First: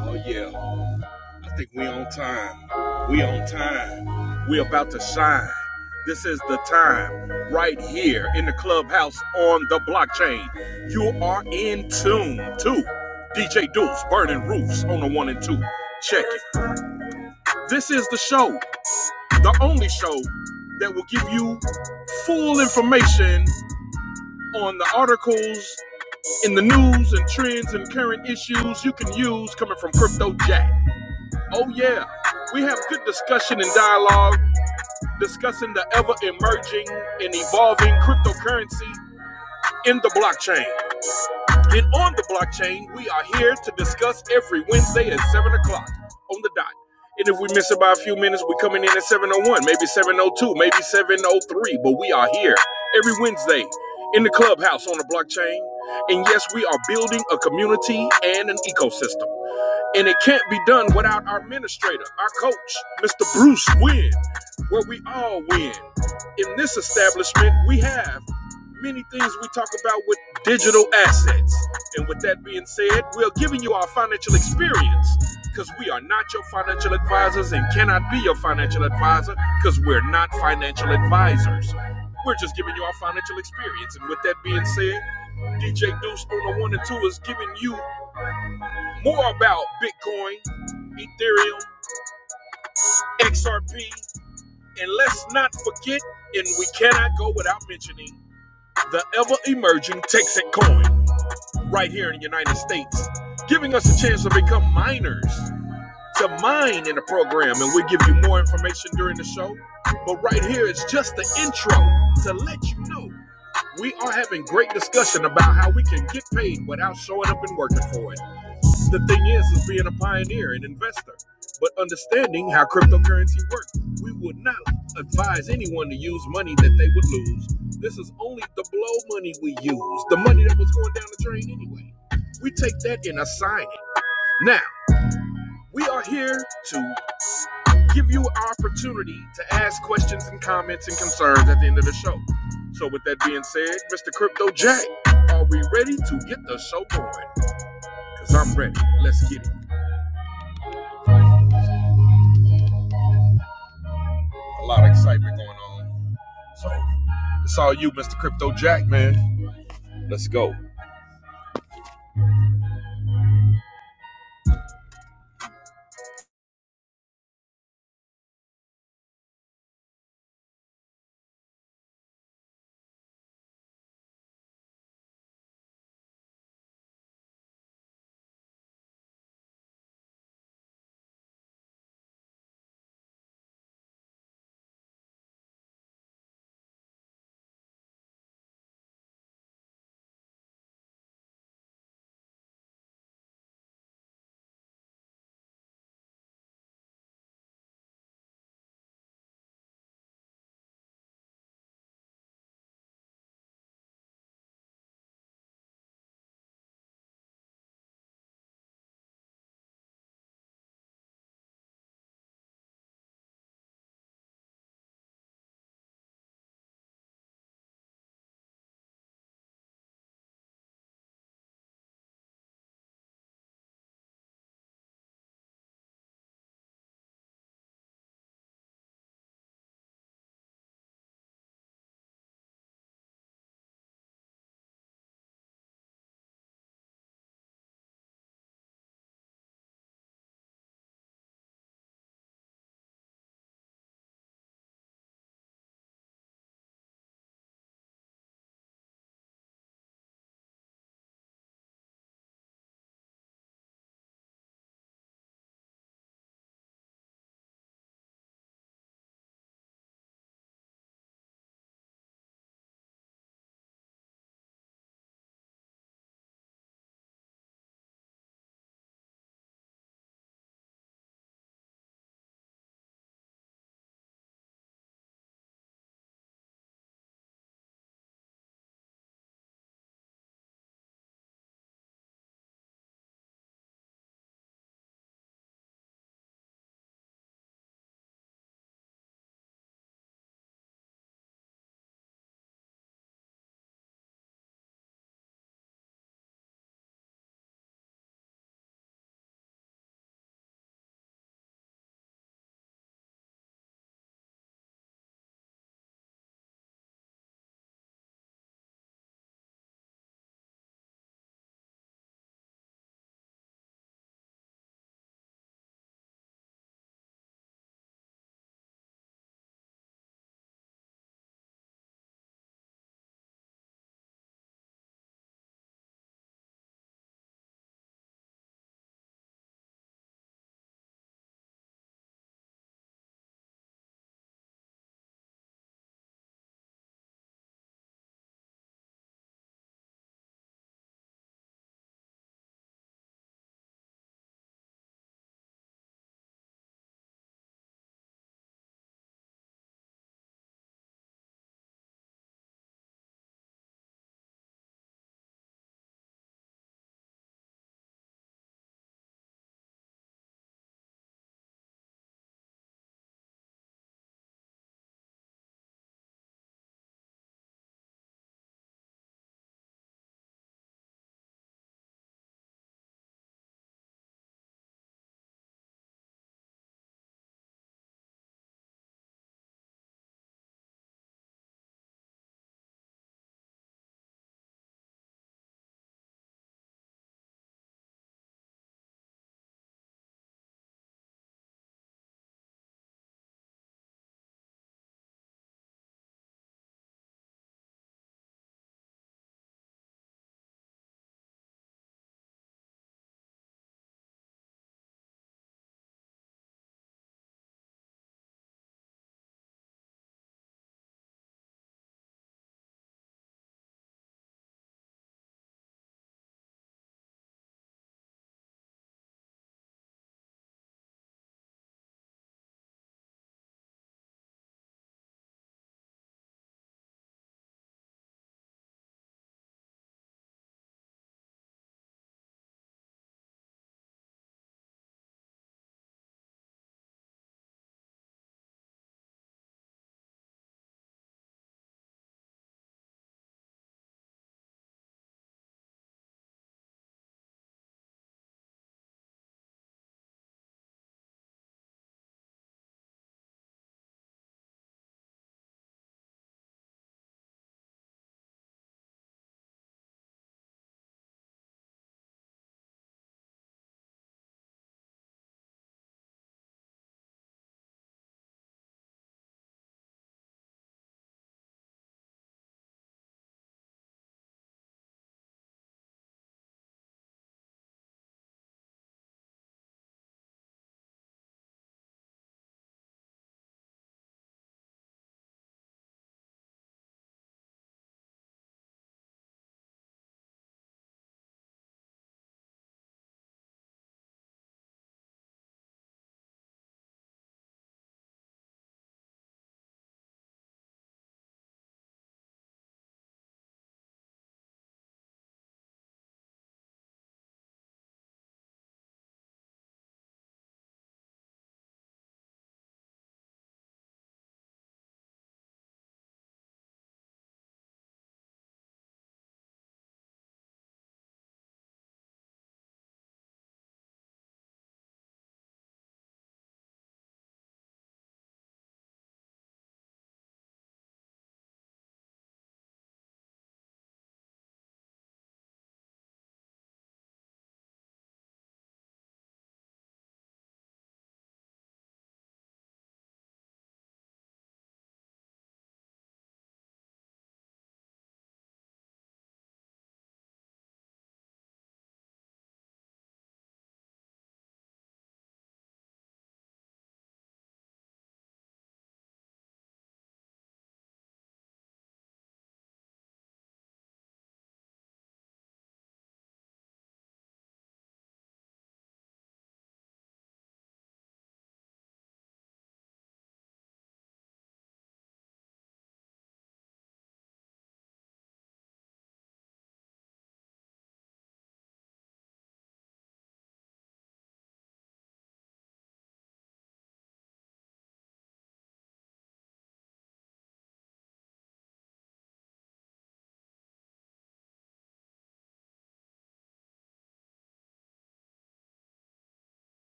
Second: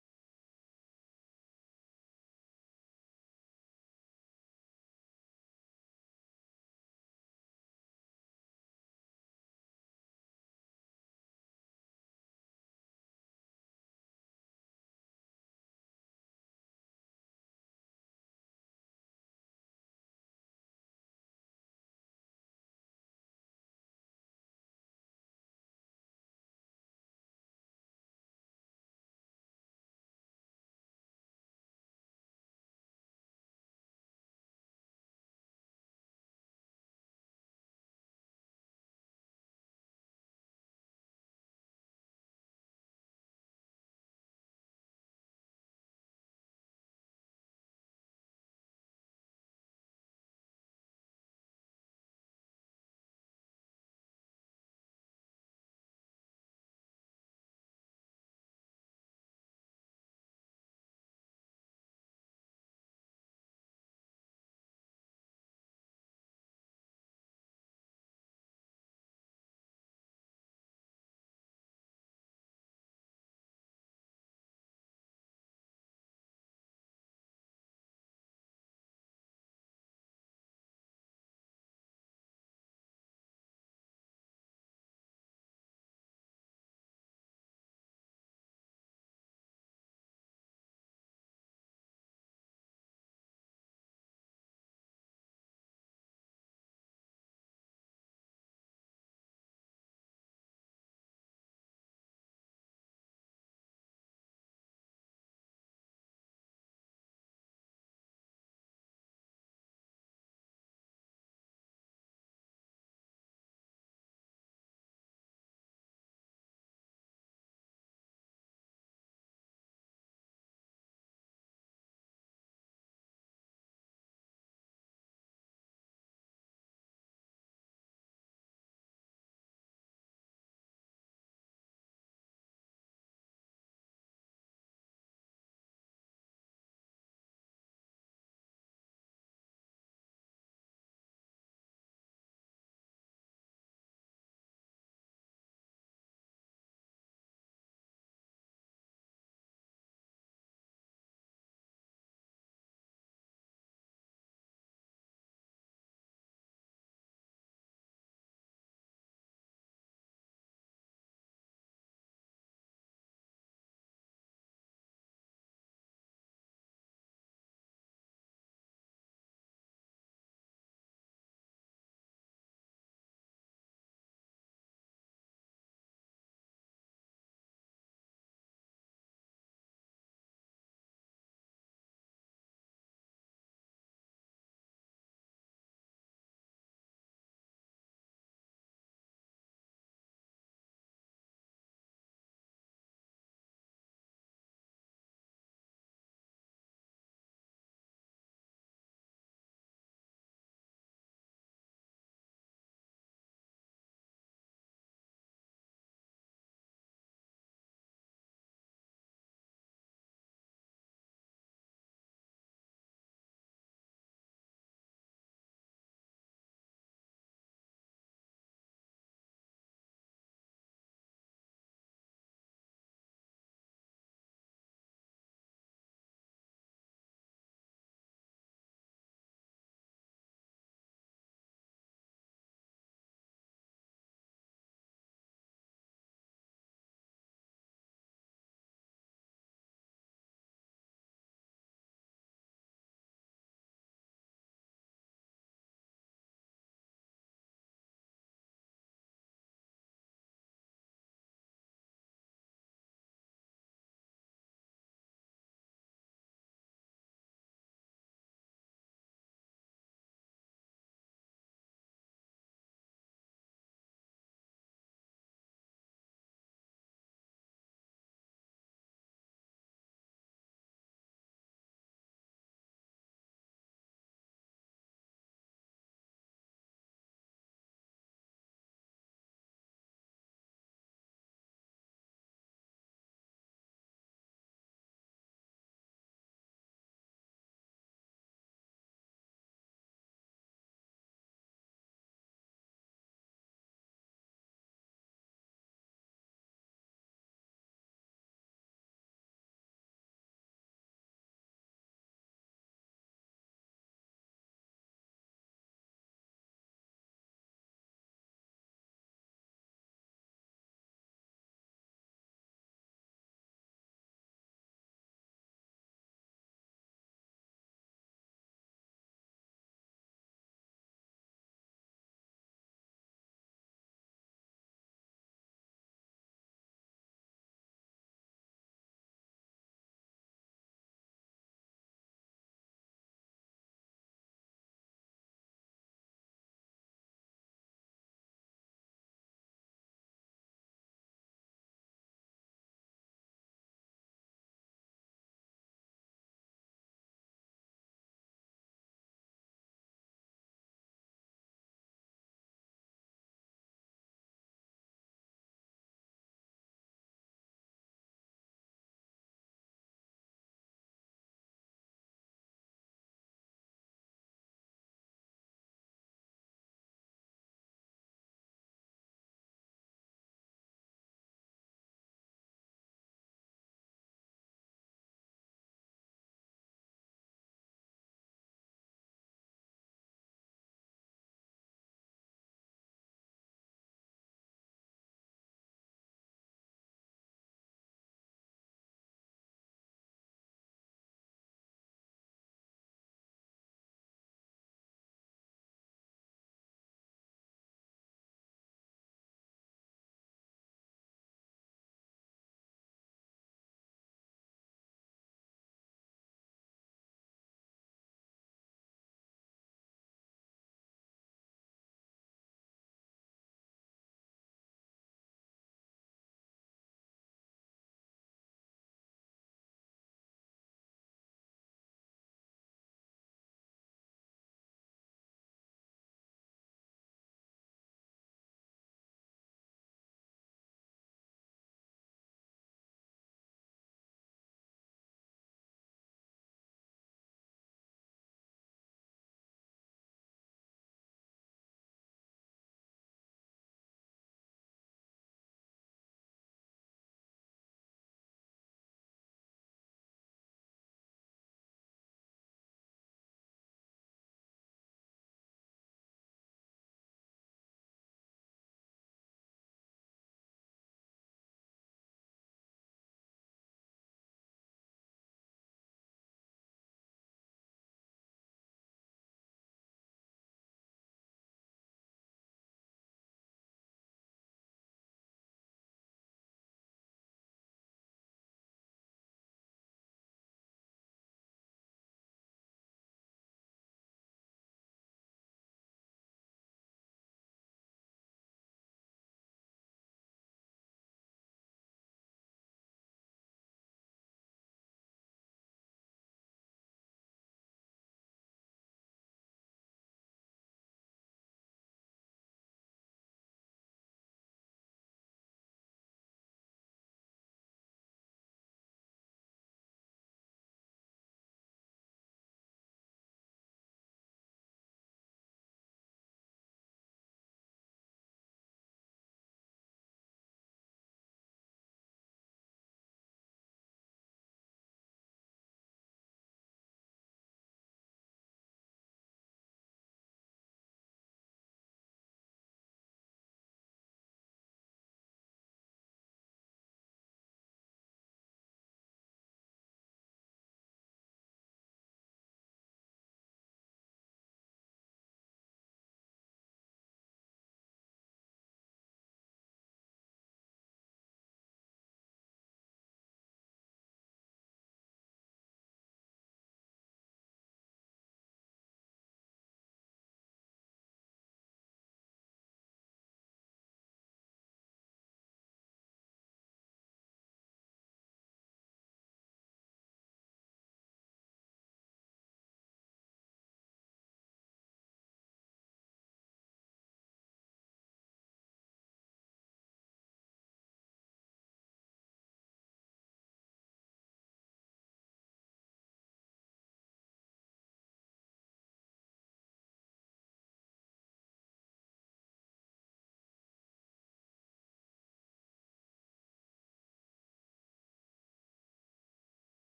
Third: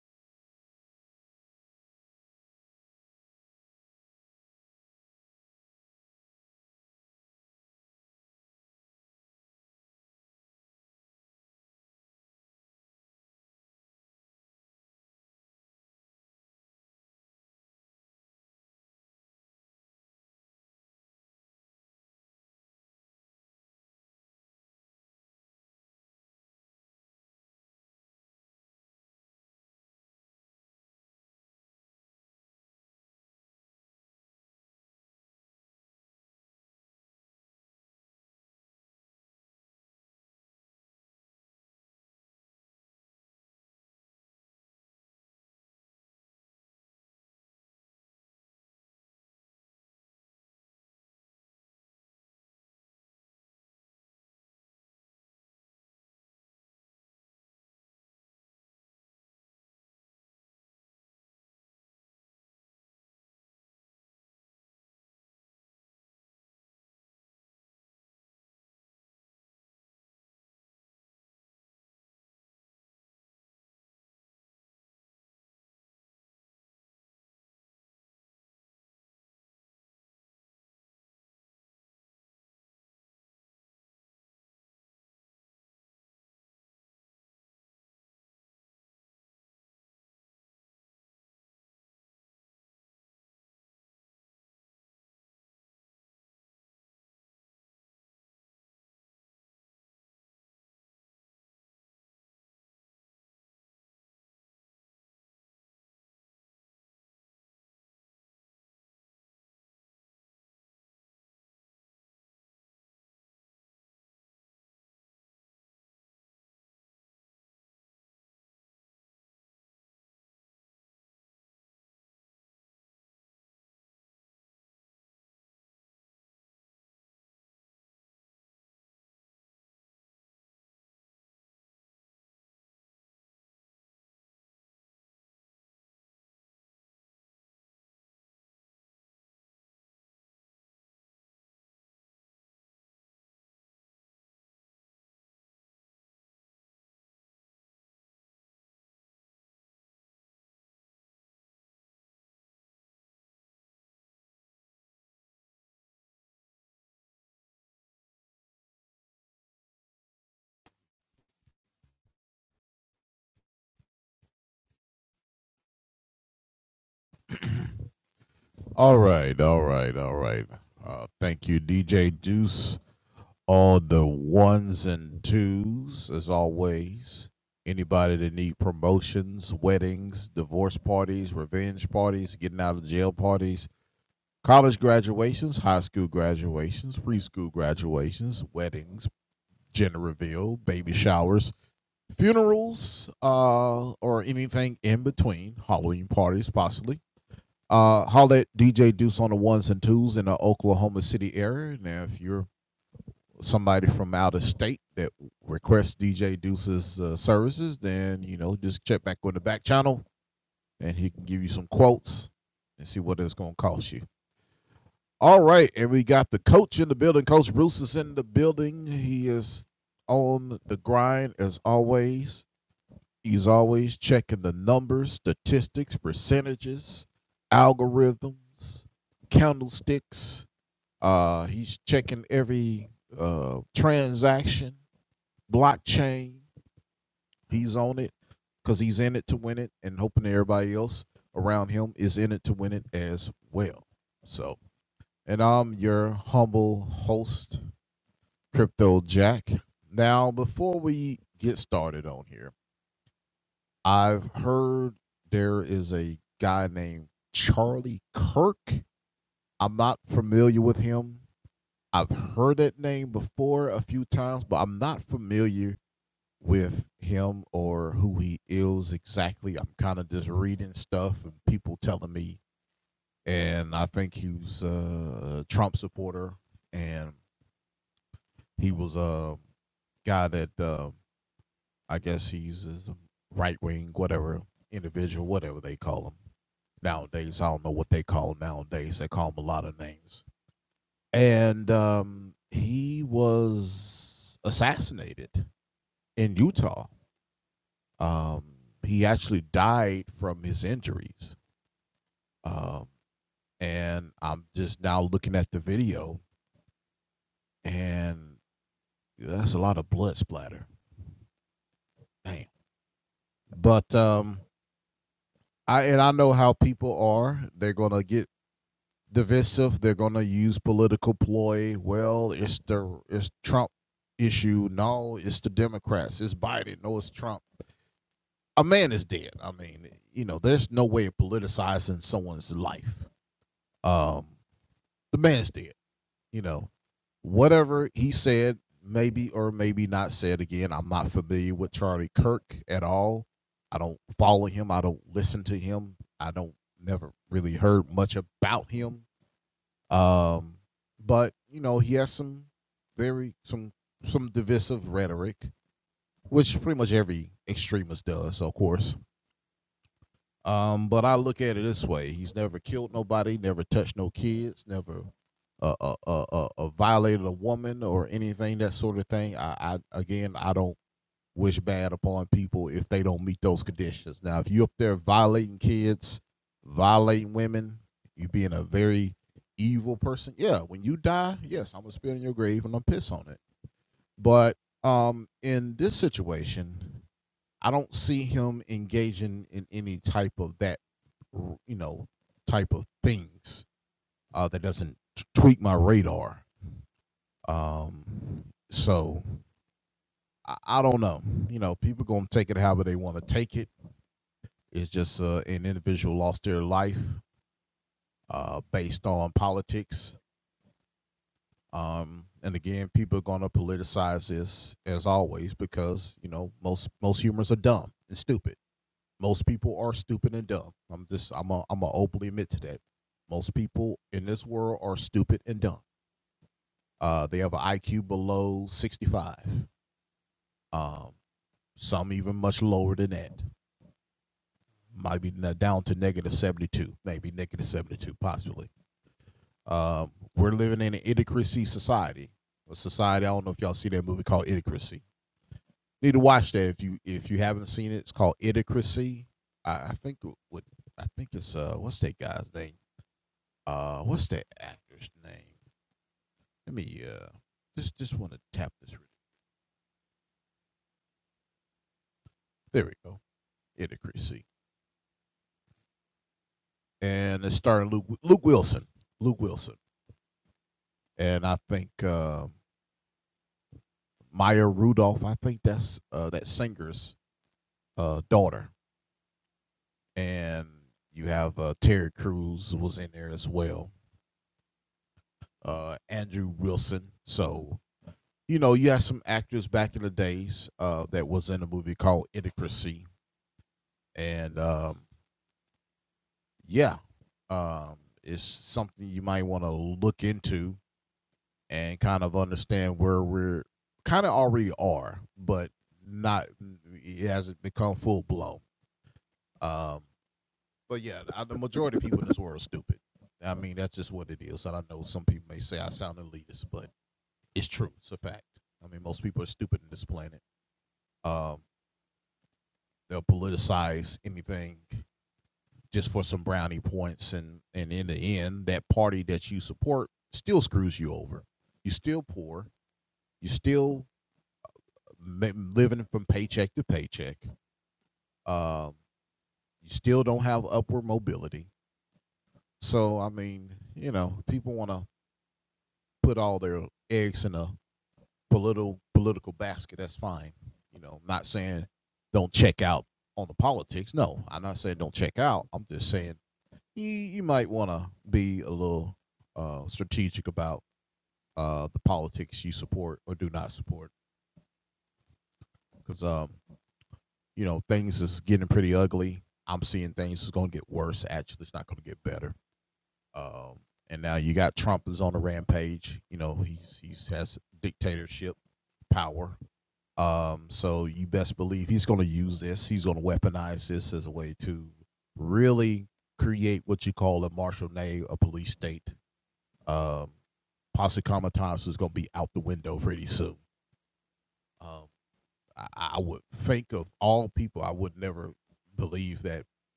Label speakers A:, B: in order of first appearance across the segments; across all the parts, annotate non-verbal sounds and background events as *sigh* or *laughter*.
A: Oh yeah, I think we on time. We on time. We about to shine. This is the time right here in the clubhouse on the blockchain. You are in tune to DJ Deuce burning roofs on the one and two. Check it. This is the show, the only show that will give you full information on the articles in the news and trends and current issues you can use coming from Crypto Jack. Oh, yeah. We have good discussion and dialogue discussing the ever emerging and evolving cryptocurrency in the blockchain. And on the blockchain. We are here to discuss every Wednesday at 7 o'clock on the dot. And if we miss it by a few minutes, we're coming in at 701, maybe 702, maybe 703. But we are here every Wednesday in the clubhouse on the blockchain. And yes, we are building a community and an ecosystem. And it can't be done without our administrator, our coach, Mr. Bruce Wynn, where we all win. In this establishment, we have many things we talk about with digital assets. And with that being said, we're giving you our financial experience because we are not your financial advisors and cannot be your financial advisor because we're not financial advisors. We're just giving you our financial experience. And with that being said, DJ Deuce on the one and two is giving you more about Bitcoin, Ethereum, XRP, and let's not forget, and we cannot go without mentioning, the ever emerging Texas coin right here in the United States, giving us a chance to become miners to mine in the program. And we'll give you more information during the show. But right here is just the intro to let you know we are having great discussion about how we can get paid without showing up and working for it. The thing is, is being a pioneer and investor, but understanding how cryptocurrency works. We would not advise anyone to use money that they would lose. This is only the blow money we use, the money that was going down the drain anyway. We take that and assign it. Now, we are here to give you our opportunity to ask questions and comments and concerns at the end of the show. So, with that being said, Mr. Crypto Jack, are we ready to get the show going? Because I'm ready. Let's get it. A lot of excitement going on. So it's all you, Mr. Crypto Jack, man. Let's go.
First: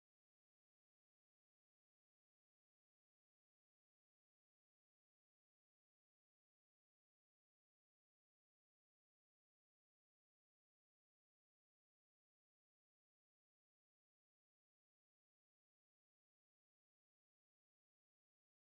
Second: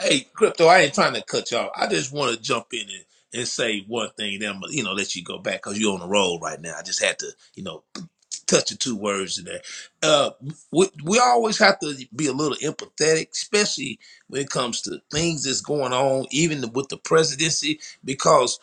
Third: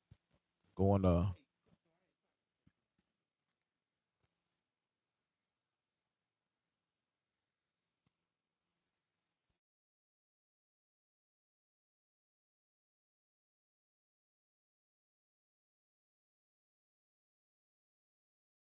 B: Hey, crypto, I ain't trying to cut y'all. I just want to jump in and, and say one thing, then I'm, gonna, you know, let you go back because you're on the roll right now. I just had to, you know, touch of two words in there. Uh, we, we always have to be a little empathetic, especially when it comes to things that's going on, even with the presidency, because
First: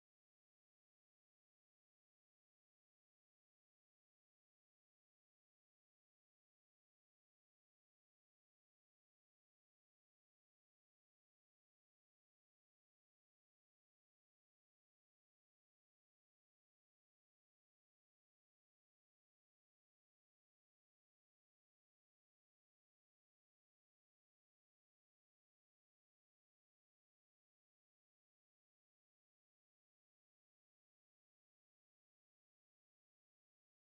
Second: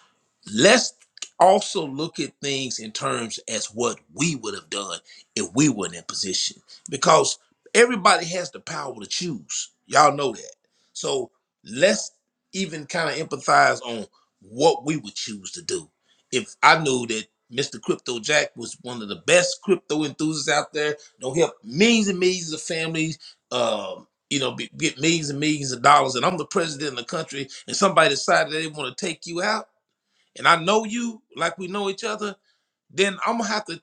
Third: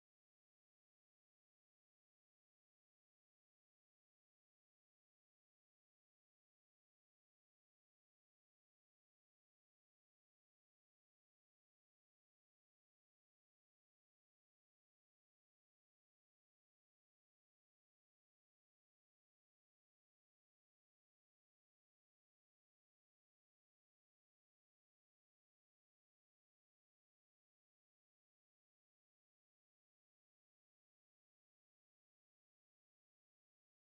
B: let's also look at things in terms as what we would have done if we weren't in that position, because everybody has the power to choose. Y'all know that. So let's even kind of empathize on what we would choose to do. If I knew that Mr. Crypto Jack was one of the best crypto enthusiasts out there. They'll help millions and millions of families, um, you know, be, get millions and millions of dollars. And I'm the president of the country, and somebody decided they want to take you out, and I know you like we know each other, then I'm gonna have to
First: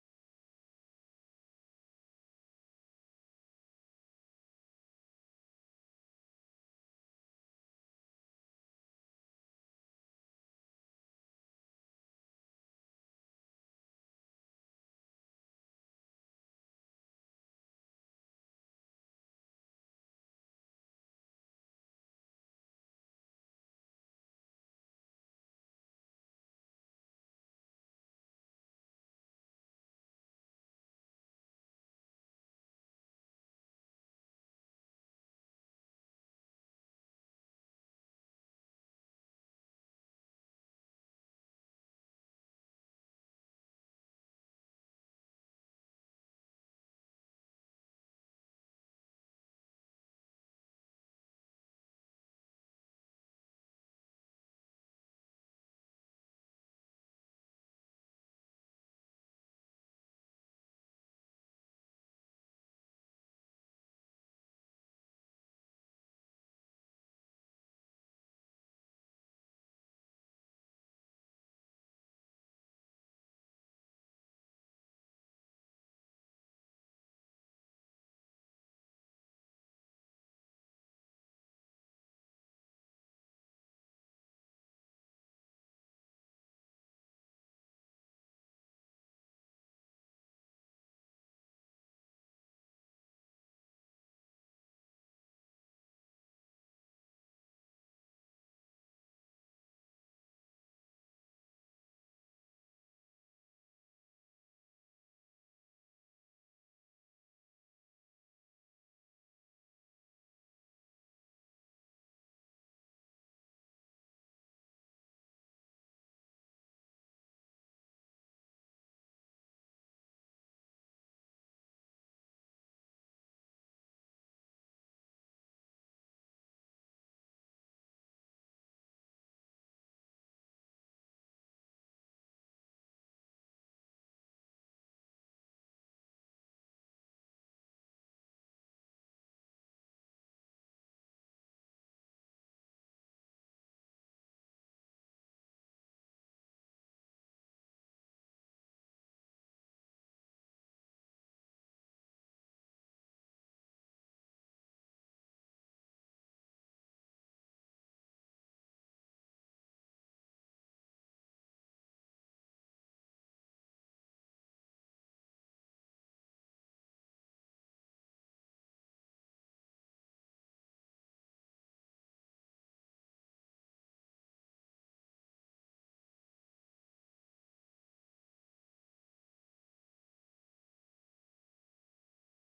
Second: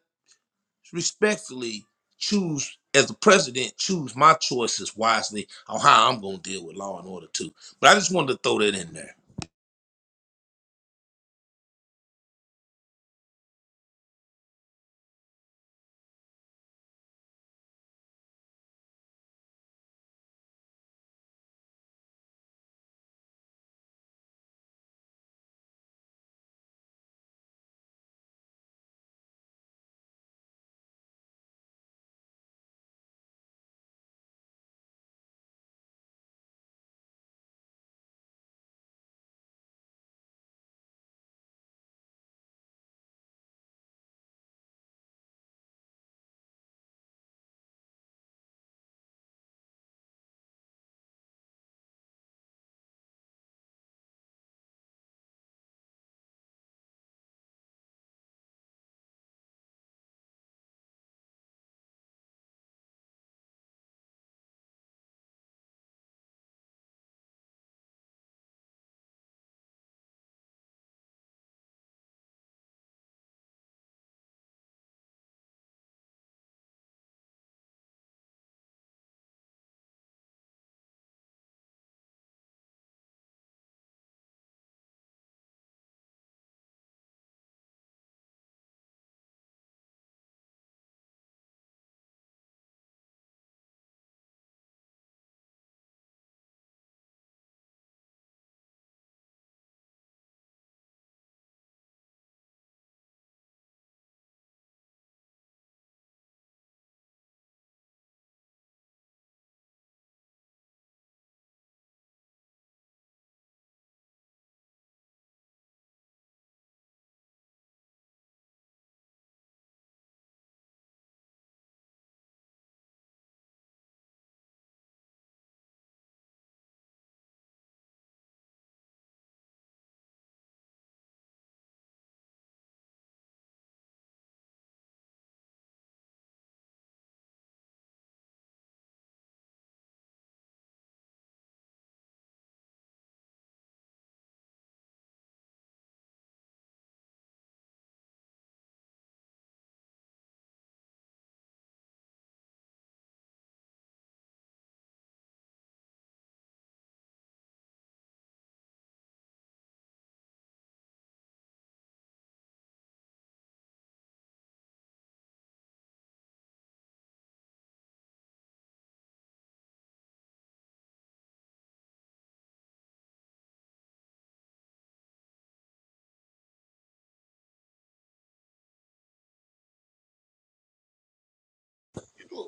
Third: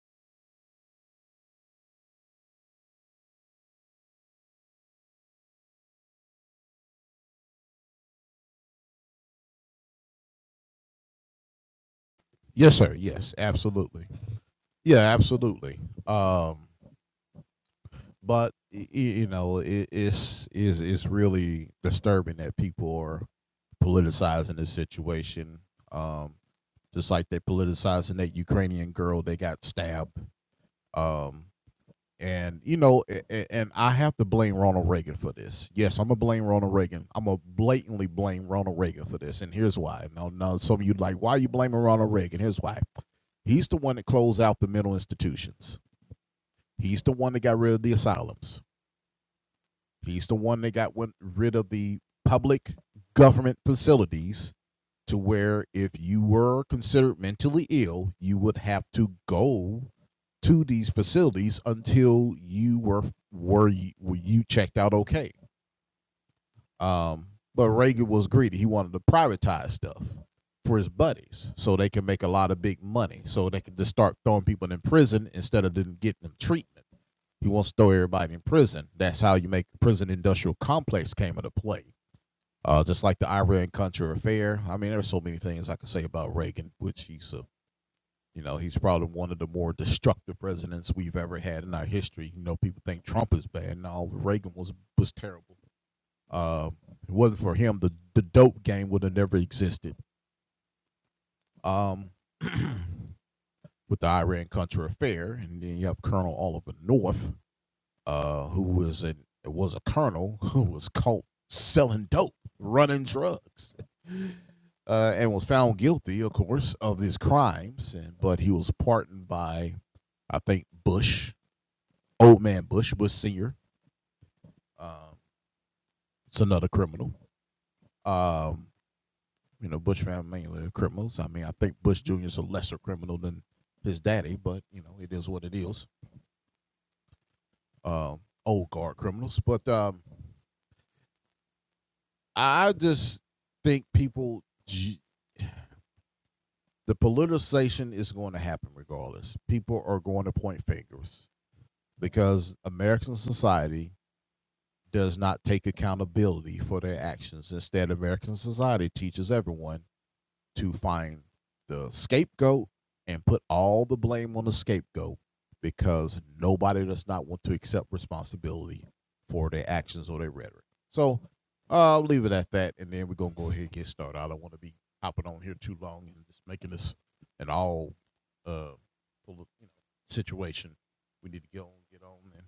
B: respectfully choose as the president, choose my choices wisely on how I'm gonna deal with law and order too. But I just wanted to throw that in there.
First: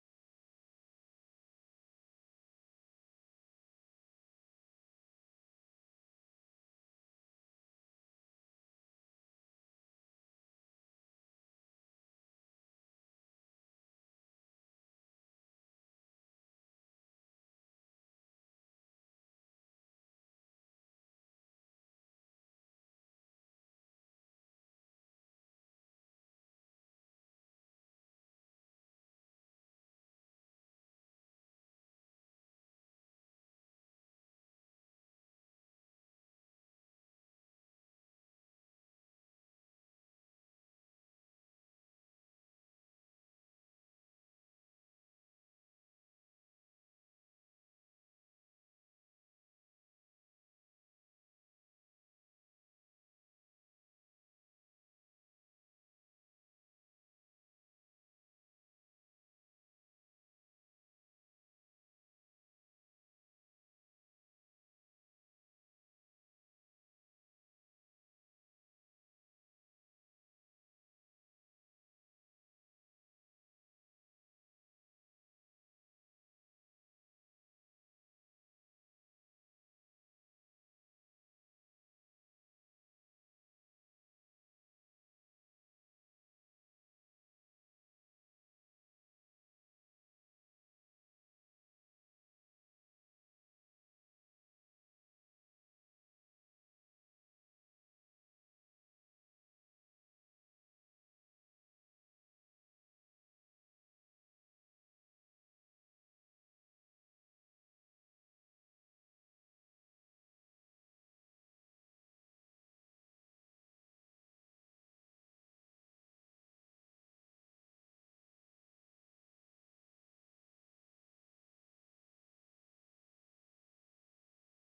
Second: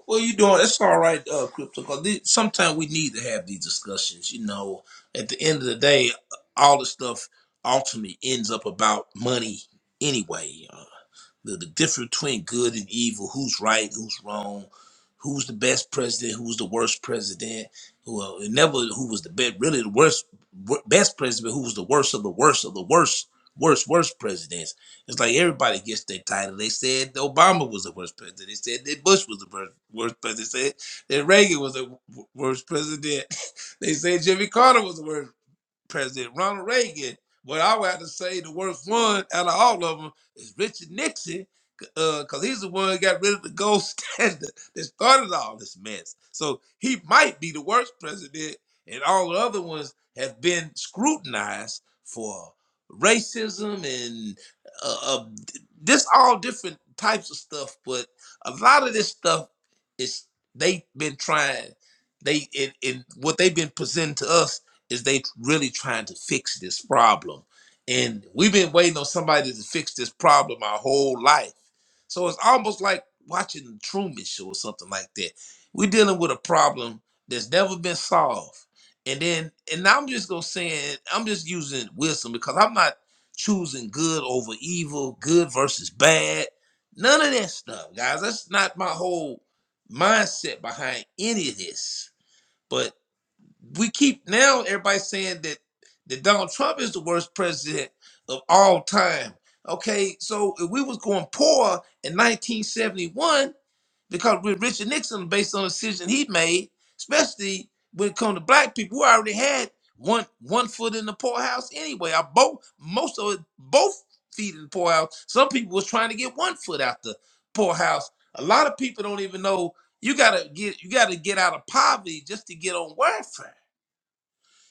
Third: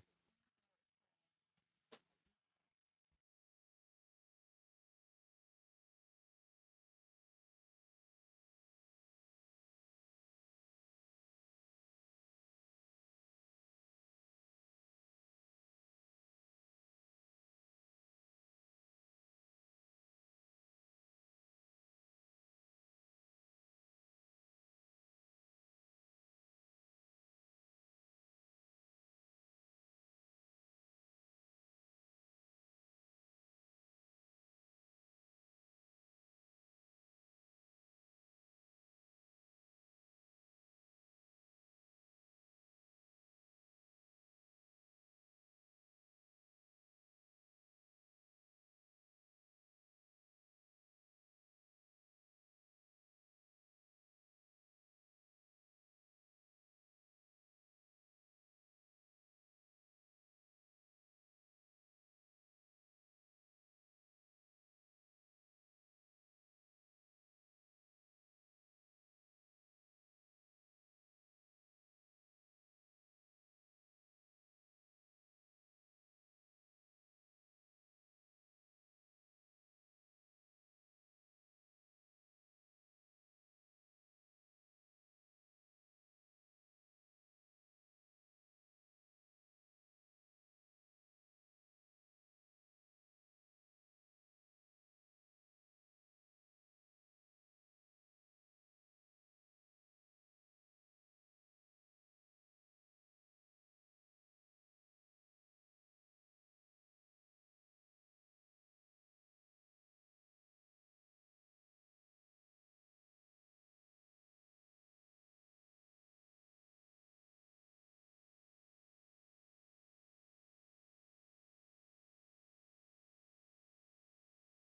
B: Well, you doing? It's all right, uh, crypto. Because sometimes we need to have these discussions. You know, at the end of the day, all the stuff ultimately ends up about money anyway. uh, the, the difference between good and evil, who's right, who's wrong, who's the best president, who's the worst president, who uh, it never who was the best, really the worst wor- best president, who was the worst of the worst of the worst, worst, worst presidents. It's like everybody gets their title. They said Obama was the worst president. They said that Bush was the worst, worst president. They said that Reagan was the w- worst president. *laughs* they said Jimmy Carter was the worst President Ronald Reagan. But I would have to say the worst one out of all of them is Richard Nixon, because uh, he's the one that got rid of the gold *laughs* standard that started all this mess. So he might be the worst president, and all the other ones have been scrutinized for racism and uh, uh, this all different types of stuff. But a lot of this stuff is they've been trying. They in and what they've been presenting to us is they really trying to fix this problem. And we've been waiting on somebody to fix this problem our whole life. So it's almost like watching the Truman Show or something like that. We're dealing with a problem that's never been solved. And then, and I'm just gonna say, I'm just using wisdom because I'm not choosing good over evil, good versus bad, none of that stuff, guys. That's not my whole mindset behind any of this. But we keep now everybody saying that that Donald Trump is the worst president of all time. Okay, so if we was going poor in 1971 because with Richard Nixon based on a decision he made, especially when it comes to black people, we already had one one foot in the poorhouse anyway. I both most of it both feet in the poorhouse. Some people was trying to get one foot out the poorhouse. A lot of people don't even know you gotta get you gotta get out of poverty just to get on welfare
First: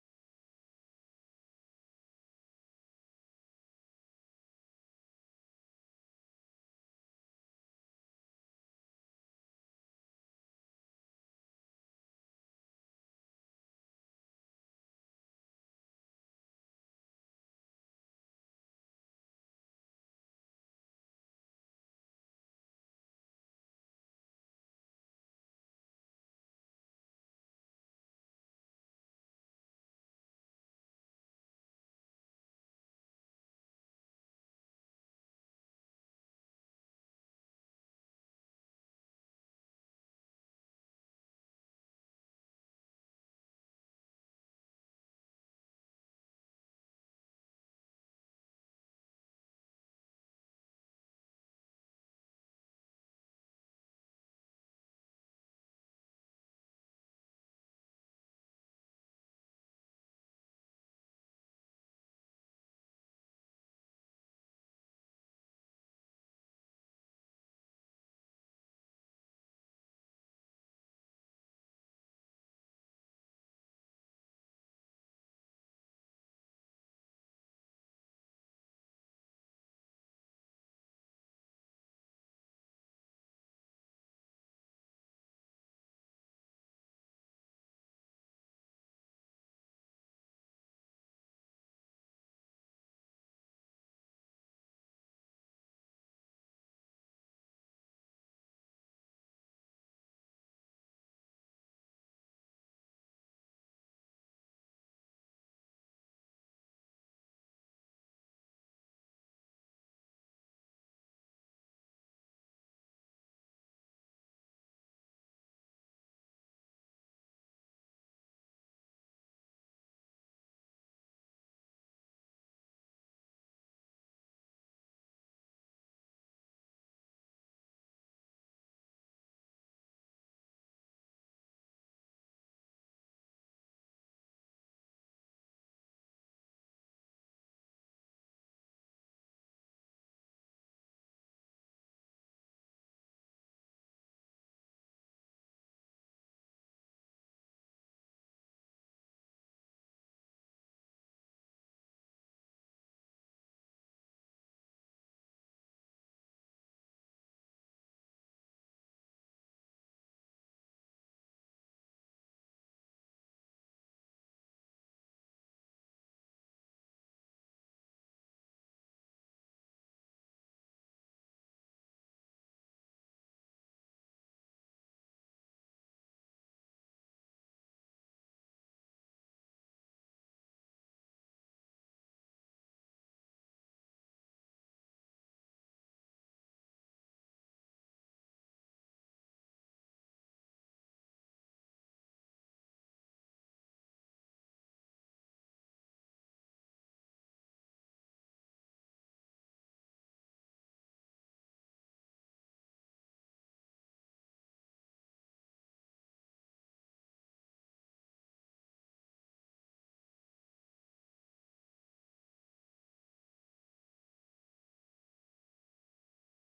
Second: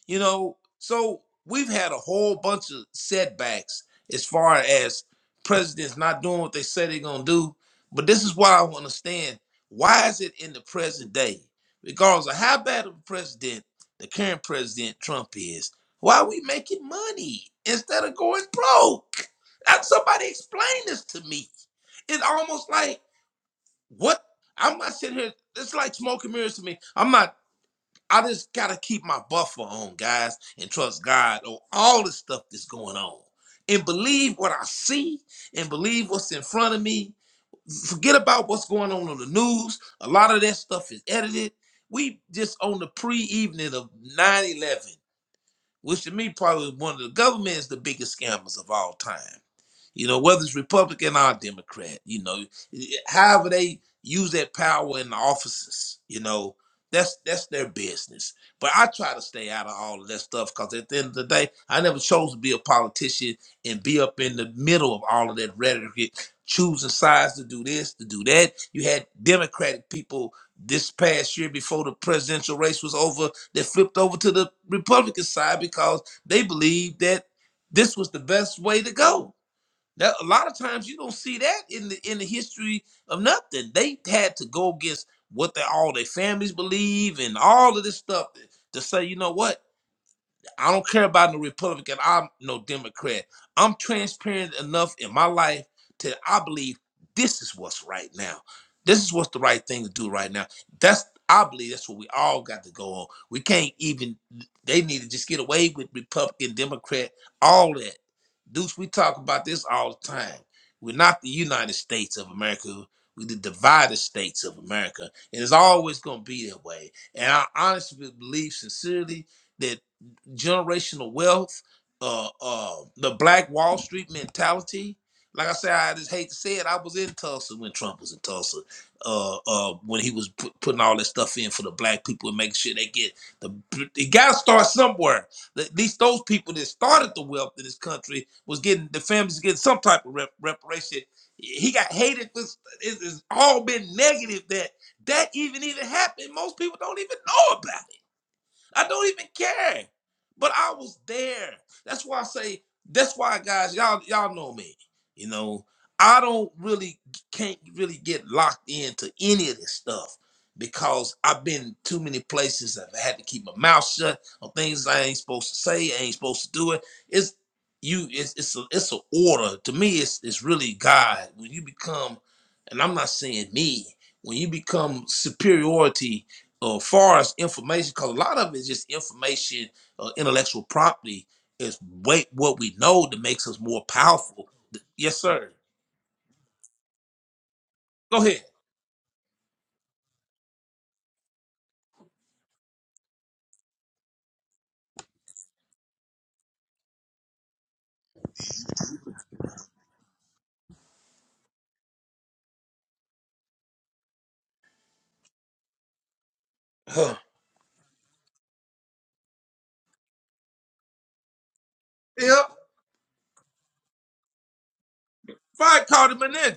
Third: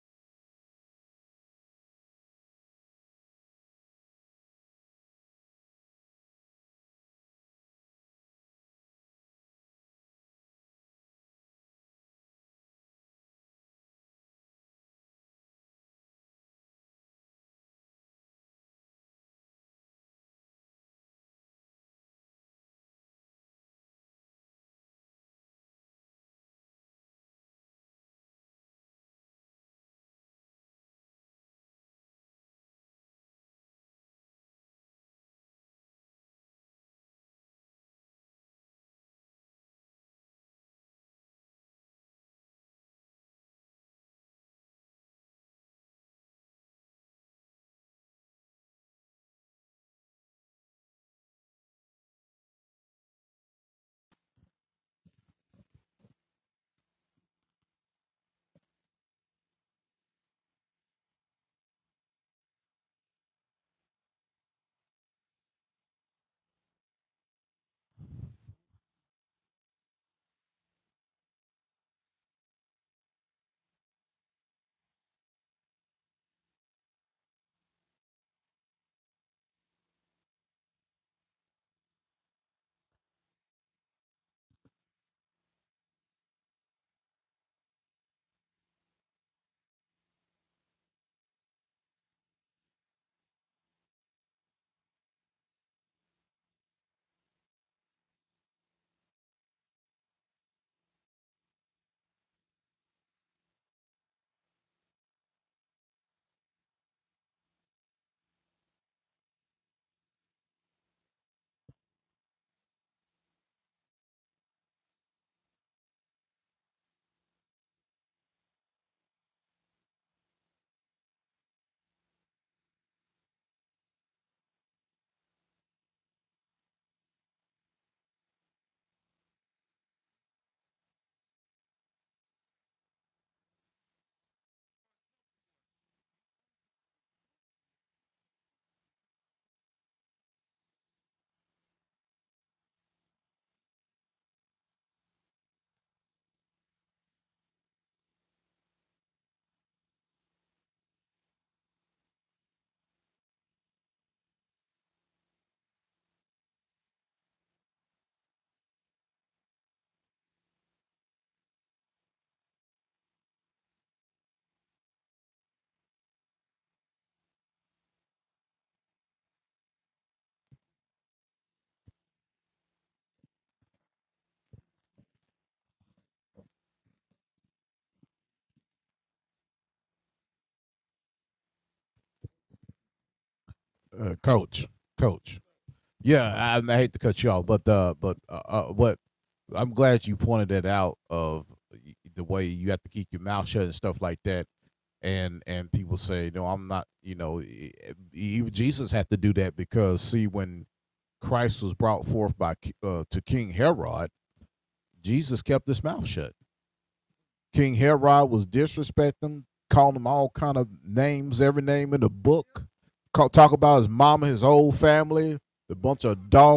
B: you know, so we've had a whole bunch of setbacks as far as presidents not doing what they say they're gonna do. But this is why I want to stand. Why is it in the present day? Regardless of how bad of a president the current president Trump is, why are we making money instead of going broke? Uh, Somebody explain this to me. It's almost like what I'm not sitting here. It's like smoke and mirrors to me. I'm not. I just gotta keep my buffer on, guys, and trust God on all the stuff that's going on. And believe what I see and believe what's in front of me. Forget about what's going on on the news. A lot of that stuff is edited. We just on the pre-evening of nine eleven which to me probably one of the government is the biggest scammers of all time. You know, whether it's Republican or Democrat, you know, however they use that power in the offices, you know, that's that's their business. But I try to stay out of all of that stuff because at the end of the day, I never chose to be a politician and be up in the middle of all of that rhetoric, choosing sides to do this, to do that. You had Democratic people this past year before the presidential race was over they flipped over to the Republican side because they believed that this was the best way to go. That a lot of times you don't see that in the in the history of nothing. They had to go against what they all their families believe and all of this stuff to say, you know what? I don't care about no Republican. I'm no Democrat. I'm transparent enough in my life to I believe this is what's right now. This is what's the right thing to do right now. That's I believe that's what we all got to go on. We can't even they need to just get away with Republican, Democrat, all that. Deuce, we talk about this all the time. We're not the United States of America. We're the divided states of America. And it's always gonna be that way. And I honestly believe sincerely that generational wealth, uh, uh, the Black Wall Street mentality. Like I said, I just hate to say it. I was in Tulsa when Trump was in Tulsa, uh, uh, when he was put, putting all this stuff in for the black people and making sure they get the. It got to start somewhere. At least those people that started the wealth in this country was getting the families getting some type of rep, reparation. He got hated. For, it's, it's all been negative that that even even happened. Most people don't even know about. I don't even care. But I was there. That's why I say, that's why guys, y'all, y'all know me. You know, I don't really can't really get locked into any of this stuff because I've been too many places. I've had to keep my mouth shut on things I ain't supposed to say, I ain't supposed to do it. It's you it's it's a it's an order. To me, it's it's really God. When you become, and I'm not saying me, when you become superiority uh, far as information, because a lot of it is just information, uh, intellectual property is wait what we know that makes us more powerful. Yes, sir. Go ahead. Huh. Yep. Fight Carter Menendez.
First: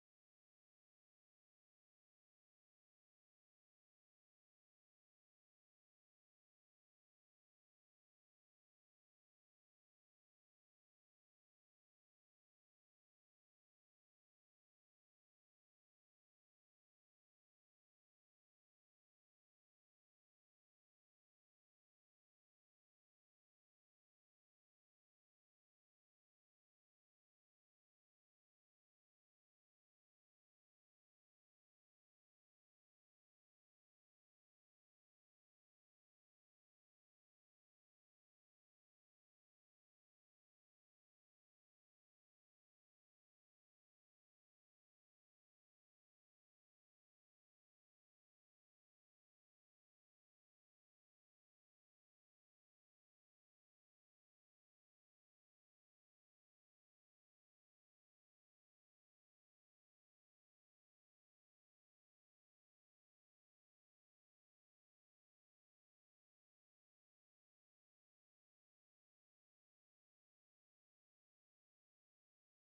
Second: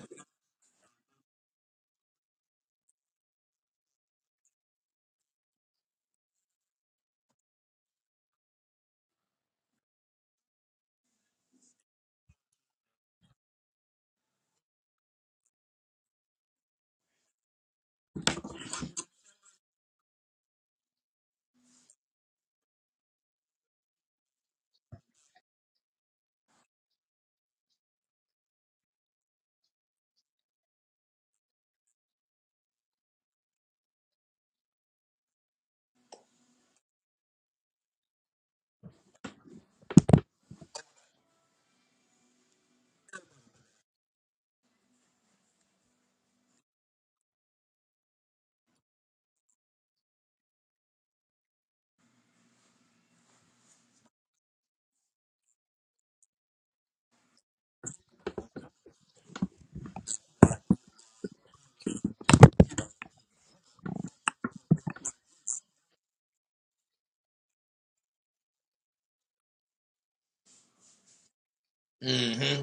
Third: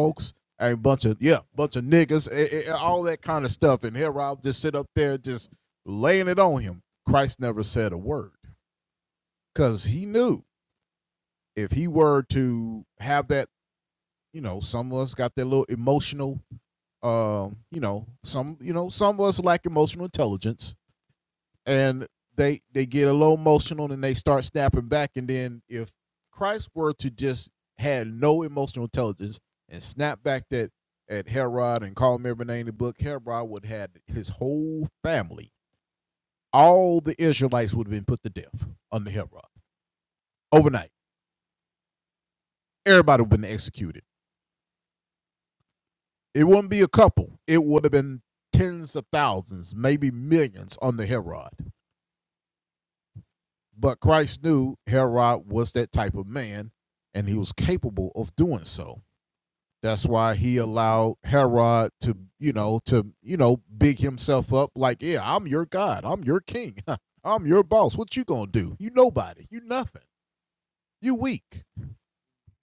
B: Mm-hmm.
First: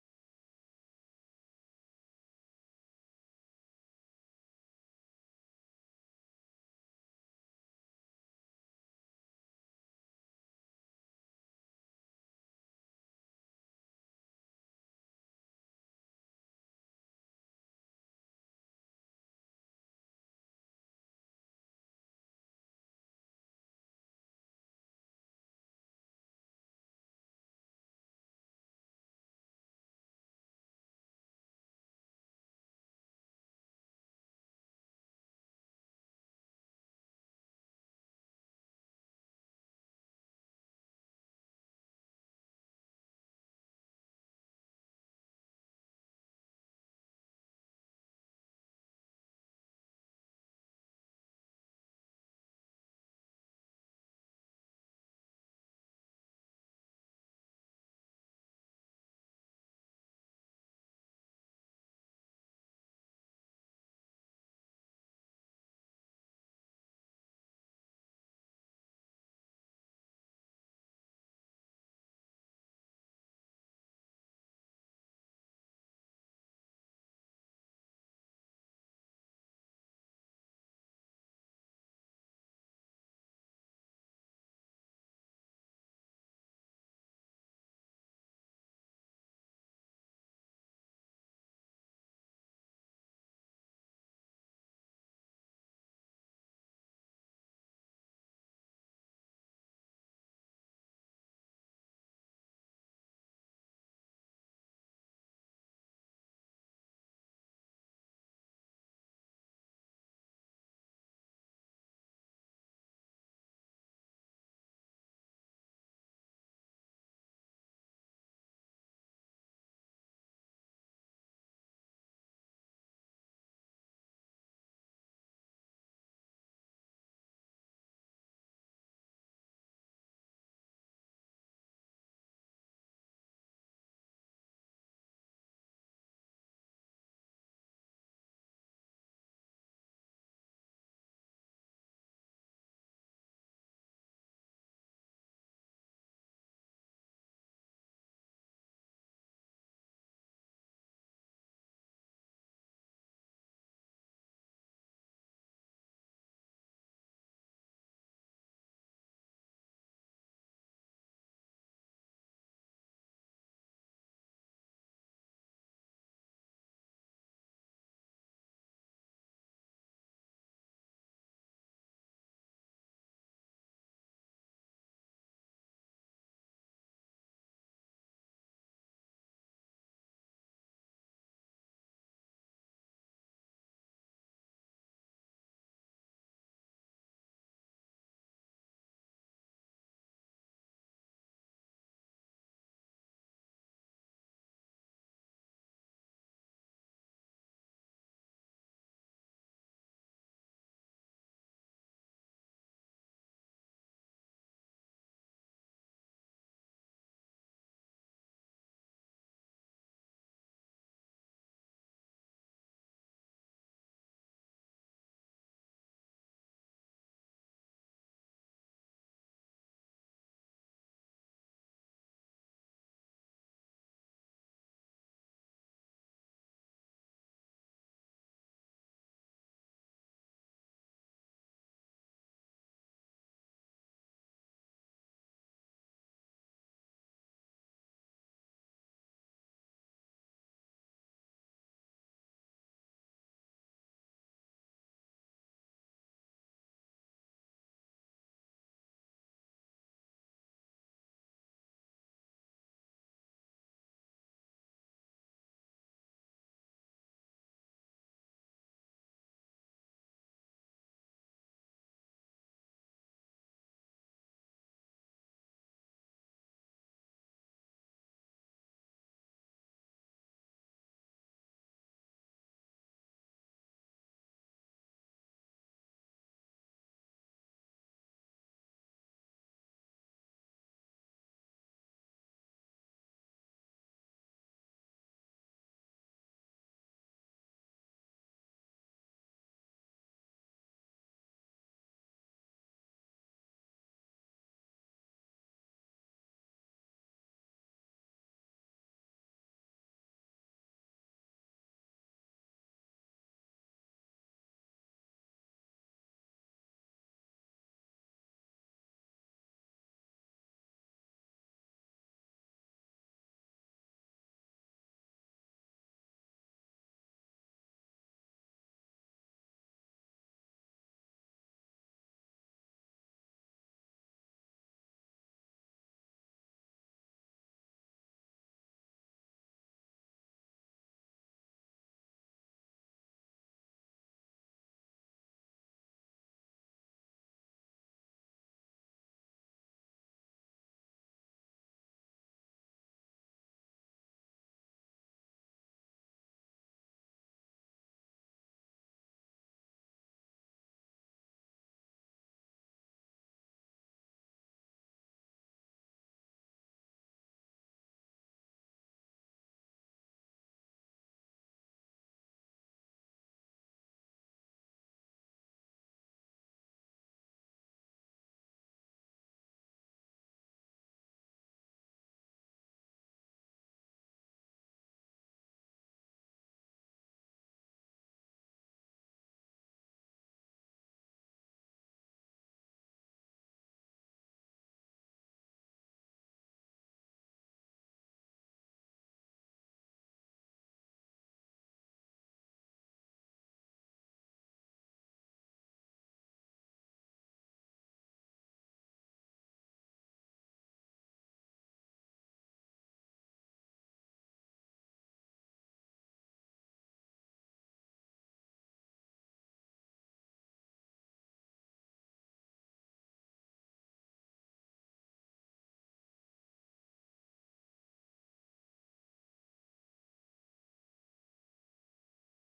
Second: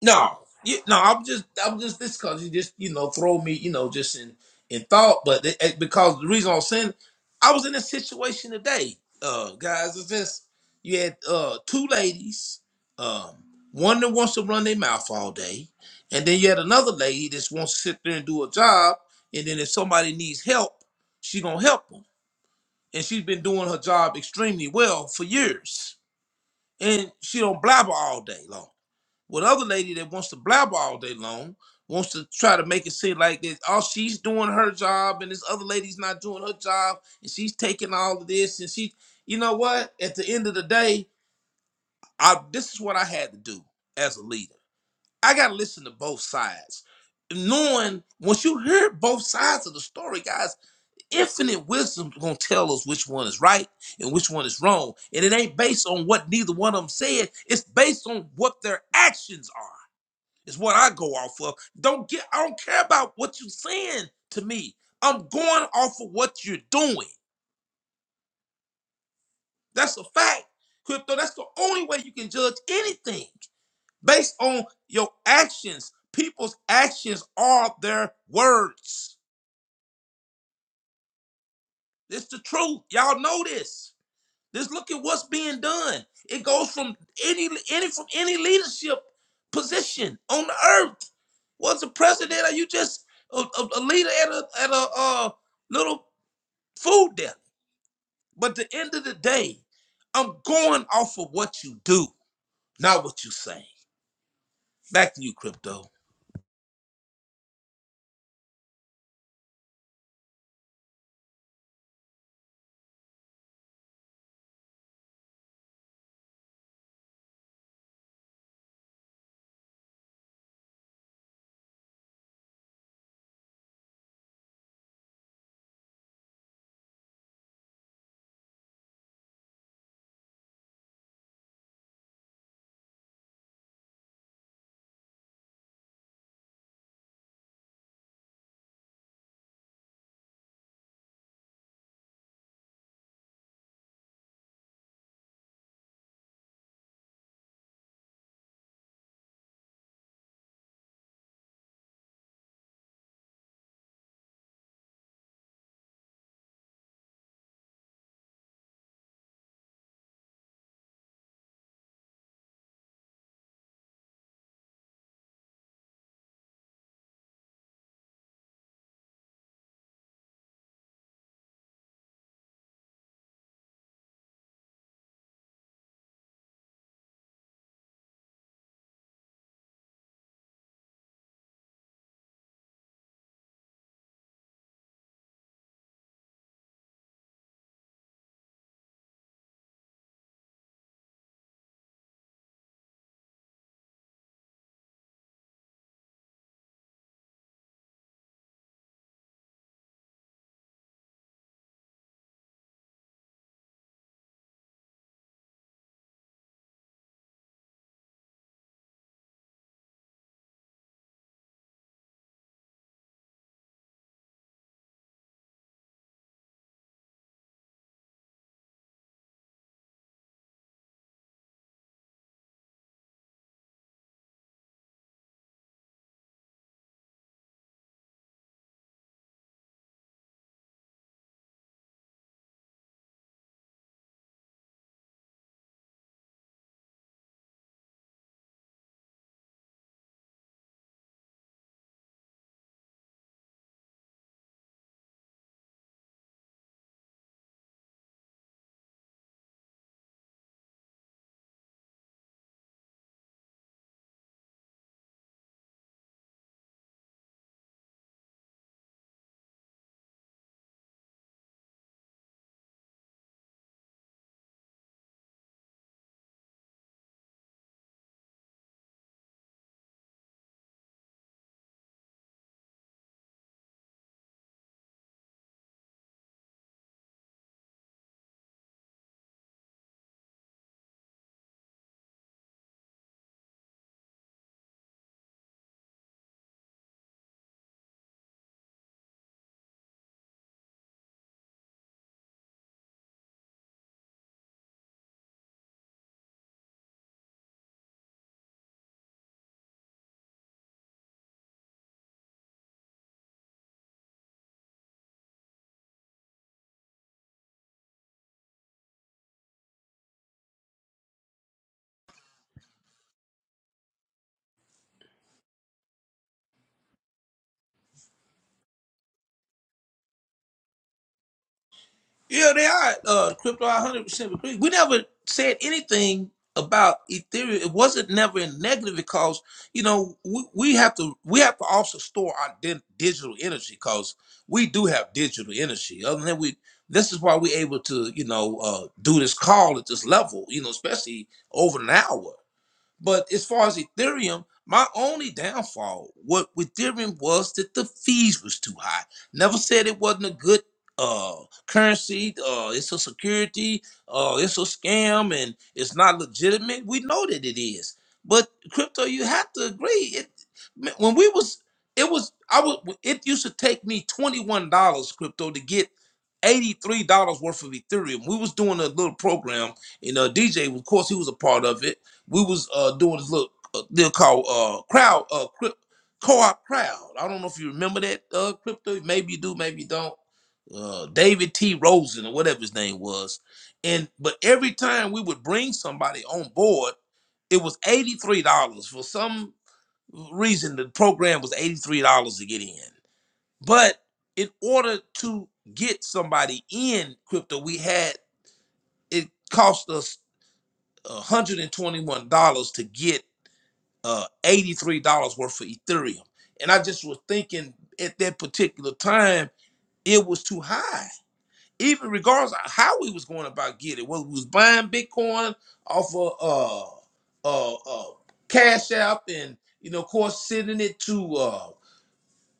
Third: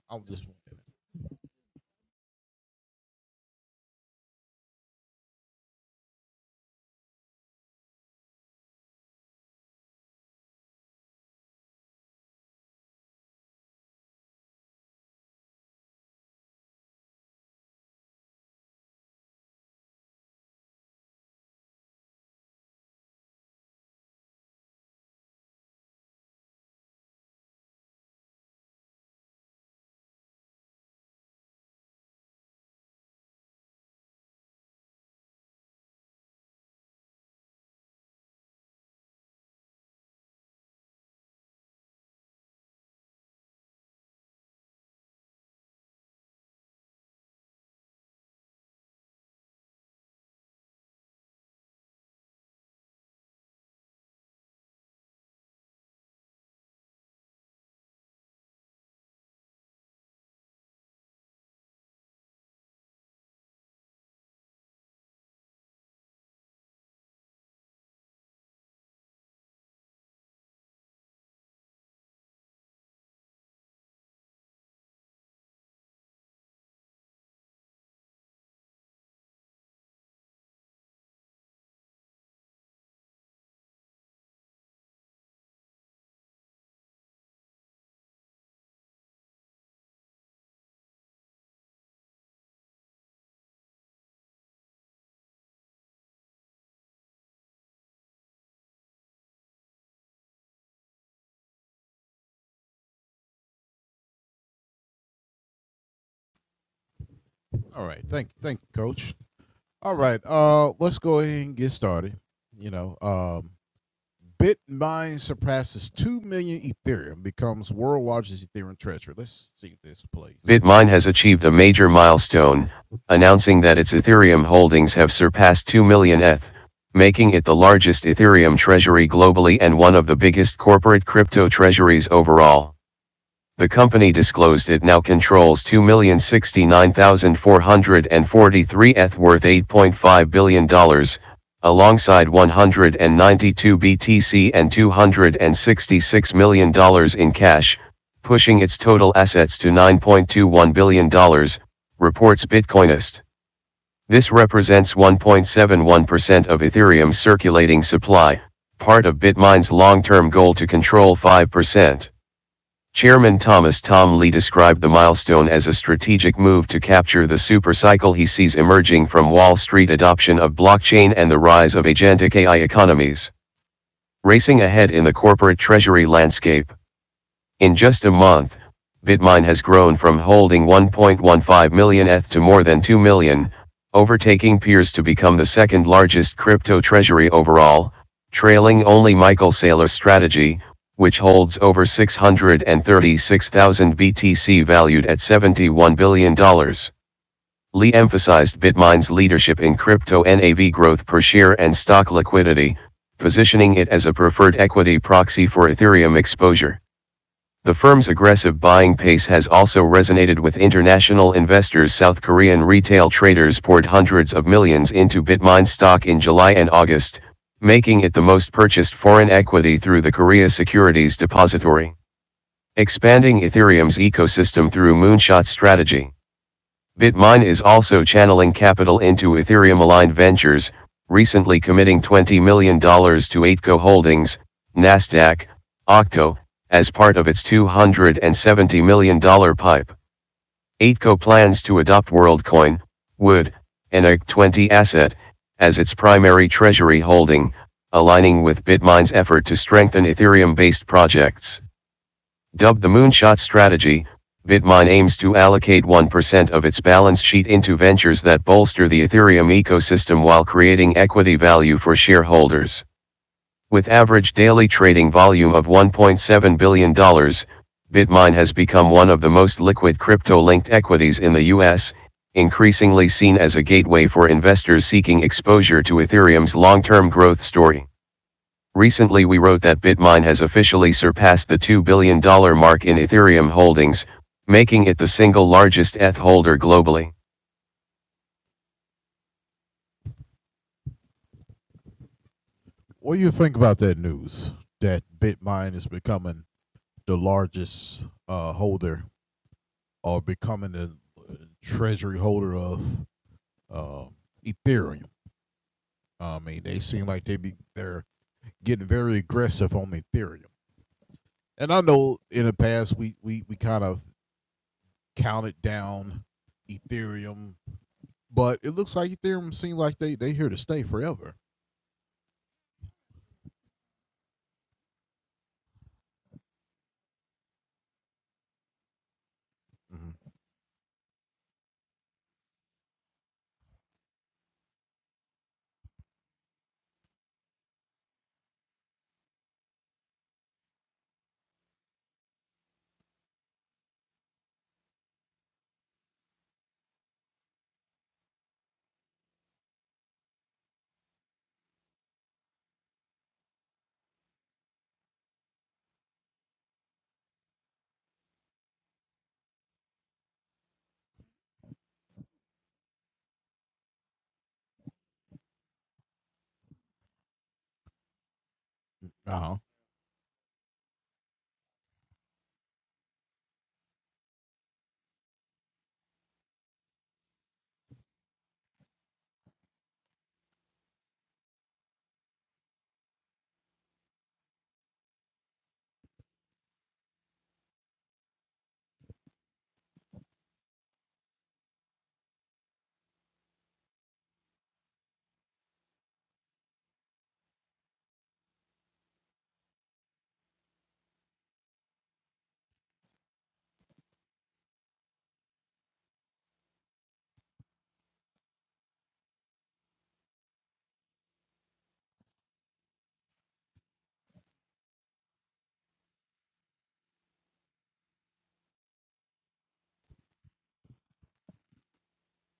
B: No, you, no, I'm just, I'm just this because you just, you know, throw me, you know, just in, in thought. But it, it- because the reason I'm saying, I was in a situation today, uh, guys. It's just you had uh two ladies, um, one that wants to run their mouth all day, and then you had another lady that wants to sit there and do a job, and then if somebody needs help, she gonna help them, and she's been doing her job extremely well for years, and she don't blabber all day long. Well, the other lady that wants to blabber all day long wants to try to make it seem like that all she's doing her job and this other lady's not doing her job and she's taking all of this and she you know what? At the end of the day, I this is what I had to do as a leader. I gotta listen to both sides. Knowing once you hear both sides of the story, guys, infinite wisdom gonna tell us which one is right and which one is wrong. And it ain't based on what neither one of them said, it's based on what their actions are is what I go off of. Don't get I don't care about what you're saying to me. I'm going off of what you're doing. That's a fact. Crypto, that's the only way you can judge anything based on your actions. People's actions are their words. It's the truth. Y'all know this. Just look at what's being done. It goes from any any from any leadership position on the earth. Was a president, or you just a, a, a leader at a at a uh, little food deli? But at the end of the day, I'm going off of what you do, not what you say. Back to you, crypto.
C: Bitmine has achieved a major milestone, announcing that its Ethereum holdings have surpassed 2 million ETH, making it the largest Ethereum treasury globally and one of the biggest corporate crypto treasuries overall the company disclosed it now controls 2,069,443 ETH worth $8.5 billion, dollars, alongside 192 BTC and $266 million dollars in cash, pushing its total assets to $9.21 billion, dollars, reports Bitcoinist. This represents 1.71% of Ethereum's circulating supply, part of Bitmain's long term goal to control 5%. Chairman Thomas Tom Lee described the milestone as a strategic move to capture the supercycle he sees emerging from Wall Street adoption of blockchain and the rise of agentic AI economies, racing ahead in the corporate treasury landscape. In just a month, Bitmine has grown from holding 1.15 million ETH to more than 2 million, overtaking peers to become the second largest crypto treasury overall, trailing only Michael Saylor's strategy, which holds over 636,000 BTC valued at $71 billion. dollars. Lee emphasized Bitmain's leadership in crypto NAV growth per share and stock liquidity, positioning it as a preferred equity proxy for Ethereum exposure. The firm's aggressive buying pace has also resonated with international investors. South Korean retail traders poured hundreds of millions into Bitmain stock in July and August, making it the most purchased foreign equity through the Korea Securities Depository, expanding Ethereum's ecosystem through Moonshot strategy. Bitmain is also channeling capital into Ethereum aligned ventures, recently committing $20 million dollars to Aitco Holdings, NASDAQ, Octo, as part of its $270 million dollars pipe. Aitco plans to adopt WorldCoin, Wood, an ARC20 asset, as its primary treasury holding, aligning with Bitmain's effort to strengthen Ethereum based projects. Dubbed the Moonshot Strategy, Bitmine aims to allocate 1% of its balance sheet into ventures that bolster the Ethereum ecosystem while creating equity value for shareholders. With average daily trading volume of $1.7 billion, dollars, Bitmine has become one of the most liquid crypto linked equities in the US, increasingly seen as a gateway for investors seeking exposure to Ethereum's long term growth story. Recently we wrote that Bitmain has officially surpassed the $2 billion dollar mark in Ethereum holdings, making it the single largest ETH holder globally.
B: Yeah, they are uh, crypto. I hundred percent agree. We never said anything about Ethereum. It wasn't never in negative because you know we, we have to we have to also store our di- digital energy because we do have digital energy. Other than we, this is why we're able to you know uh, do this call at this level. You know, especially over an hour. But as far as Ethereum, my only downfall what with Ethereum was that the fees was too high. Never said it wasn't a good uh currency, uh it's a security, uh it's a scam and it's not legitimate. We know that it is. But crypto you have to agree. It when we was it was I would it used to take me $21 crypto to get $83 worth of Ethereum. We was doing a little program and uh DJ of course he was a part of it we was uh doing this little uh, deal called uh crowd uh crypt, co-op crowd. I don't know if you remember that uh crypto. Maybe you do, maybe you don't. Uh, David T. Rosen or whatever his name was, and but every time we would bring somebody on board, it was eighty three dollars for some reason. The program was eighty three dollars to get in, but in order to get somebody in crypto, we had it cost us $121 to get uh, $83 worth of Ethereum. And I just was thinking at that particular time, it was too high. Even regardless of how we was going about getting it, whether we was buying Bitcoin off of uh, uh, uh, Cash App and, you know, of course, sending it to uh,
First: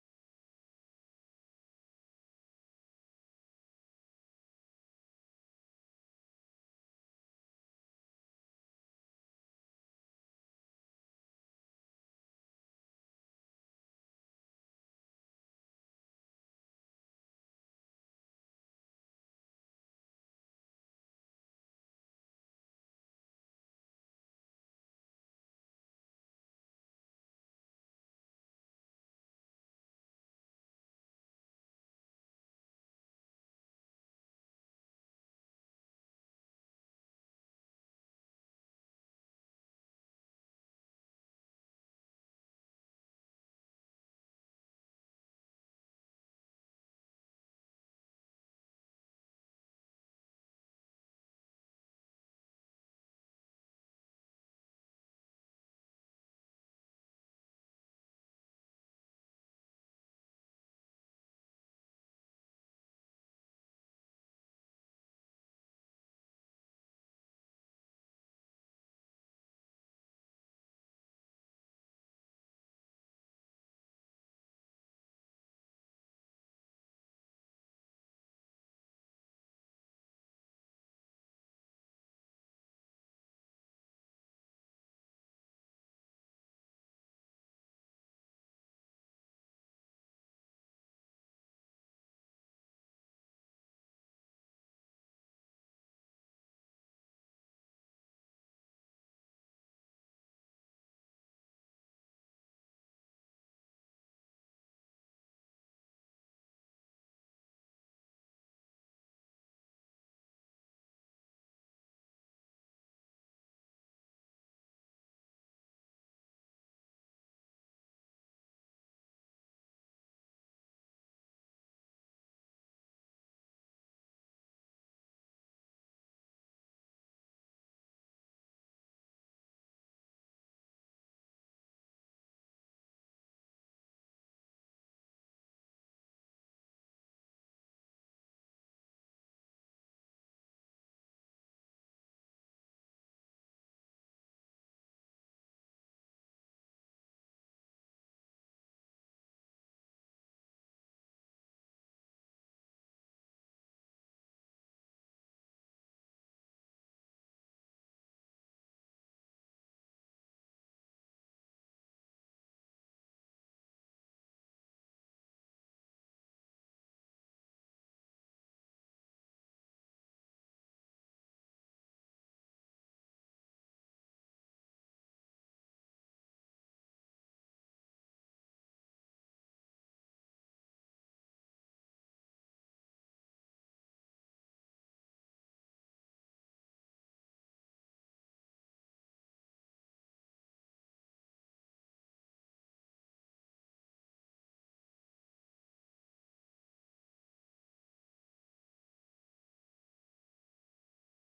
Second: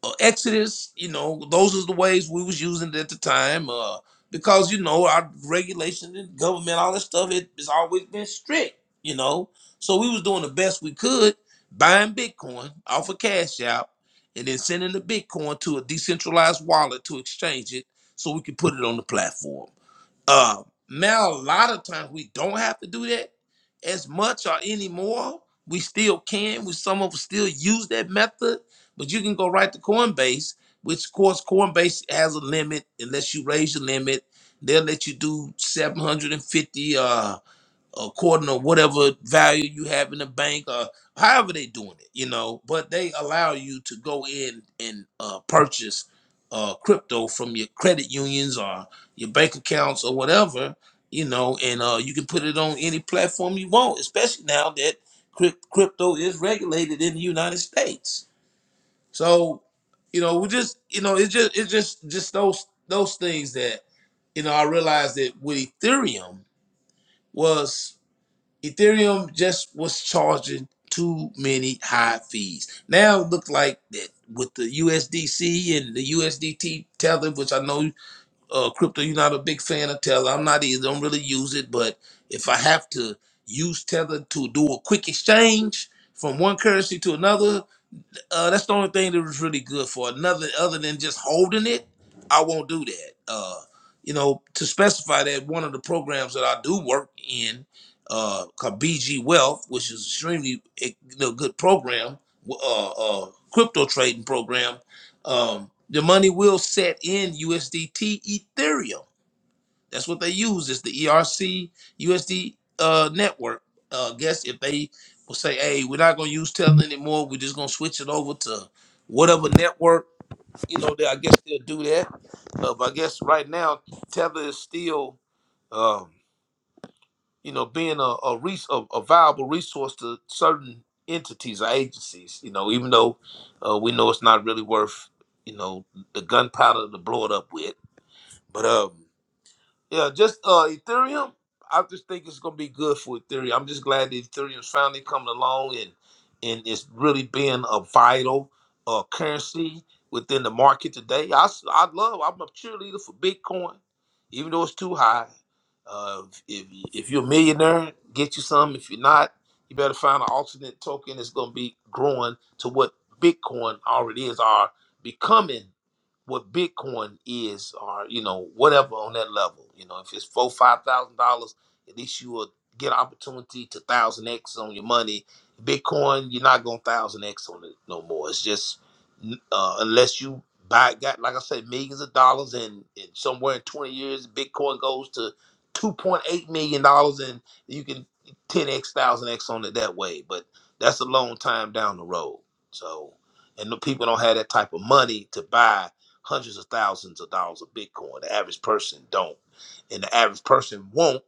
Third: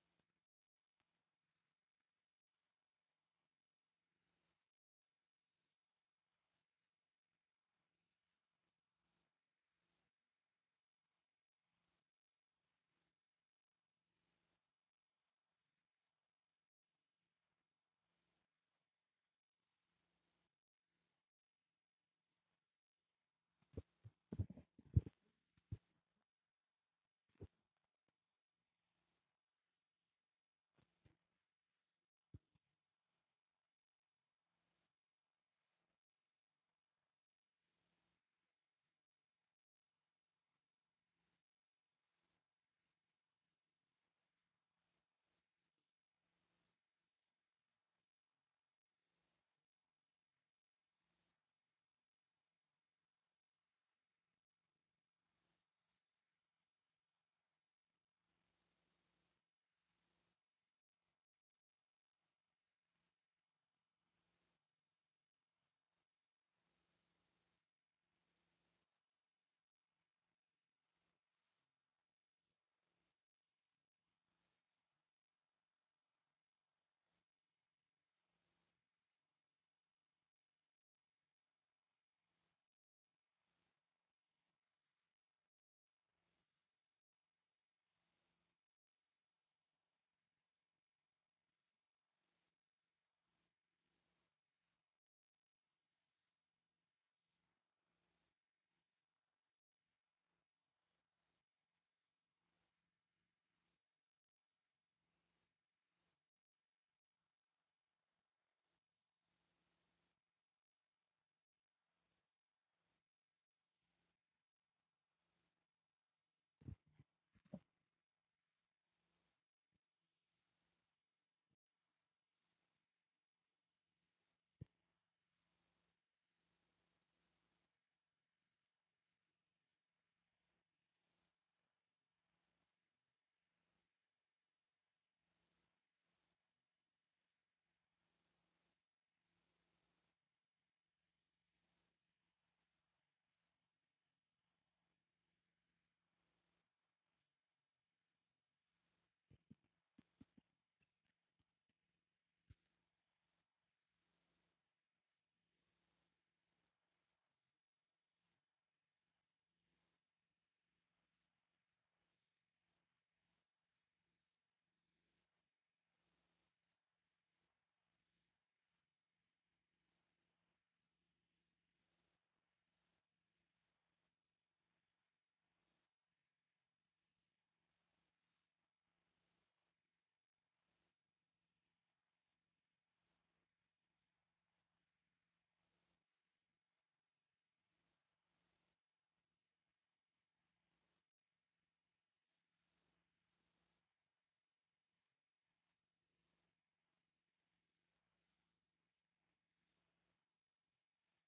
B: uh, Exodus, you know, those are the ways we was using it at the time. Uh, because you know our regulation and government, all that stuff, it has always been strict. You know, so we was doing the best we could, buying Bitcoin off of Cash App, and then sending the Bitcoin to a decentralized wallet to exchange it, so we could put it on the platform. Uh, now a lot of times we don't have to do that as much or anymore. We still can. We some of us still use that method, but you can go right to Coinbase, which of course Coinbase has a limit. Unless you raise your limit, they'll let you do 750 according to whatever value you have in the bank or however they doing it, you know, but they allow you to go in and uh, purchase uh, crypto from your credit unions or your bank accounts or whatever, you know, and uh, you can put it on any platform you want, especially now that cryp- crypto is regulated in the United States. So, you know, we just, you know, it's just, it's just, just those, those things that, you know, I realized that with Ethereum was Ethereum just was charging too many high fees. Now it looks like that with the USDC and the USDT Tether, which I know uh, crypto, you're not a big fan of Tether. I'm not either. Don't really use it, but if I have to use Tether to do a quick exchange from one currency to another, uh, that's the only thing that was really good for another other than just holding it i won't do that uh, you know to specify that one of the programs that i do work in uh, called bg wealth which is extremely eh, you know, good program uh, uh, crypto trading program um, the money will set in usdt ethereum that's what they use. It's the ERC USD uh, network. Uh, I guess if they will say, "Hey, we're not going to use Tesla anymore. We're just going to switch it over to whatever network," you know, they, I guess they'll do that. Uh, but I guess right now Tether is still, um, you know, being a a, res- a a viable resource to certain entities or agencies. You know, even though uh, we know it's not really worth, you know, the gunpowder to blow it up with. But um. Yeah, just uh Ethereum. I just think it's gonna be good for Ethereum. I'm just glad that Ethereum's finally coming along and and it's really being a vital uh currency within the market today. I s- I love. I'm a cheerleader for Bitcoin, even though it's too high. Uh, if if you're a millionaire, get you some. If you're not, you better find an alternate token that's gonna be growing to what Bitcoin already is, are becoming what Bitcoin is, or you know, whatever on that level. You know, if it's four, five thousand dollars, at least you will get an opportunity to thousand x on your money. Bitcoin, you're not going to thousand x on it no more. It's just uh, unless you buy got like I said, millions of dollars, and, and somewhere in twenty years, Bitcoin goes to two point eight million dollars, and you can ten x, thousand x on it that way. But that's a long time down the road. So, and the people don't have that type of money to buy hundreds of thousands of dollars of Bitcoin. The average person don't, and the average person won't.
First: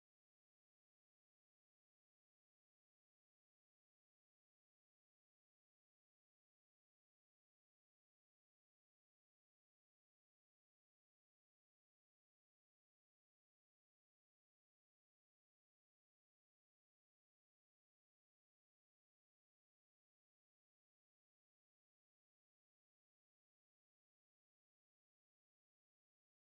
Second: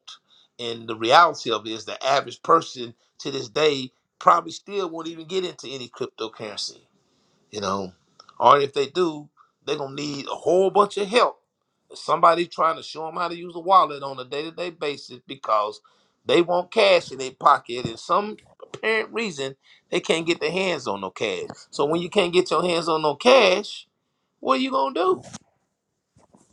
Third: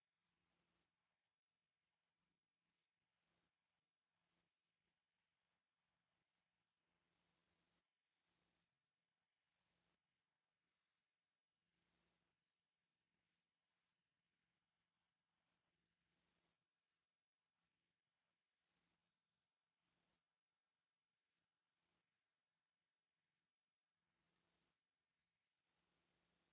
B: And the reality of it is, the average person to this day probably still won't even get into any cryptocurrency. You know, or if they do, they're gonna need a whole bunch of help. Somebody trying to show them how to use a wallet on a day-to-day basis because they want cash in their pocket, and some apparent reason they can't get their hands on no cash. So when you can't get your hands on no cash, what are you gonna do?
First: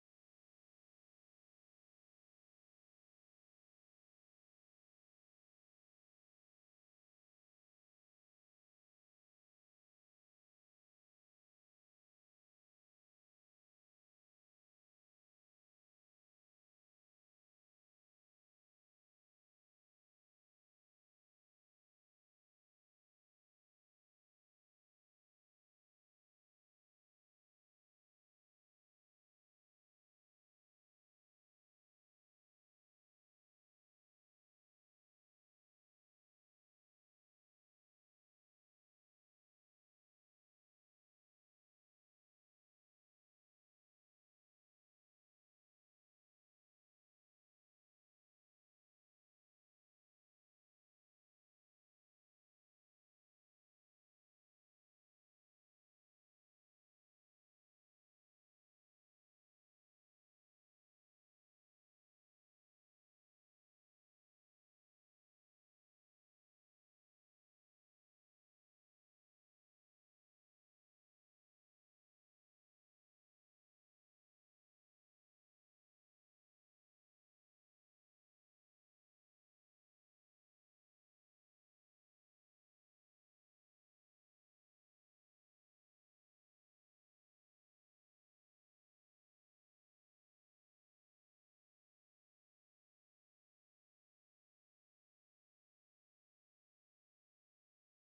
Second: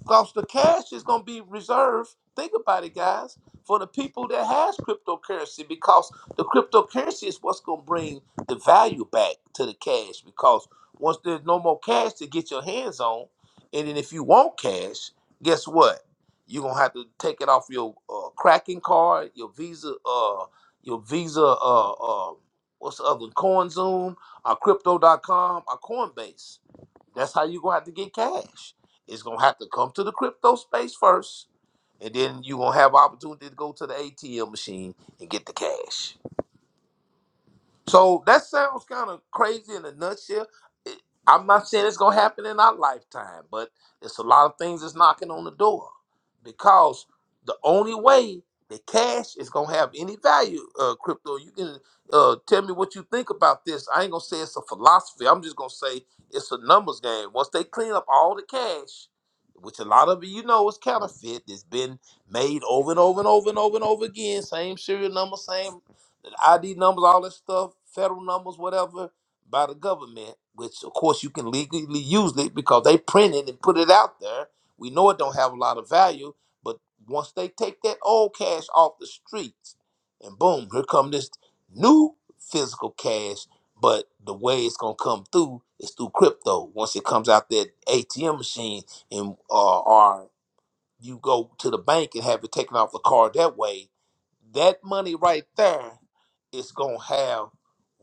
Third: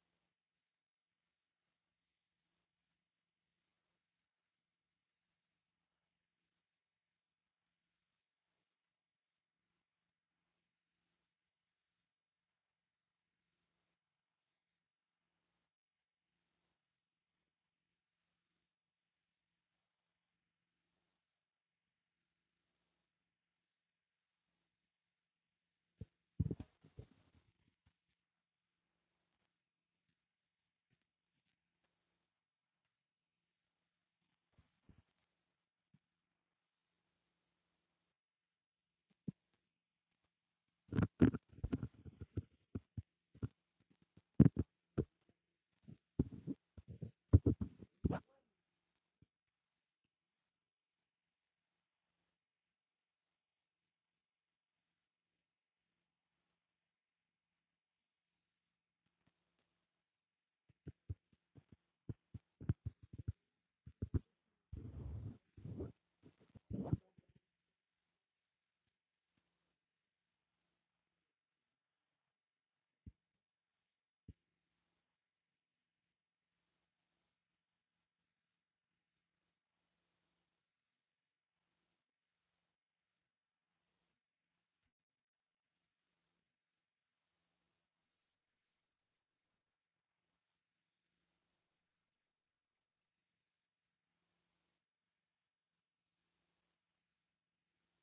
B: Because the cash is going to be reserved, think about it, guys, for the people that has cryptocurrency because the cryptocurrency is what's going to bring the value back to the cash because once there's no more cash to get your hands on, and then if you want cash, guess what? You're going to have to take it off your uh, cracking card, your Visa, uh, your Visa, uh, uh, what's the other, one? CoinZoom, or Crypto.com, or Coinbase that's how you're gonna have to get cash. It's gonna have to come to the crypto space first, and then you're gonna have opportunity to go to the ATM machine and get the cash. So that sounds kind of crazy in a nutshell. It- I'm not saying it's gonna happen in our lifetime, but it's a lot of things that's knocking on the door because the only way that cash is gonna have any value, uh, crypto. You can uh, tell me what you think about this. I ain't gonna say it's a philosophy. I'm just gonna say it's a numbers game. Once they clean up all the cash, which a lot of it, you know is counterfeit, it's been made over and over and over and over and over again. Same serial number, same ID numbers, all that stuff, federal numbers, whatever, by the government, which of course you can legally use it because they print it and put it out there. We know it don't have a lot of value, but once they take that old cash off the streets, and boom, here come this new physical cash. But the way it's gonna come through is through crypto. Once it comes out that ATM machine and uh, or you go to the bank and have it taken off the card that way, that money right there is going to have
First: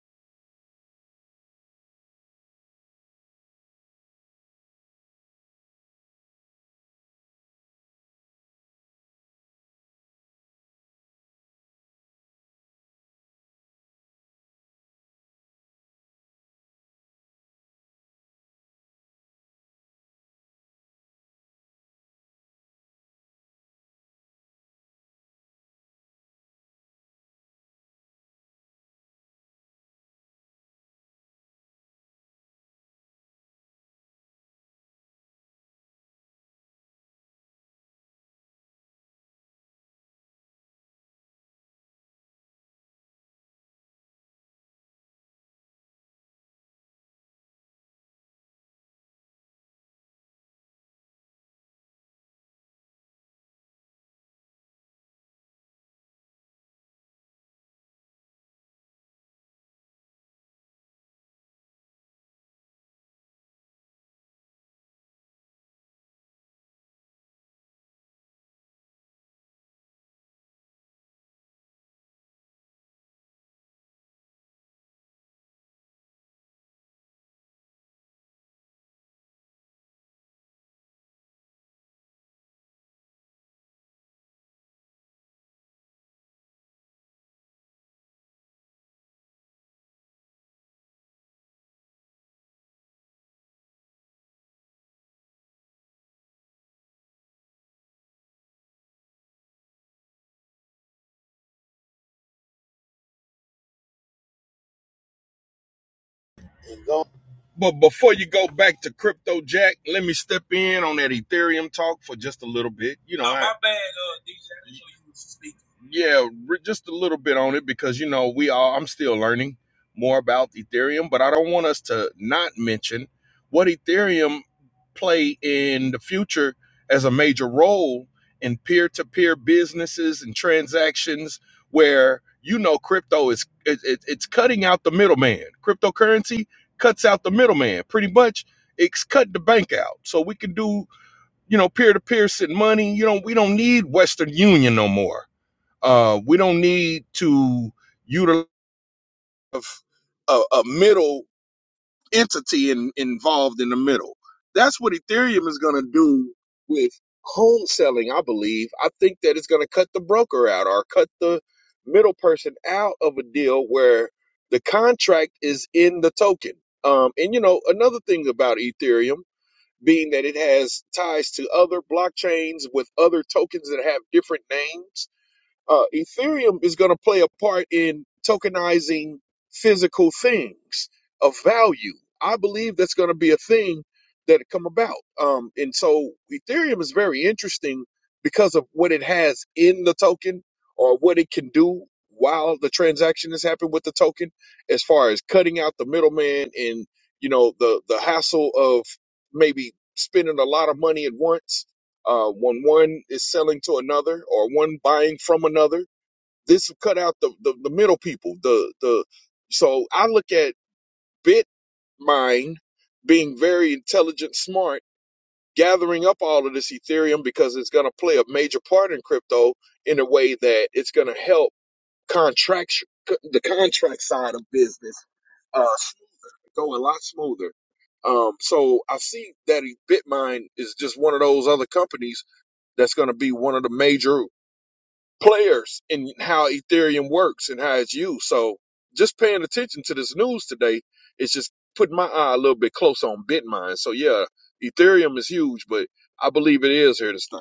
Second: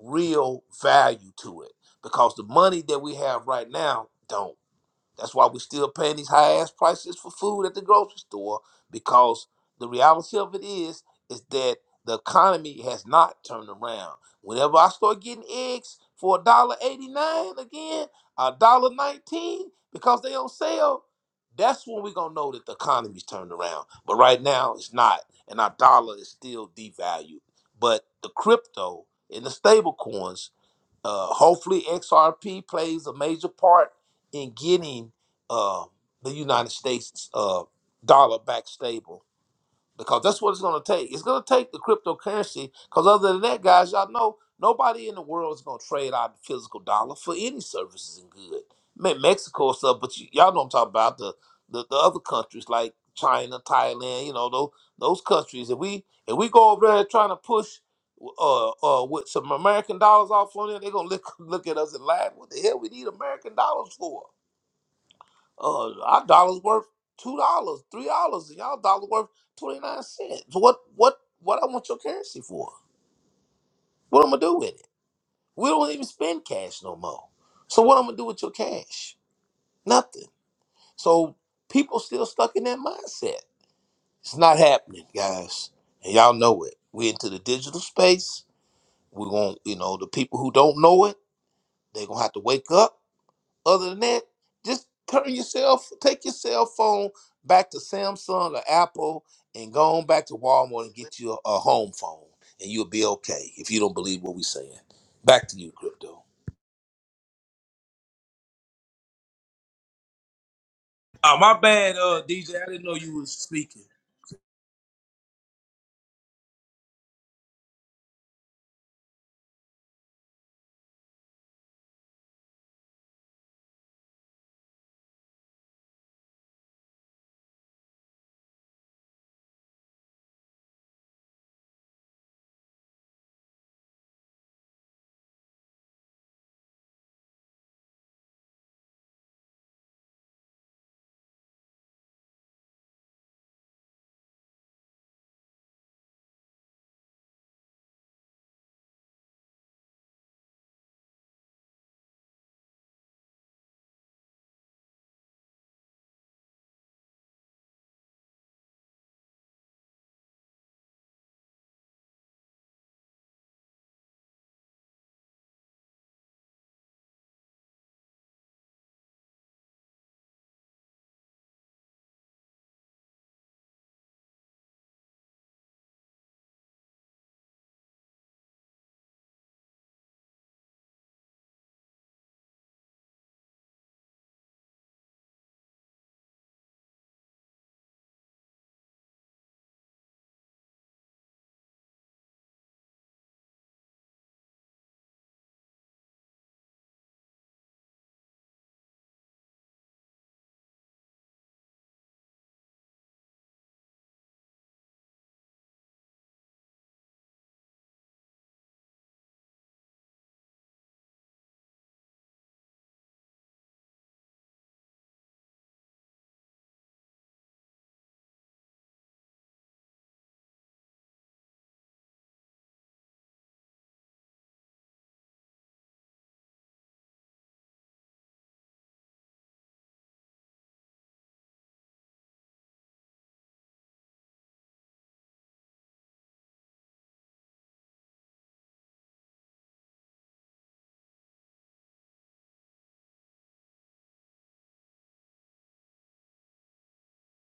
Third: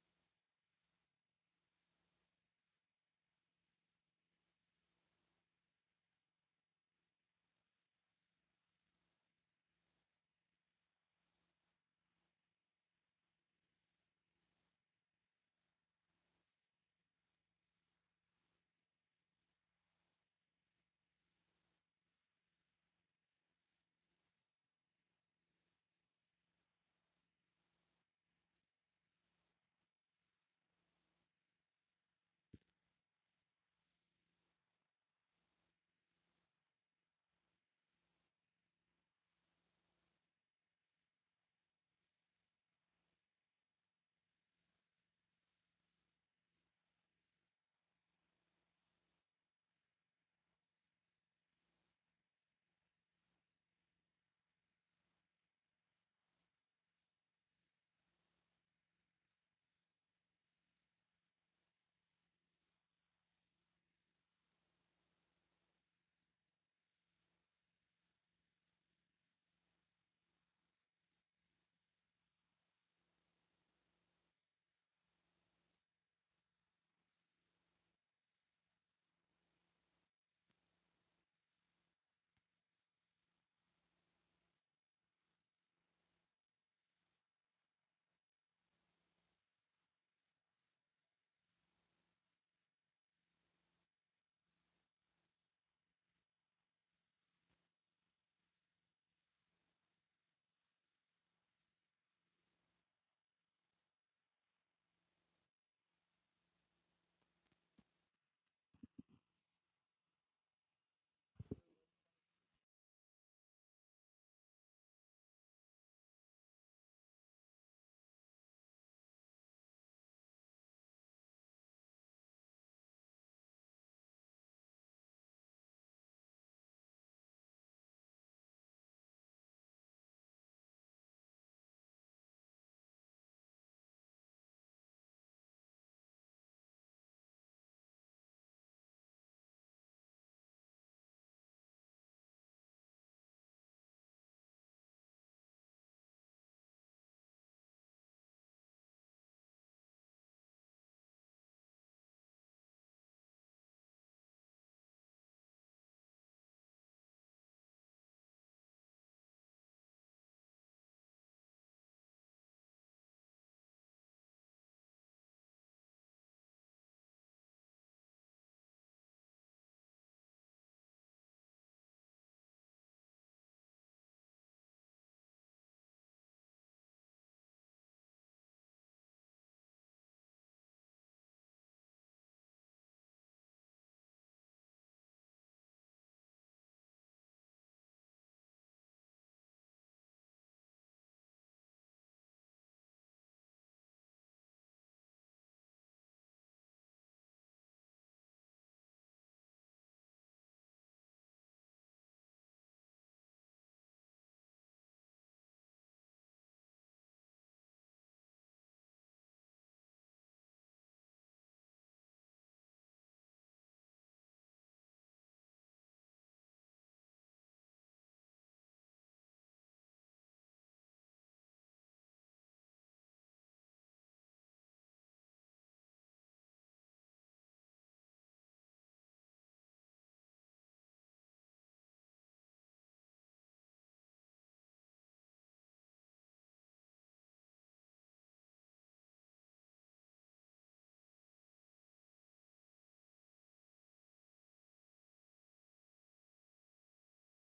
B: real value to it because the money that we have right now don't. That's why we're still paying these high ass prices for food at the grocery store because the reality of it is is that the economy has not turned around. Whenever I start getting eggs for eighty nine again, one dollar nineteen because they on sale, that's when we're gonna know that the economy's turned around. But right now it's not, and our dollar is still devalued. But the crypto and the stable coins. Uh, hopefully, XRP plays a major part in getting uh, the United States uh, dollar back stable because that's what it's going to take. It's going to take the cryptocurrency because other than that, guys, y'all know nobody in the world is going to trade out the physical dollar for any services and good. Me- Mexico and stuff, but you, y'all know what I'm talking about the, the the other countries like China, Thailand, you know those those countries. If we if we go over there trying to push uh uh with some American dollars off on there, they're gonna look *laughs* look at us and laugh. What the hell we need American dollars for? Uh, our dollar's worth two dollars, three dollars, and y'all dollar worth twenty nine cents. So What what what I want your currency for? What I'm gonna do with it? We don't even spend cash no more. So what I'm gonna do with your cash? Nothing. So people still stuck in that mindset. It's not happening, guys, and y'all know it. We into the digital space. We're going, you know, the people who don't know it, they're gonna have to wake up Other than that, just turn yourself, take your cell phone back to Samsung or Apple, and go on back to Walmart and get you a, a home phone, and you'll be okay if you don't believe what we're saying. Back to you, crypto.
A: But before you go back to Crypto Jack, let me step in on that
B: Oh, my
A: Ethereum
B: bad,
A: talk for
B: uh,
A: just a
B: DJ. I
A: little
B: didn't know
A: bit.
B: you
A: You know, oh,
B: was
A: I, my bad,
B: speaking.
A: uh, D J. Yeah, re- just a little bit on it because you know we all. I'm still learning more about Ethereum, but I don't want us to not mention what Ethereum play in the future as a major role in peer-to-peer businesses and transactions where you know crypto is it, it- it's cutting out the middleman cryptocurrency cuts out the middleman pretty much it's cut the bank out so we can do you know peer-to-peer send money you know we don't need western union no more uh, we don't need to utilize a, a middle entity in, involved in the middle. That's what Ethereum is going to do with home selling, I believe. I think that it's going to cut the broker out or cut the middle person out of a deal where the contract is in the token. Um, and you know, another thing about Ethereum being that it has ties to other blockchains with other tokens that have different names uh, Ethereum is going to play a part in tokenizing physical things of value. I believe that's going to be a thing that come about. Um, and so Ethereum is very interesting because of what it has in the token or what it can do while the transaction is happening with the token, as far as cutting out the middleman and you know the the hassle of maybe spending a lot of money at once uh, when one is selling to another or one buying from another. This will cut out the, the, the middle people. The the so I look at Bitmine being very intelligent, smart, gathering up all of this Ethereum because it's going to play a major part in crypto in a way that it's going to help contract the contract side of business uh, go a lot smoother. Um, so I see that Bitmine is just one of those other companies that's going to be one of the major players and how Ethereum works and how it's used. So just paying attention to this news today is just putting my eye a little bit close on Bitmine. So yeah, Ethereum is huge, but I believe it is here to stay.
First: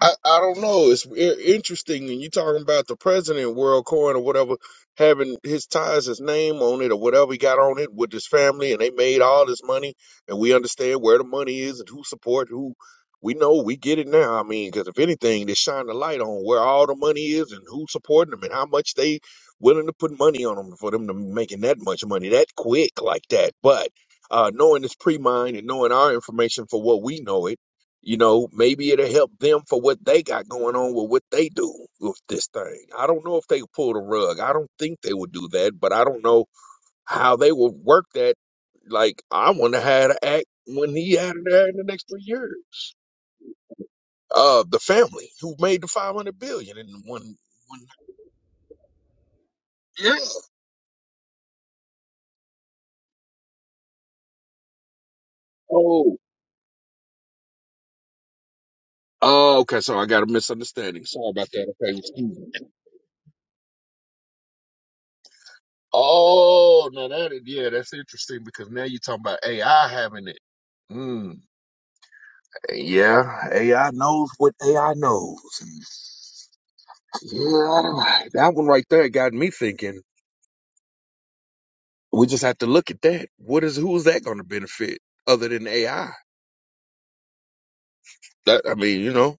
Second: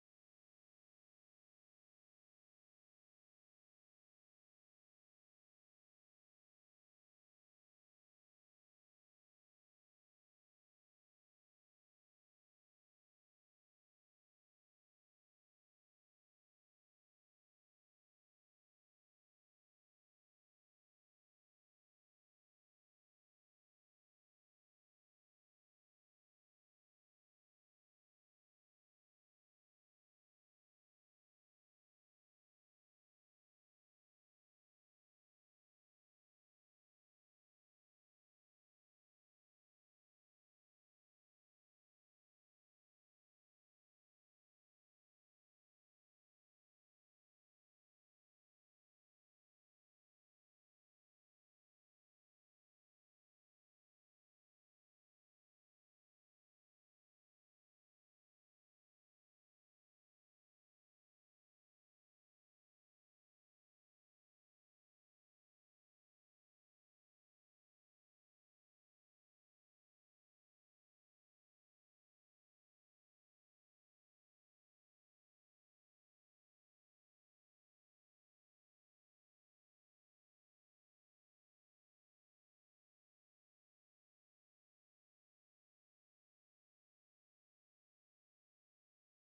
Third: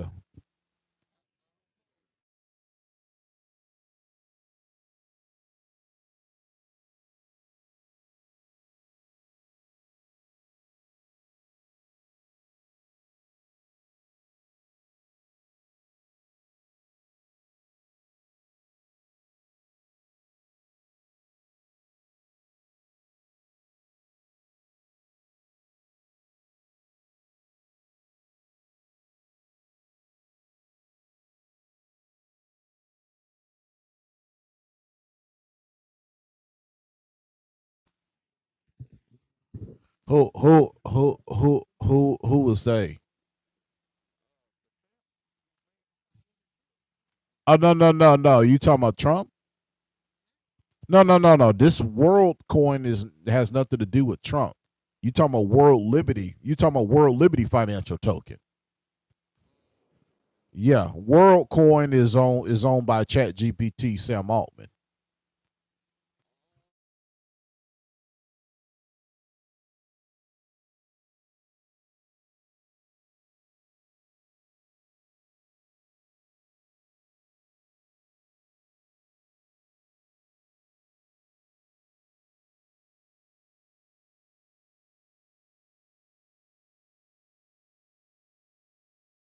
A: I, I don't know. It's i- interesting, and you talking about the president, World Coin or whatever, having his ties, his name on it, or whatever he got on it with his family, and they made all this money, and we understand where the money is and who support who. We know we get it now. I mean, because if anything, they shine the light on where all the money is and who's supporting them and how much they willing to put money on them for them to making that much money that quick like that. But uh, knowing this pre-mine and knowing our information for what we know it you know, maybe it'll help them for what they got going on with what they do with this thing. I don't know if they pull the rug. I don't think they would do that, but I don't know how they would work that. Like, I wonder how to act when he had it there in the next three years. Uh, the family who made the five hundred billion in one one. Yeah. Oh. Oh, okay. So I got a misunderstanding. Sorry about that. Okay. excuse me. Oh, now that is, yeah, that's interesting because now you're talking about AI having it. Mm. Yeah, AI knows what AI knows. And Yeah, that one right there got me thinking. We just have to look at that. What is who is that going to benefit other than AI? That I mean, you know.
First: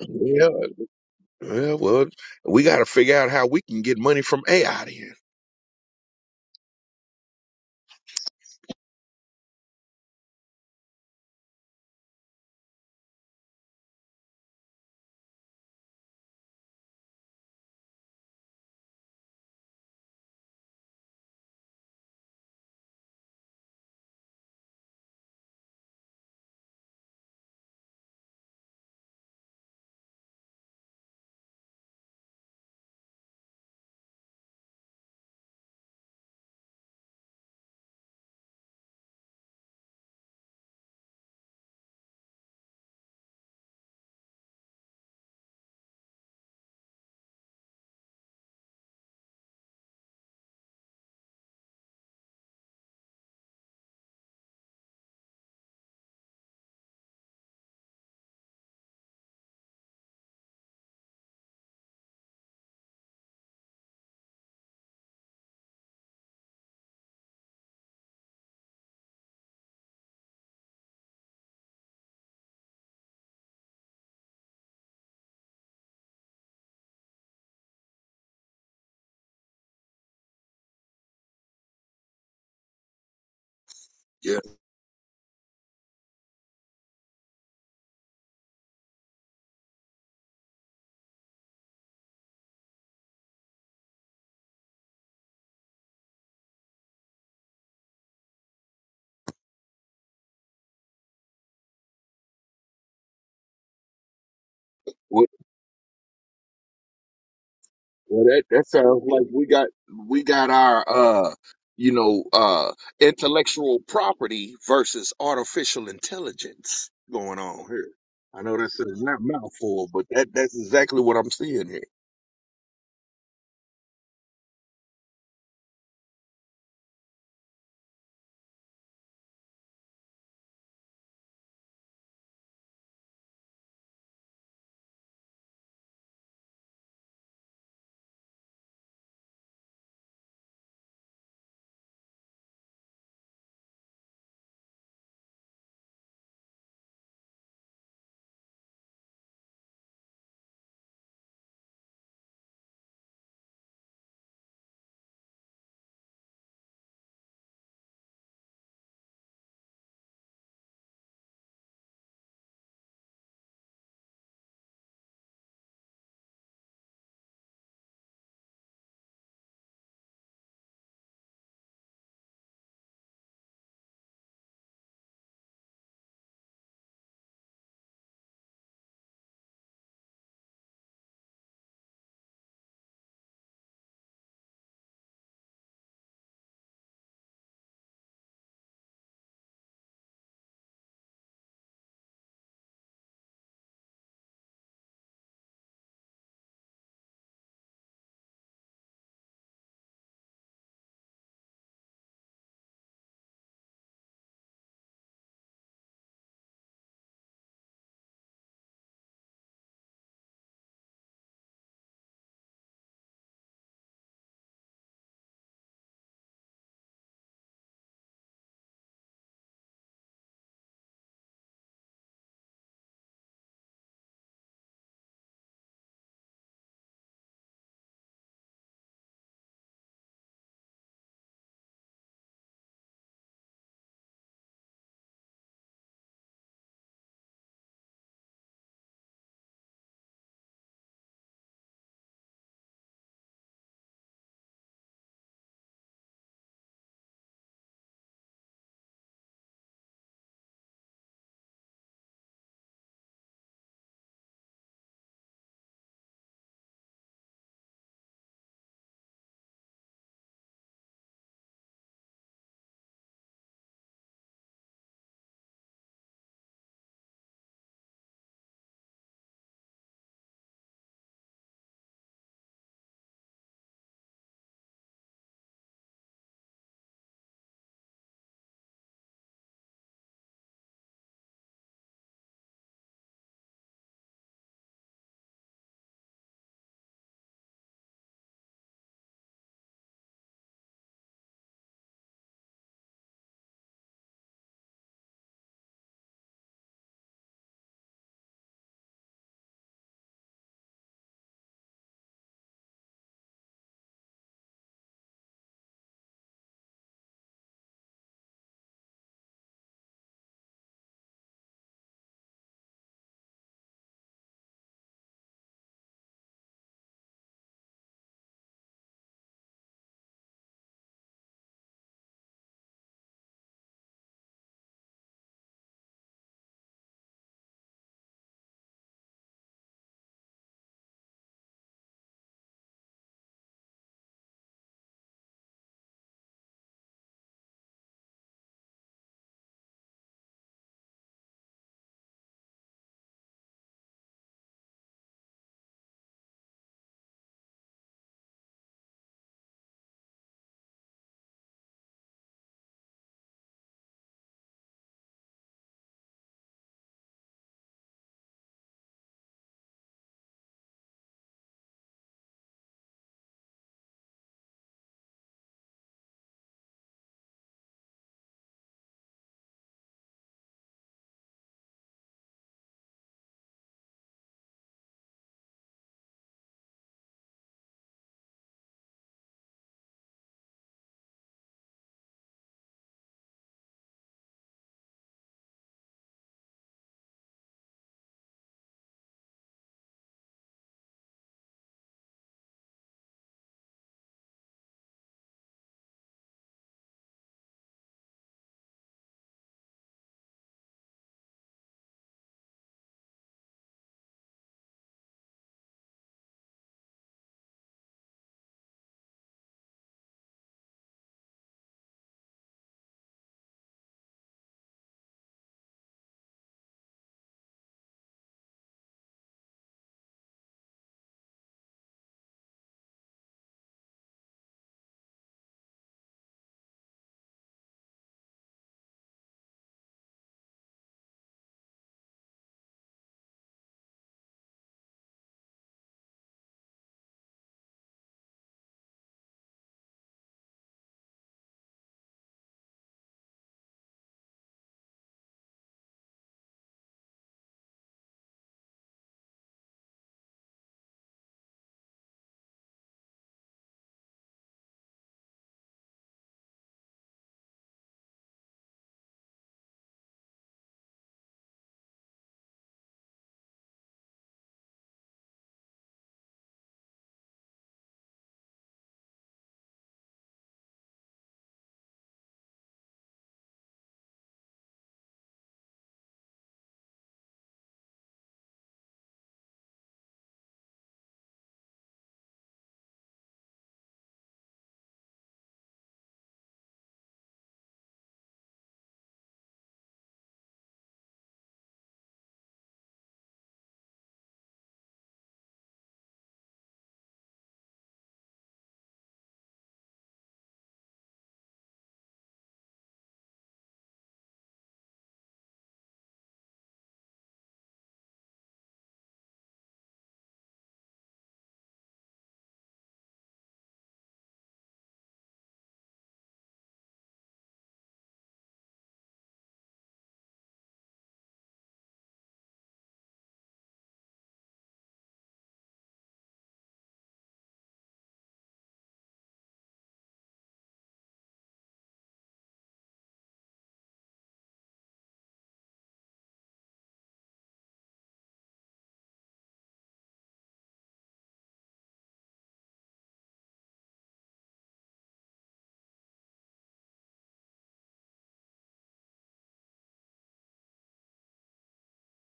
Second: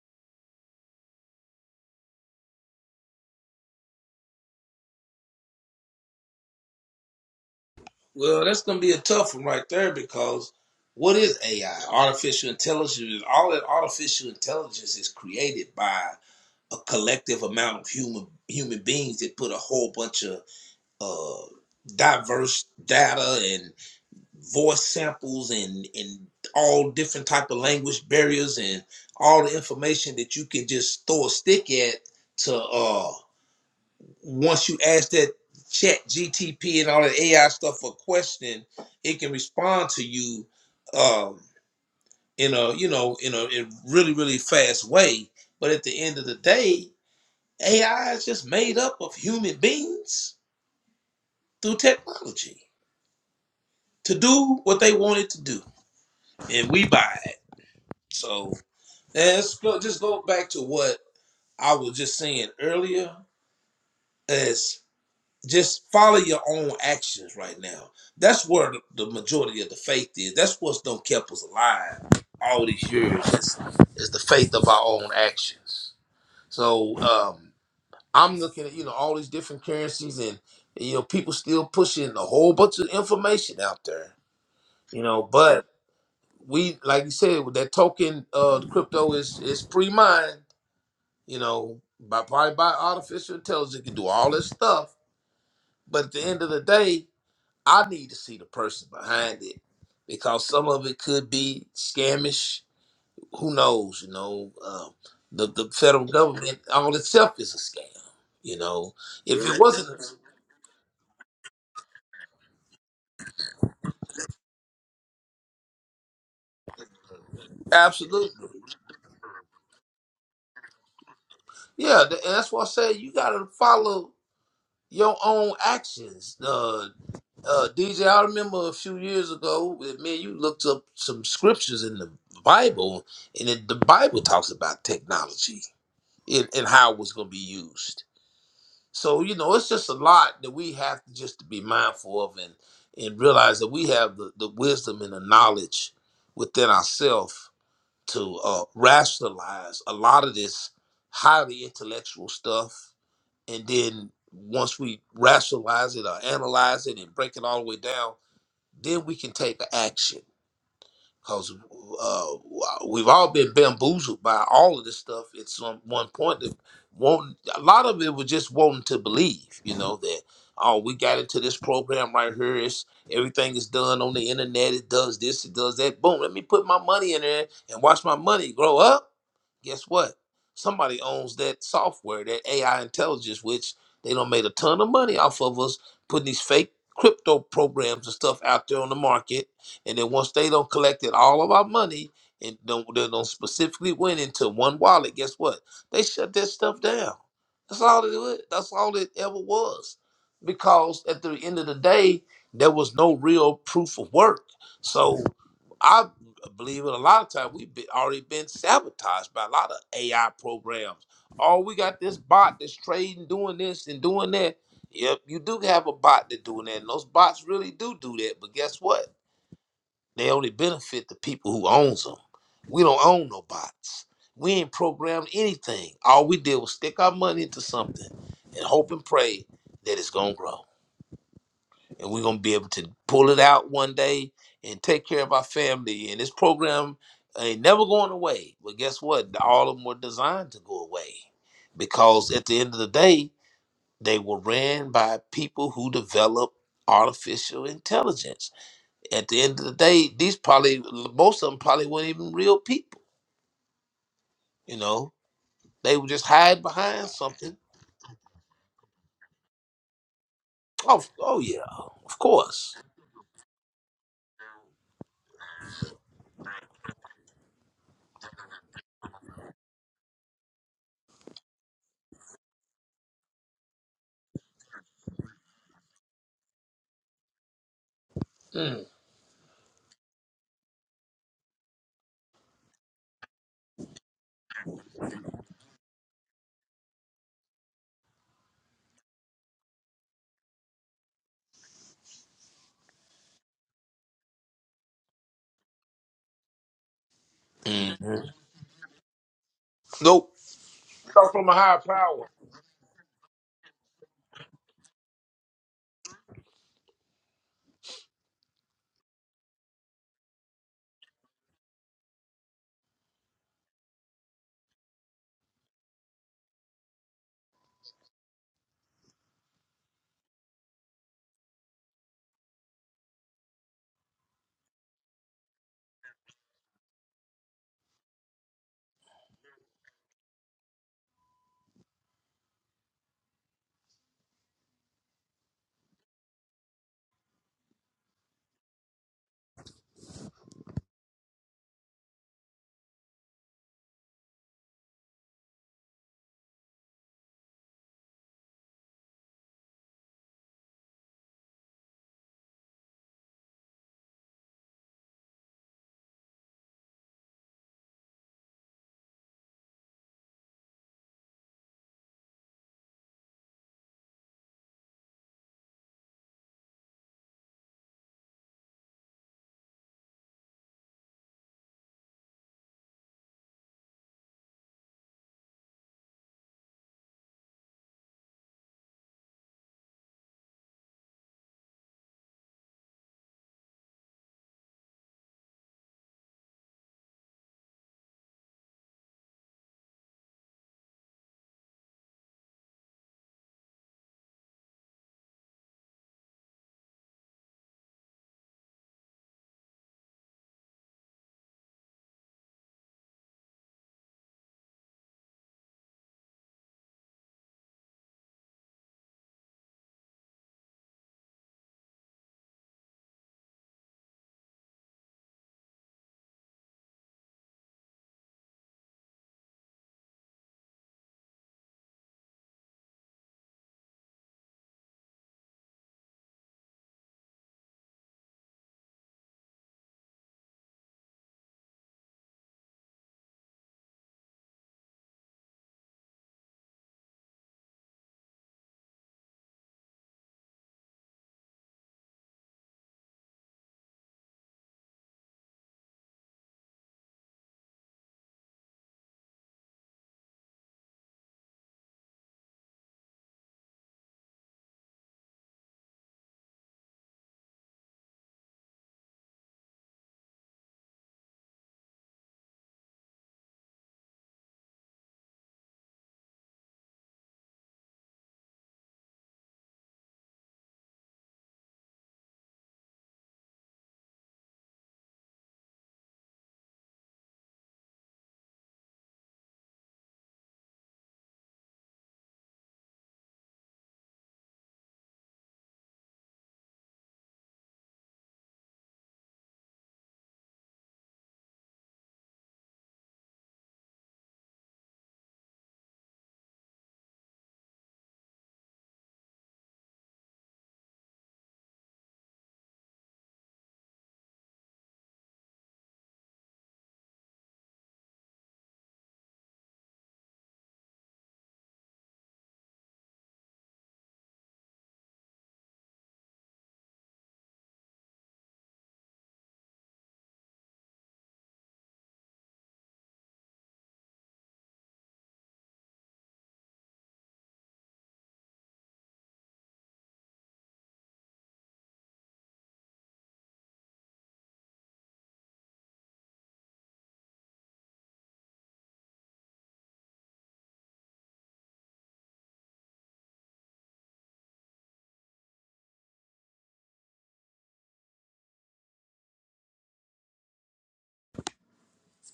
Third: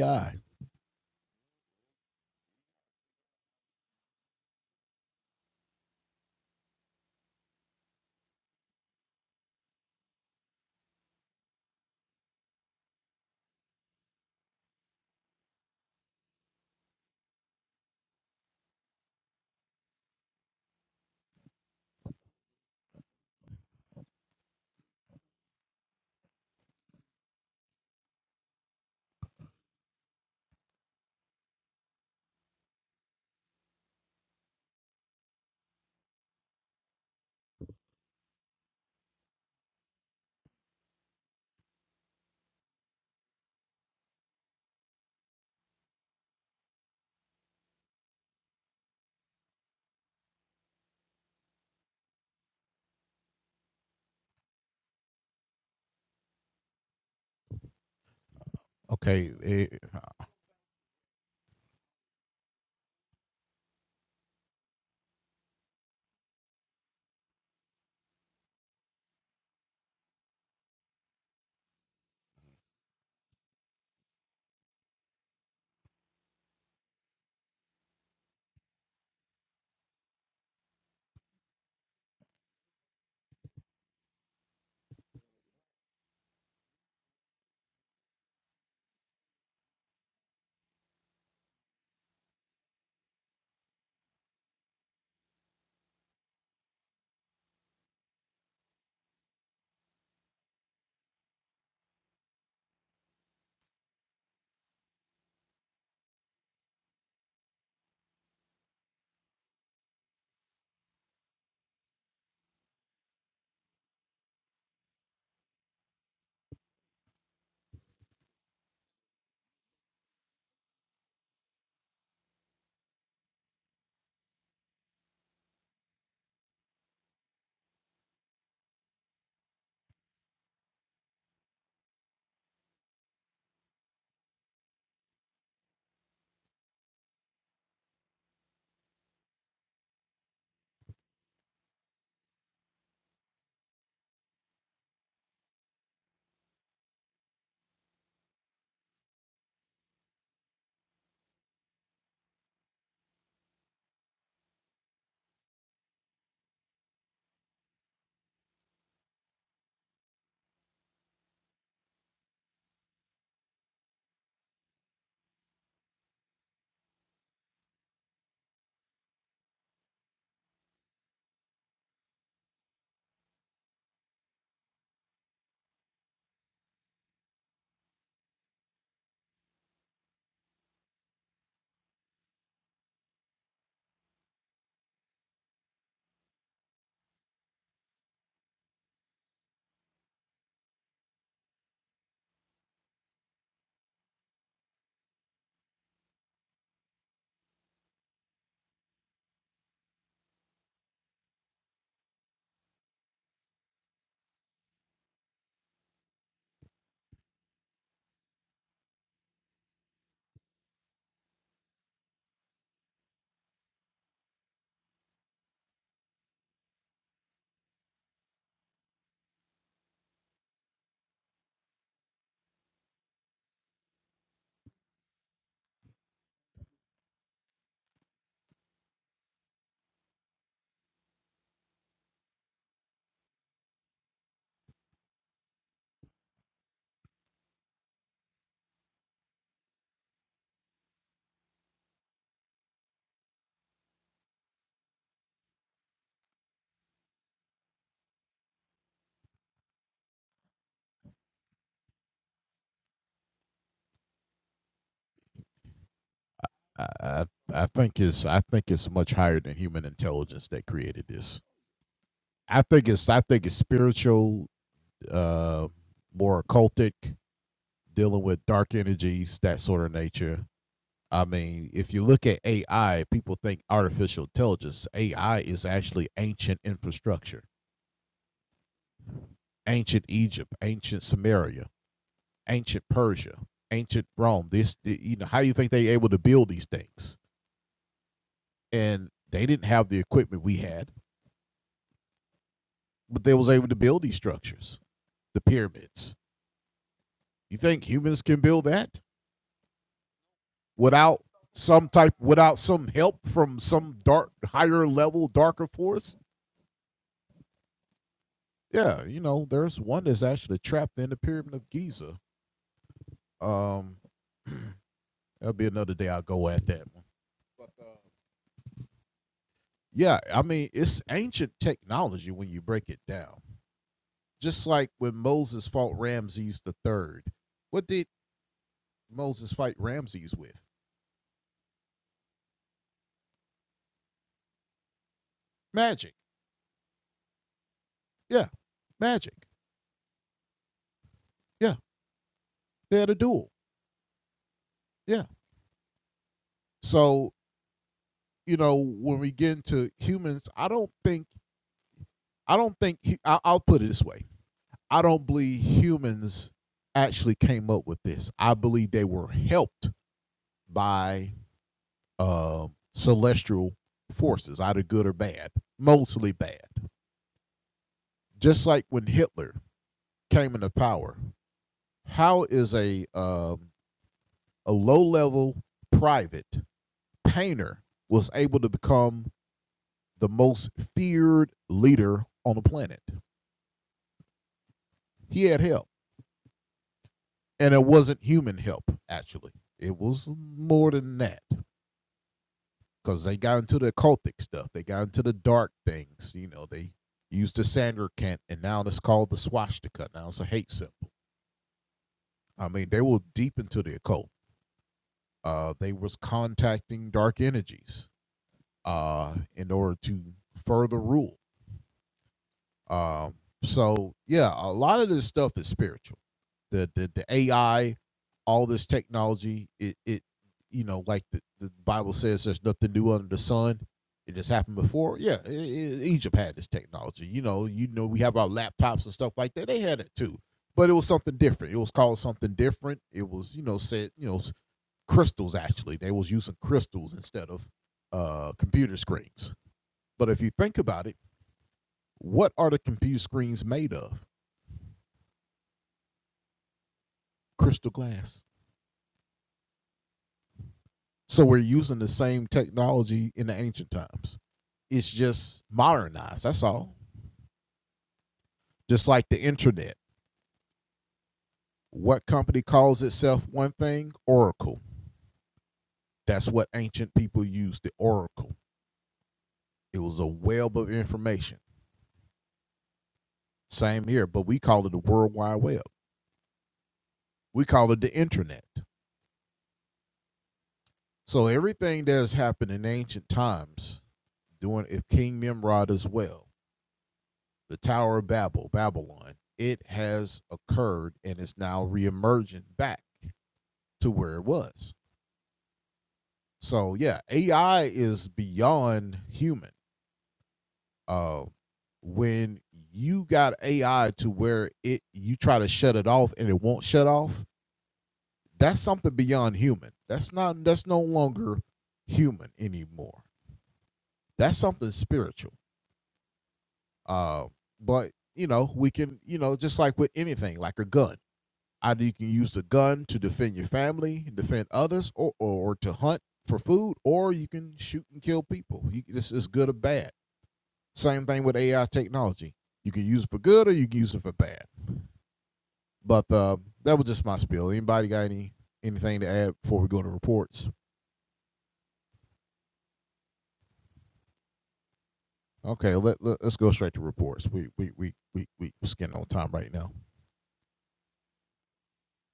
A: Yeah, yeah. Well, we got to figure out how we can get money from AI. Then.
B: Well, that's gonna be a tough one right there because what is AI? Artificial intelligence. All that artificial intelligence is created by a collective amount of human human beings that put a whole bunch of uh, diverse data and voice samples and and all different type of language barriers and all the information that you can just throw a stick at to uh once you ask that chat gtp and all that ai stuff a question it can respond to you um in a you know in a in really really fast way but at the end of the day ai is just made up of human beings through technology to do what they wanted to do, and we buy it. So let's go. Just go back to what I was just saying earlier. Is just follow your own actions right now. That's where the majority of the faith is. That's what's done kept us alive all these years. Is, is the faith of our own actions. So um, I'm looking at you know all these different currencies, and you know people still pushing a whole bunch of information out there.
A: Yeah.
B: You know, but we like you said with that token uh crypto is is pre-mined you know by probably by artificial intelligence it can do all this stuff but at the end of the day i need to see the person behind it because some of it could be scamish who knows you know um, the, the federal government all itself is a scam
A: Well, that
B: you
A: that
B: know
A: sounds like
B: if
A: we
B: it
A: got
B: wasn't
A: we got our uh you know uh intellectual property versus artificial intelligence going on here.
B: absolutely
A: I know that's a mouthful, but that that's exactly what I'm seeing here.
B: yeah th- and that's why i say you got to follow your own actions uh, uh, DJ, I remember a few years ago, eh, man, you looked up some scriptures in the Bible, and it, the Bible talks about technology and, and how it was going to be used. So, you know, it's just a lot that we have to just to be mindful of and, and realize that we have the, the wisdom and the knowledge within ourselves to uh, rationalize a lot of this highly intellectual stuff. And then once we rationalize it or analyze it and break it all the way down, then we can take action because uh, we've all been bamboozled by all of this stuff at some one point. That won't. a lot of it was just wanting to believe, you know, that oh, we got into this program right here. It's everything is done on the internet. It does this, it does that. Boom, let me put my money in there and watch my money grow up guess what? Somebody owns that software, that AI intelligence, which they done made a ton of money off of us putting these fake crypto programs and stuff out there on the market. And then once they don't collected all of our money and don't, they don't specifically went into one wallet, guess what? They shut that stuff down. That's all it was. That's all it ever was. Because at the end of the day, there was no real proof of work. So I believe it. A lot of times we've been, already been sabotaged by a lot of AI programs. Oh, we got this bot that's trading, doing this and doing that. Yep, you do have a bot that's doing that, and those bots really do do that. But guess what? They only benefit the people who owns them. We don't own no bots. We ain't programmed anything. All we did was stick our money into something and hope and pray that it's gonna grow and we're gonna be able to pull it out one day and take care of our family. And this program ain't never going away. But guess what? All of them were designed to go away because at the end of the day, they were ran by people who develop artificial intelligence. At the end of the day, these probably most of them probably weren't even real people. You know, they were just hide behind something. Oh, oh yeah, of course. Mm. Mhm. Nope. Talk from a higher power.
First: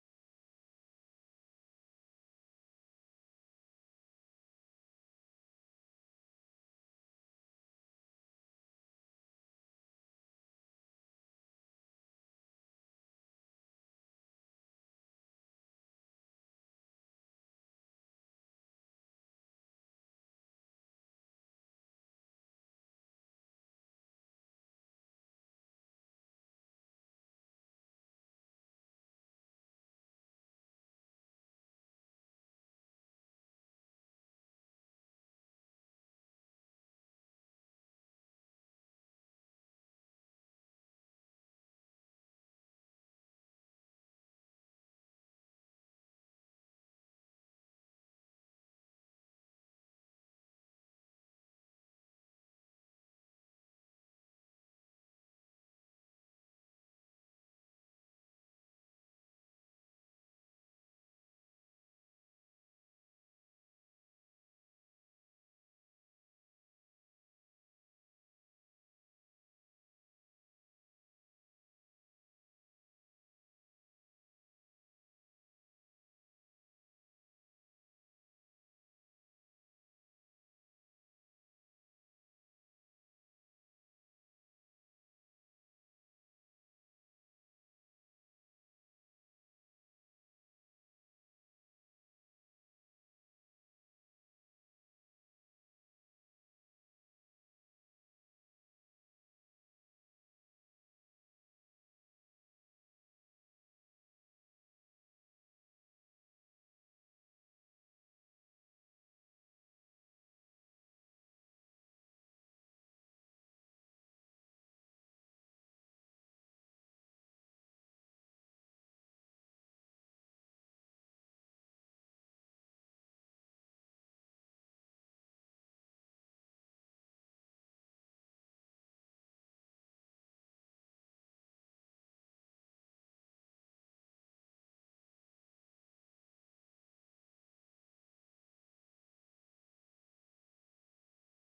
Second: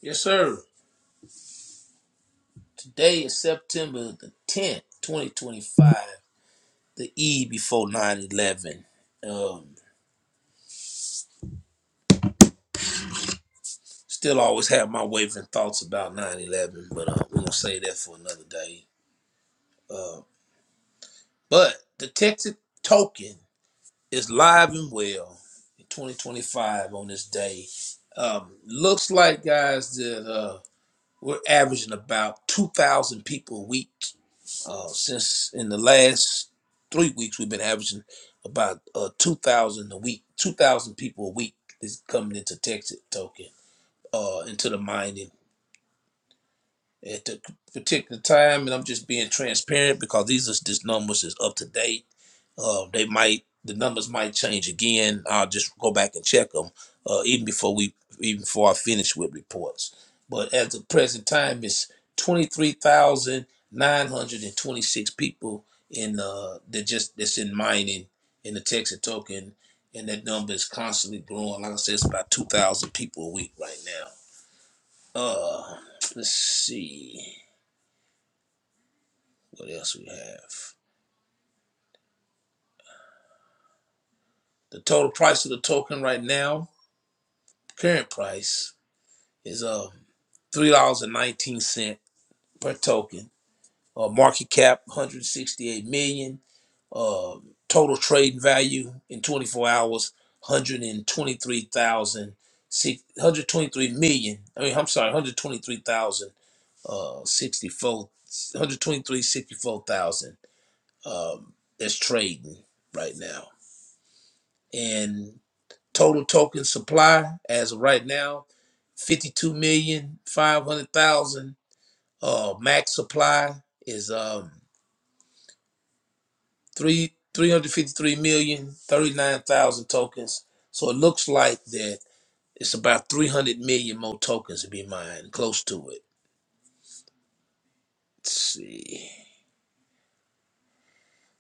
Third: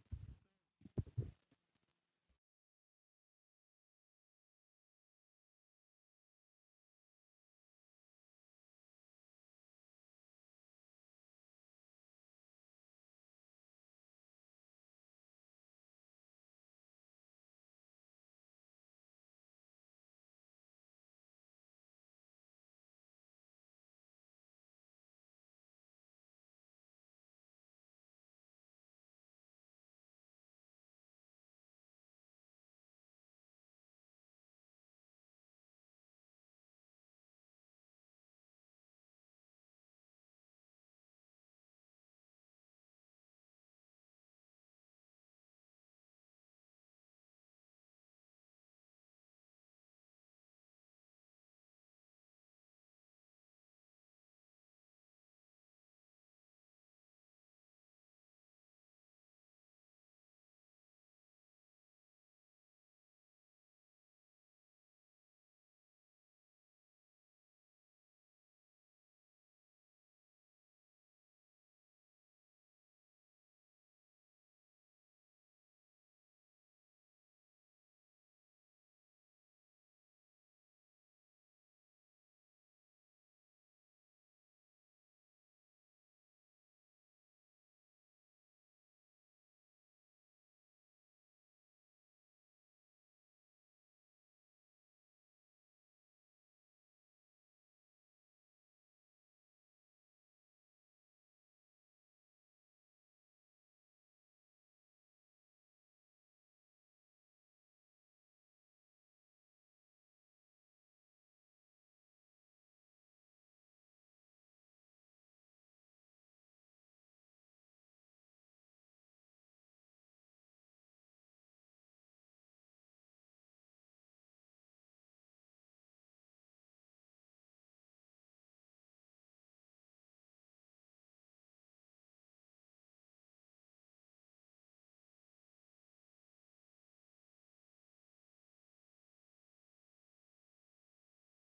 B: Yes, sir. Today is September the 10th, 2025, the eve before 9 11. Um, still always have my wavering thoughts about 9 11, but uh, we're going to say that for another day. Uh, but the Texas token is live and well in 2025 on this day. Um, looks like, guys, that uh, we're averaging about 2,000 people a week Uh, since in the last three weeks, we've been averaging about uh, 2,000 a week, 2,000 people a week is coming into Texas token, uh, into the mining at the particular time. And I'm just being transparent because these are, this numbers is up to date uh, they might the numbers might change again. I'll just go back and check them uh, even before we even before I finish with reports. But at the present time, it's twenty three thousand nine hundred and twenty six people in uh that just that's in mining in the Texas token, and that number is constantly growing. Like I said, it's about two thousand people a week right now. Uh, let's see what else we have. The total price of the token right now, current price, is uh, three dollars and nineteen cent per token. Uh, market cap 168 million. Uh, total trade value in 24 hours one hundred and twenty-three thousand six hundred twenty-three million. I mean, I'm sorry, 123,000. Uh, 64, 123, Um, that's trading right now. And total token supply as of right now fifty-two million five hundred thousand. Uh, max supply is um, three three hundred fifty three million thirty nine thousand tokens. So it looks like that it's about three hundred million more tokens to be mined, close to it. Let's see.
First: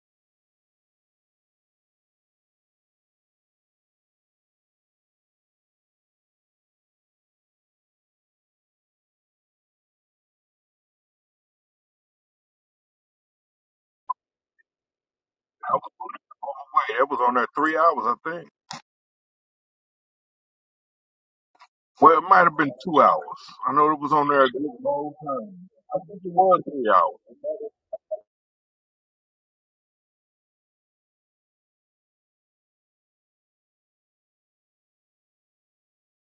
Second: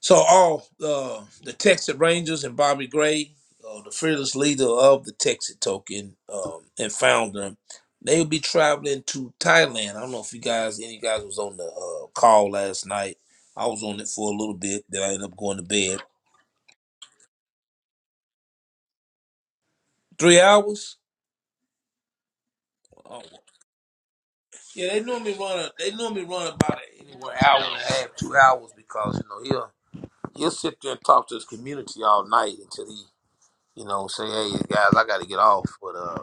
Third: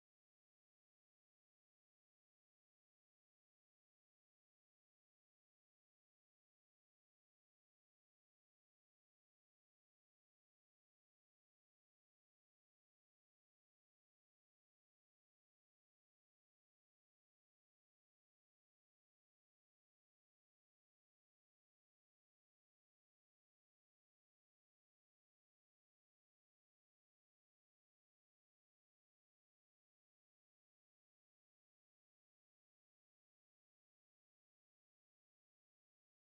B: So all uh, the Texas Rangers and Bobby Gray, uh, the fearless leader of the Texas token um, and founder, they'll be traveling to Thailand. I don't know if you guys, any guys, was on the uh, call last night. I was on it for a little bit, then I ended up going to bed Three hours? Oh. Yeah, they normally run. A, they normally run about a- anywhere hour and a half, two hours, because you know he'll he'll sit there and talk to his community all night until he, you know, say, "Hey guys, I got to get off." But uh,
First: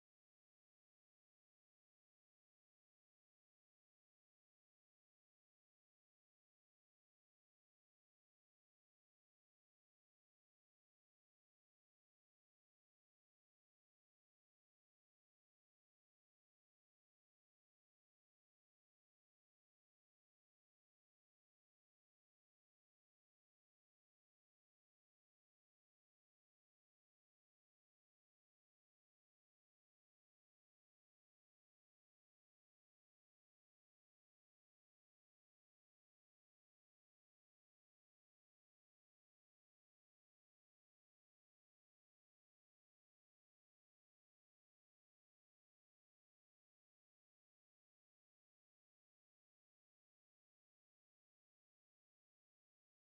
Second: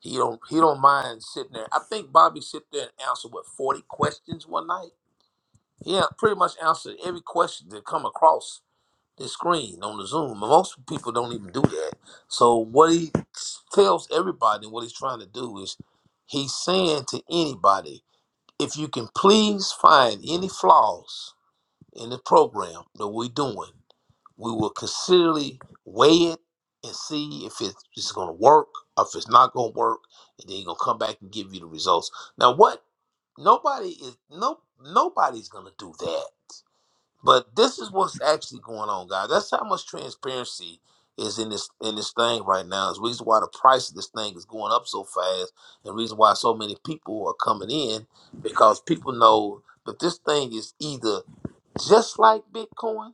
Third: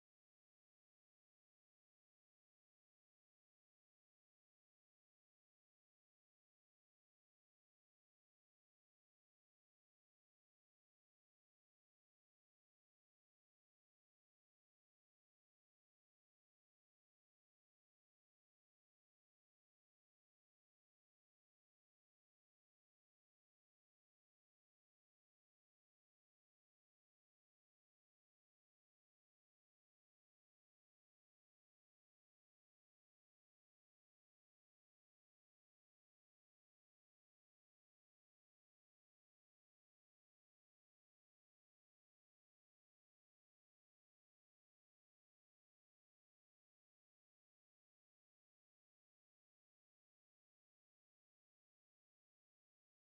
B: he don't he don't mind sitting there. I think Bobby sit there and answer what forty questions one night. Yeah, pretty much answered every question that come across the screen on the Zoom. And Most people don't even do that. So what he tells everybody, what he's trying to do is, he's saying to anybody, if you can please find any flaws in the program that we're doing, we will considerably weigh it and see if it- it's going to work or if it's not going to work, and then he's going to come back and give you the results. Now, what nobody is no nobody's going to do that. But this is what's actually going on, guys. That's how much transparency is in this in this thing right now. Is the reason why the price of this thing is going up so fast, and reason why so many people are coming in because people know that this thing is either just like Bitcoin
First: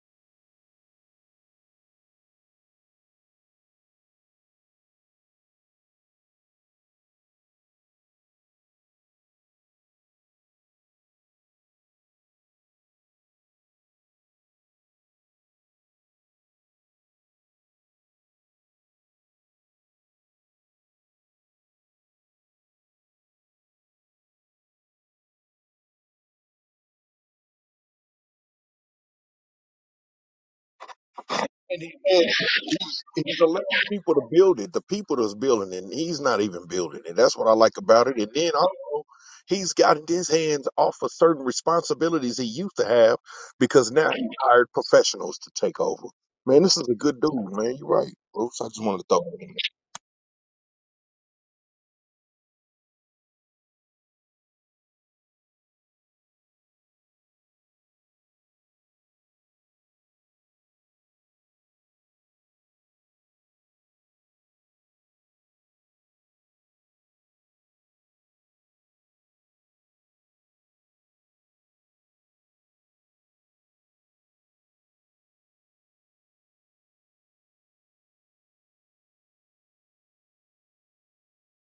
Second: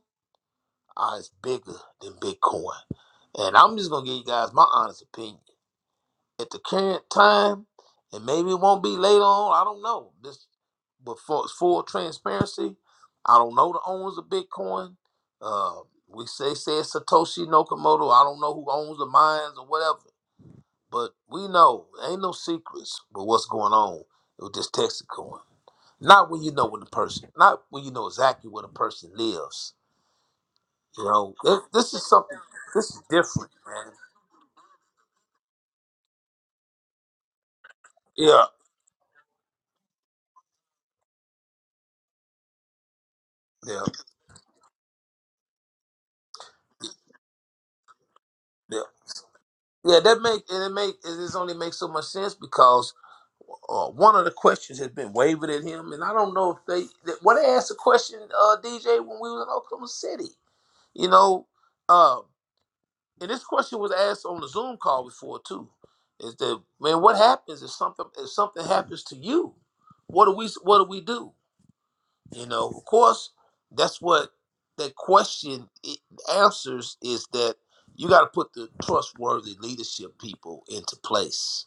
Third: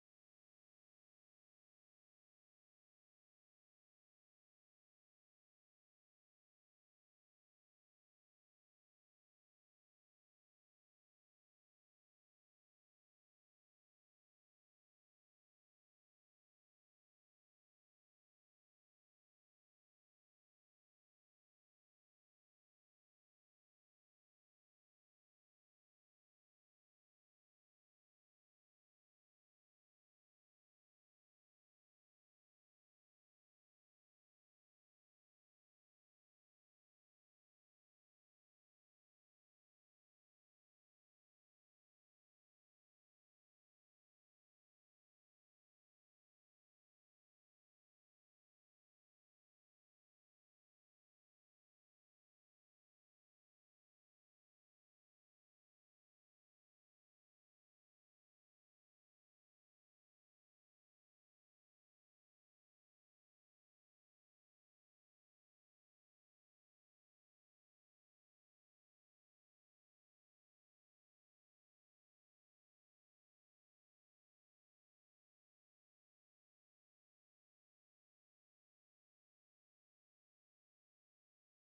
B: or it's bigger than Bitcoin. And I'm just gonna give you guys my honest opinion at the current time, and maybe it won't be later on. I don't know. This, but for full transparency, I don't know the owners of Bitcoin. Uh, we say say it's Satoshi Nakamoto. I don't know who owns the mines or whatever, but we know ain't no secrets. with what's going on with this Texas coin? Not when you know when the person, not when you know exactly where the person lives. You know, this,
A: And, he,
B: this is
A: and
B: something. This is
A: he's he's
B: different,
A: allowing
B: man.
A: people to build it, the people that's building it, and he's not even building it. That's what I like about it. And
B: Yeah,
A: then also, he's gotten his hands off of certain responsibilities he used to have
B: Yeah,
A: because now he hired professionals to take over. Man, this is a good dude, man. You're right, Bruce. I
B: yeah.
A: just wanted to throw that in.
B: Yeah, that make and it make it just only makes so much sense because uh, one of the questions has been wavered at him, and I don't know if they that, well they asked a question uh, DJ when we was in Oklahoma City, you know, uh, and this question was asked on the Zoom call before too. Is that man? What happens if something if something happens to you? What do we what do we do? You know, of course, that's what that question i- answers is that you got to put the trustworthy leadership people into place.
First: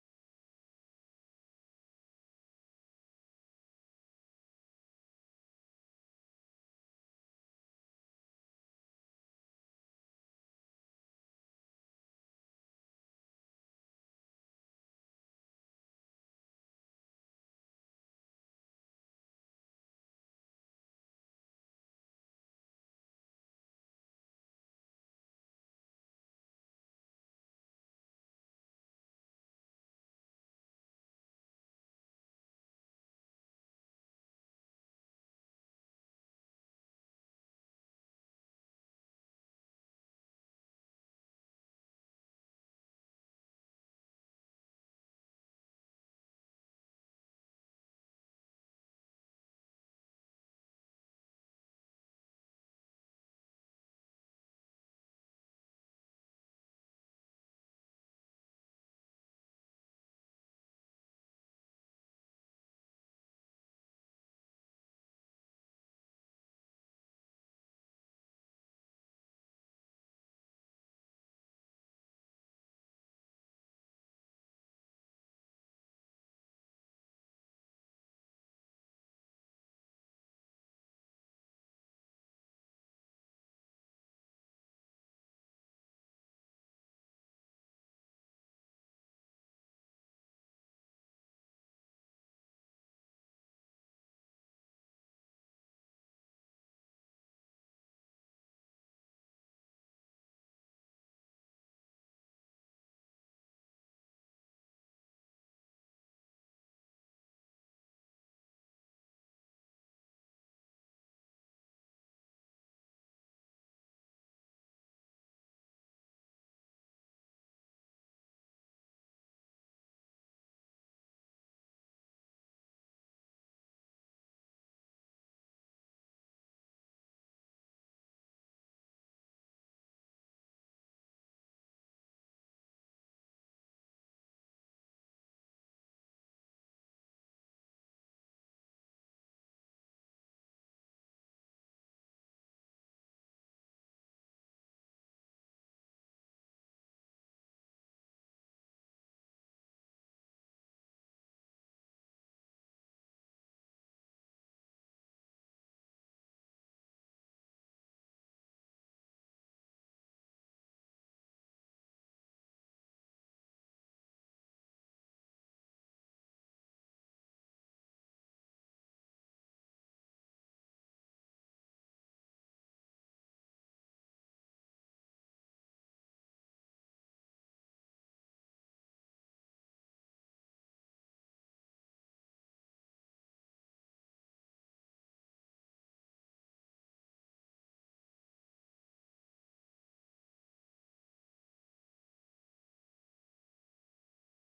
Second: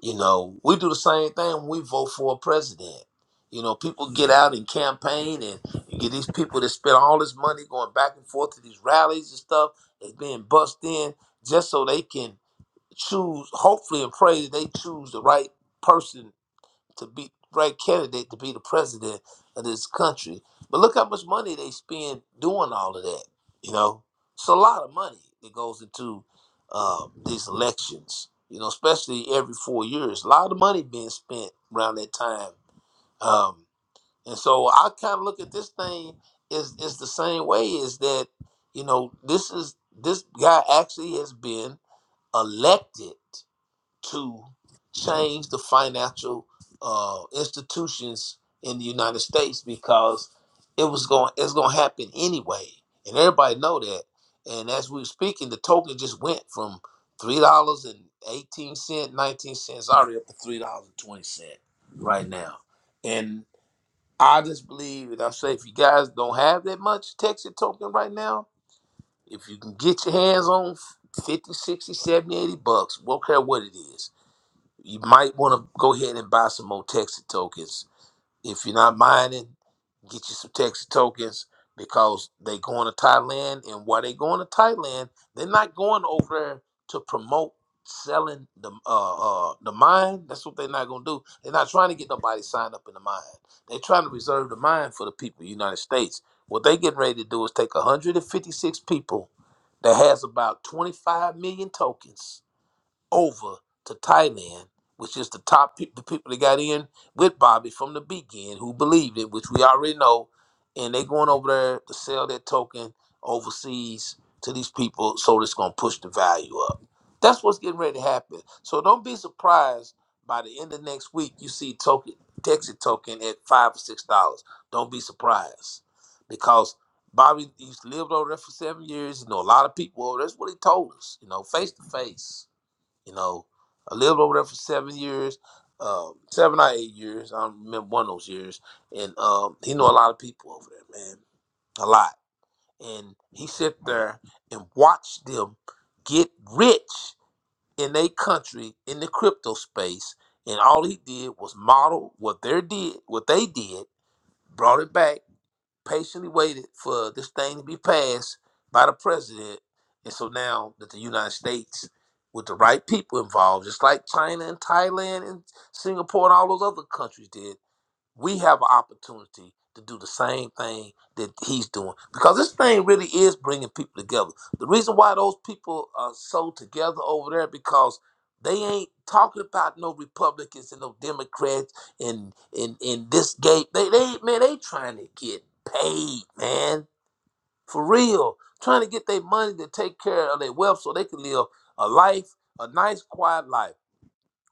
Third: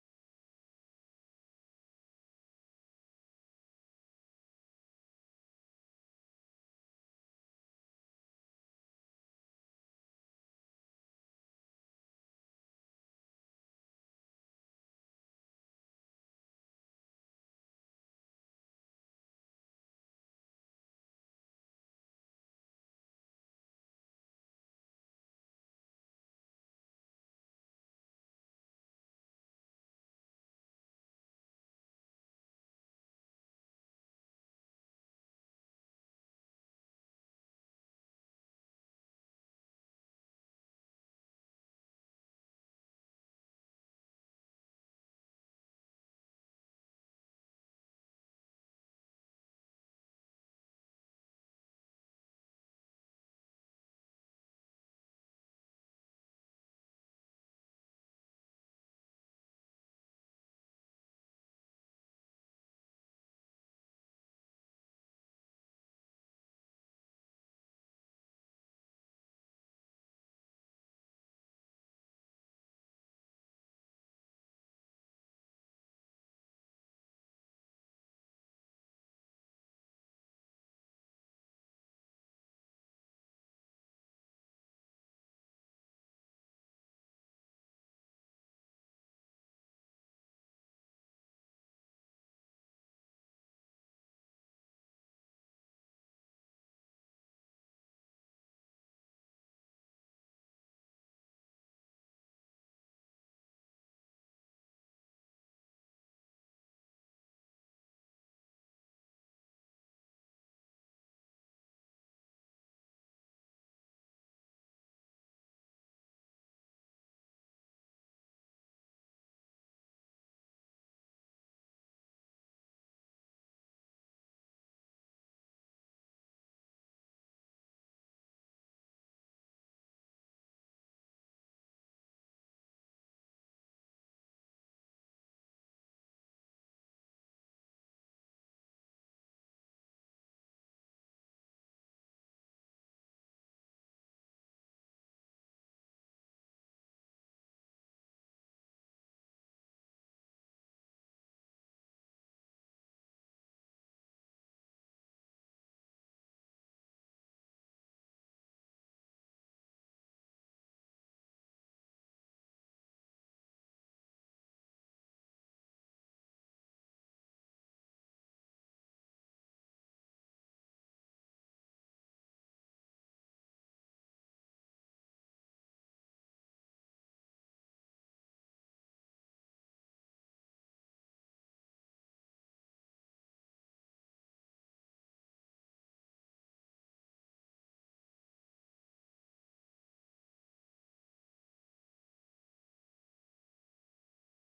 B: You know, we do the same thing when we vote for a president. You know, people get out and campaign, and you get these people that spend all this money going back and forth to these rallies and stuff that's being bussed in just so they can choose, hopefully, and pray that they choose the right person to be right candidate to be the president of this country. But look how much money they spend doing all of that. You know, it's a lot of money that goes into uh, these elections. You know, especially every four years, a lot of money being spent around that time. Um, and so I kind of look at this thing is is the same way. Is that you know this is this guy actually has been elected to change the financial uh, institutions in the United States because it was going it's going to happen anyway, and everybody know that. And as we were speaking, the token just went from three dollars and eighteen cent, nineteen cents, already up to three dollars and twenty cent right now. And I just believe, and I say, if you guys don't have that much Texas token right now, if you can get your hands on 50, 60, 70, 80 bucks, won't care what it is you might want to go ahead and buy some more Texas tokens. If you're not mining, get you some Texas tokens because they going to Thailand, and while they going to Thailand, they're not going over there to promote selling the uh, uh the mine. That's what they're not gonna do. They're not trying to get nobody signed up in the mine. They're trying to reserve the mine for the people of the United States. What they getting ready to do is take 156 people that has about 25 million tokens over to Thailand, which is the top pe- the people that got in with Bobby from the beginning who believed it, which we already know, and they going over there to sell their token overseas to these people, so it's gonna push the value up. That's what's getting ready to happen. So don't be surprised by the end of next week you see token Texas token at five or six dollars. Don't be surprised because Bobby he's lived over there for seven years. You know a lot of people over there. That's what he told us. You know face to face you know, I lived over there for seven years, um, seven or eight years. I don't remember one of those years. And um, he knew a lot of people over there, man, a lot. And he sit there and watch them get rich in their country in the crypto space. And all he did was model what they did, what they did, brought it back patiently waited for this thing to be passed by the president. And so now that the United States, with the right people involved, just like China and Thailand and Singapore and all those other countries did, we have an opportunity to do the same thing that he's doing because this thing really is bringing people together. The reason why those people are so together over there because they ain't talking about no Republicans and no Democrats and and and this gate. They they man they trying to get paid, man, for real. Trying to get their money to take care of their wealth so they can live a life, a nice quiet life.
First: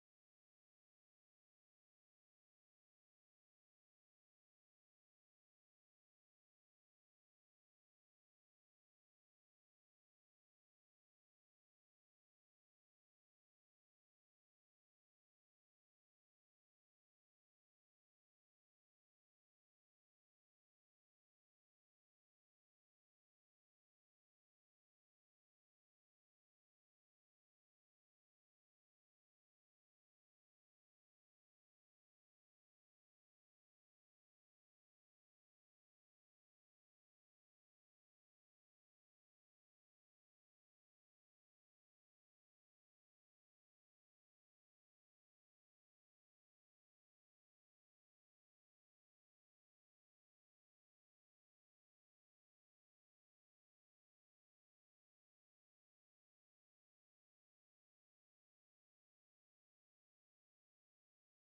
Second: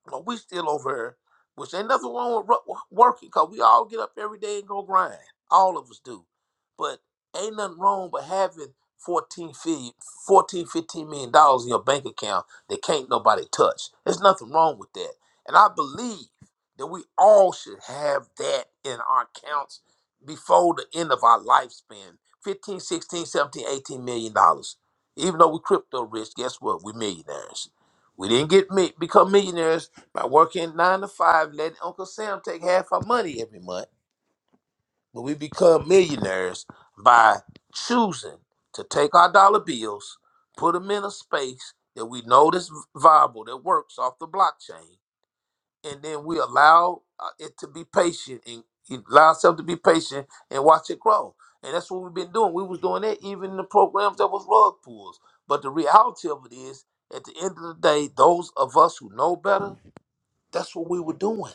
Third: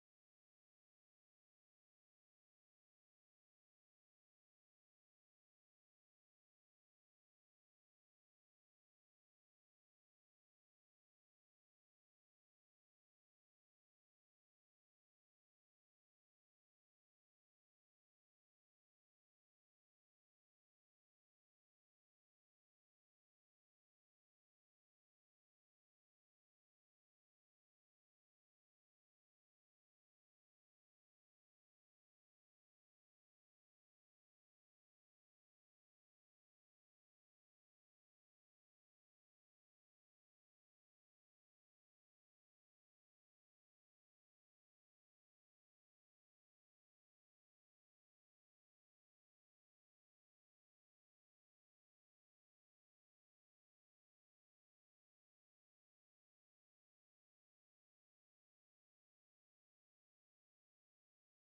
B: But we still over here, which ain't nothing wrong with ru- working, cause we all get up every day and go grind. All of us do. But ain't nothing wrong with having fourteen, fifteen, fourteen, fifteen million dollars in your bank account that can't nobody touch. There's nothing wrong with that. And I believe that we all should have that in our accounts before the end of our lifespan. fifteen, sixteen, seventeen, eighteen million dollars. Even though we crypto rich, guess what? We're millionaires. We didn't get me become millionaires by working nine to five, let Uncle Sam take half our money every month. But we become millionaires by choosing to take our dollar bills, put them in a space that we know that's viable, that works off the blockchain, and then we allow uh, it to be patient and and allow ourselves to be patient and watch it grow. And that's what we've been doing. We was doing that even in the programs that was rug pulls. But the reality of it is, at the end of the day, those of us who know better, that's what we were doing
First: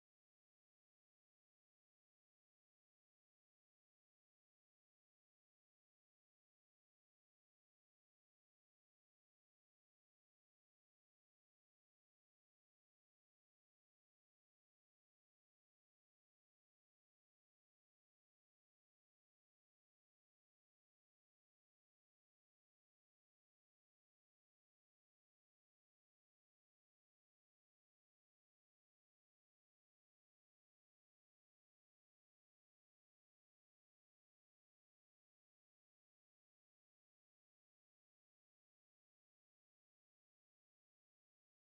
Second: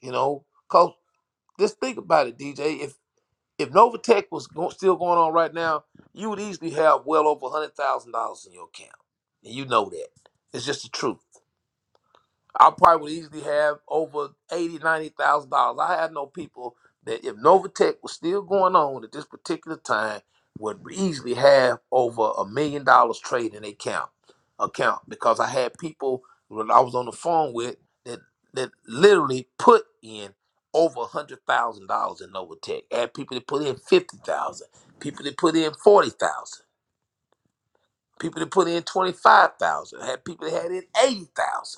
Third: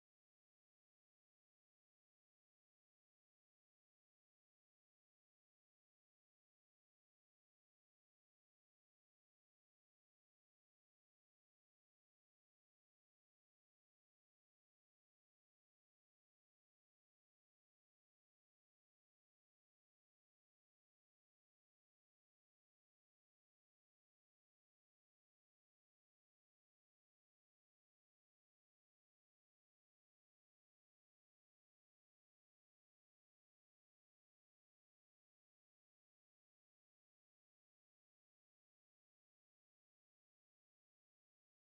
B: You know, cause just think about it, DJ. If if Novatech was go- still going on right now, you would easily have well over hundred thousand dollars in your account, and you know that. It's just the truth. I probably would easily have over eighty, ninety thousand dollars. I had no people that if Novatech was still going on at this particular time would easily have over a million dollars trade in their account account because I had people that I was on the phone with that that literally put in over a hundred thousand dollars in Novatech. I had people that put in fifty thousand, people that put in forty thousand, people that put in twenty five thousand, had people that had in eighty thousand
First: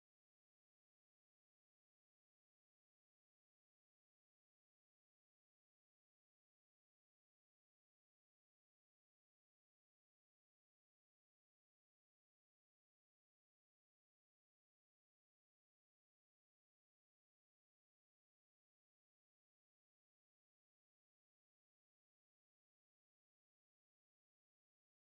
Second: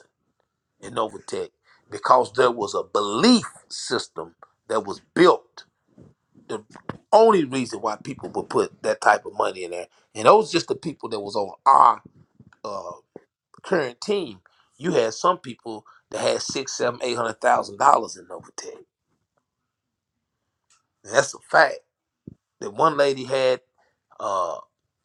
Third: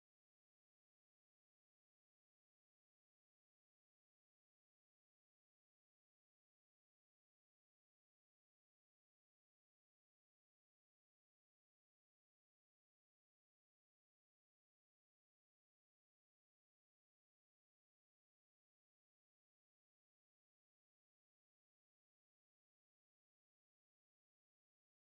B: in Novatech because there was a belief system that was built. The only reason why people would put that type of money in there, and those just the people that was on our uh, current team. You had some people that had six, seven, eight hundred thousand dollars in Novatech. And that's a fact. That one lady had. uh,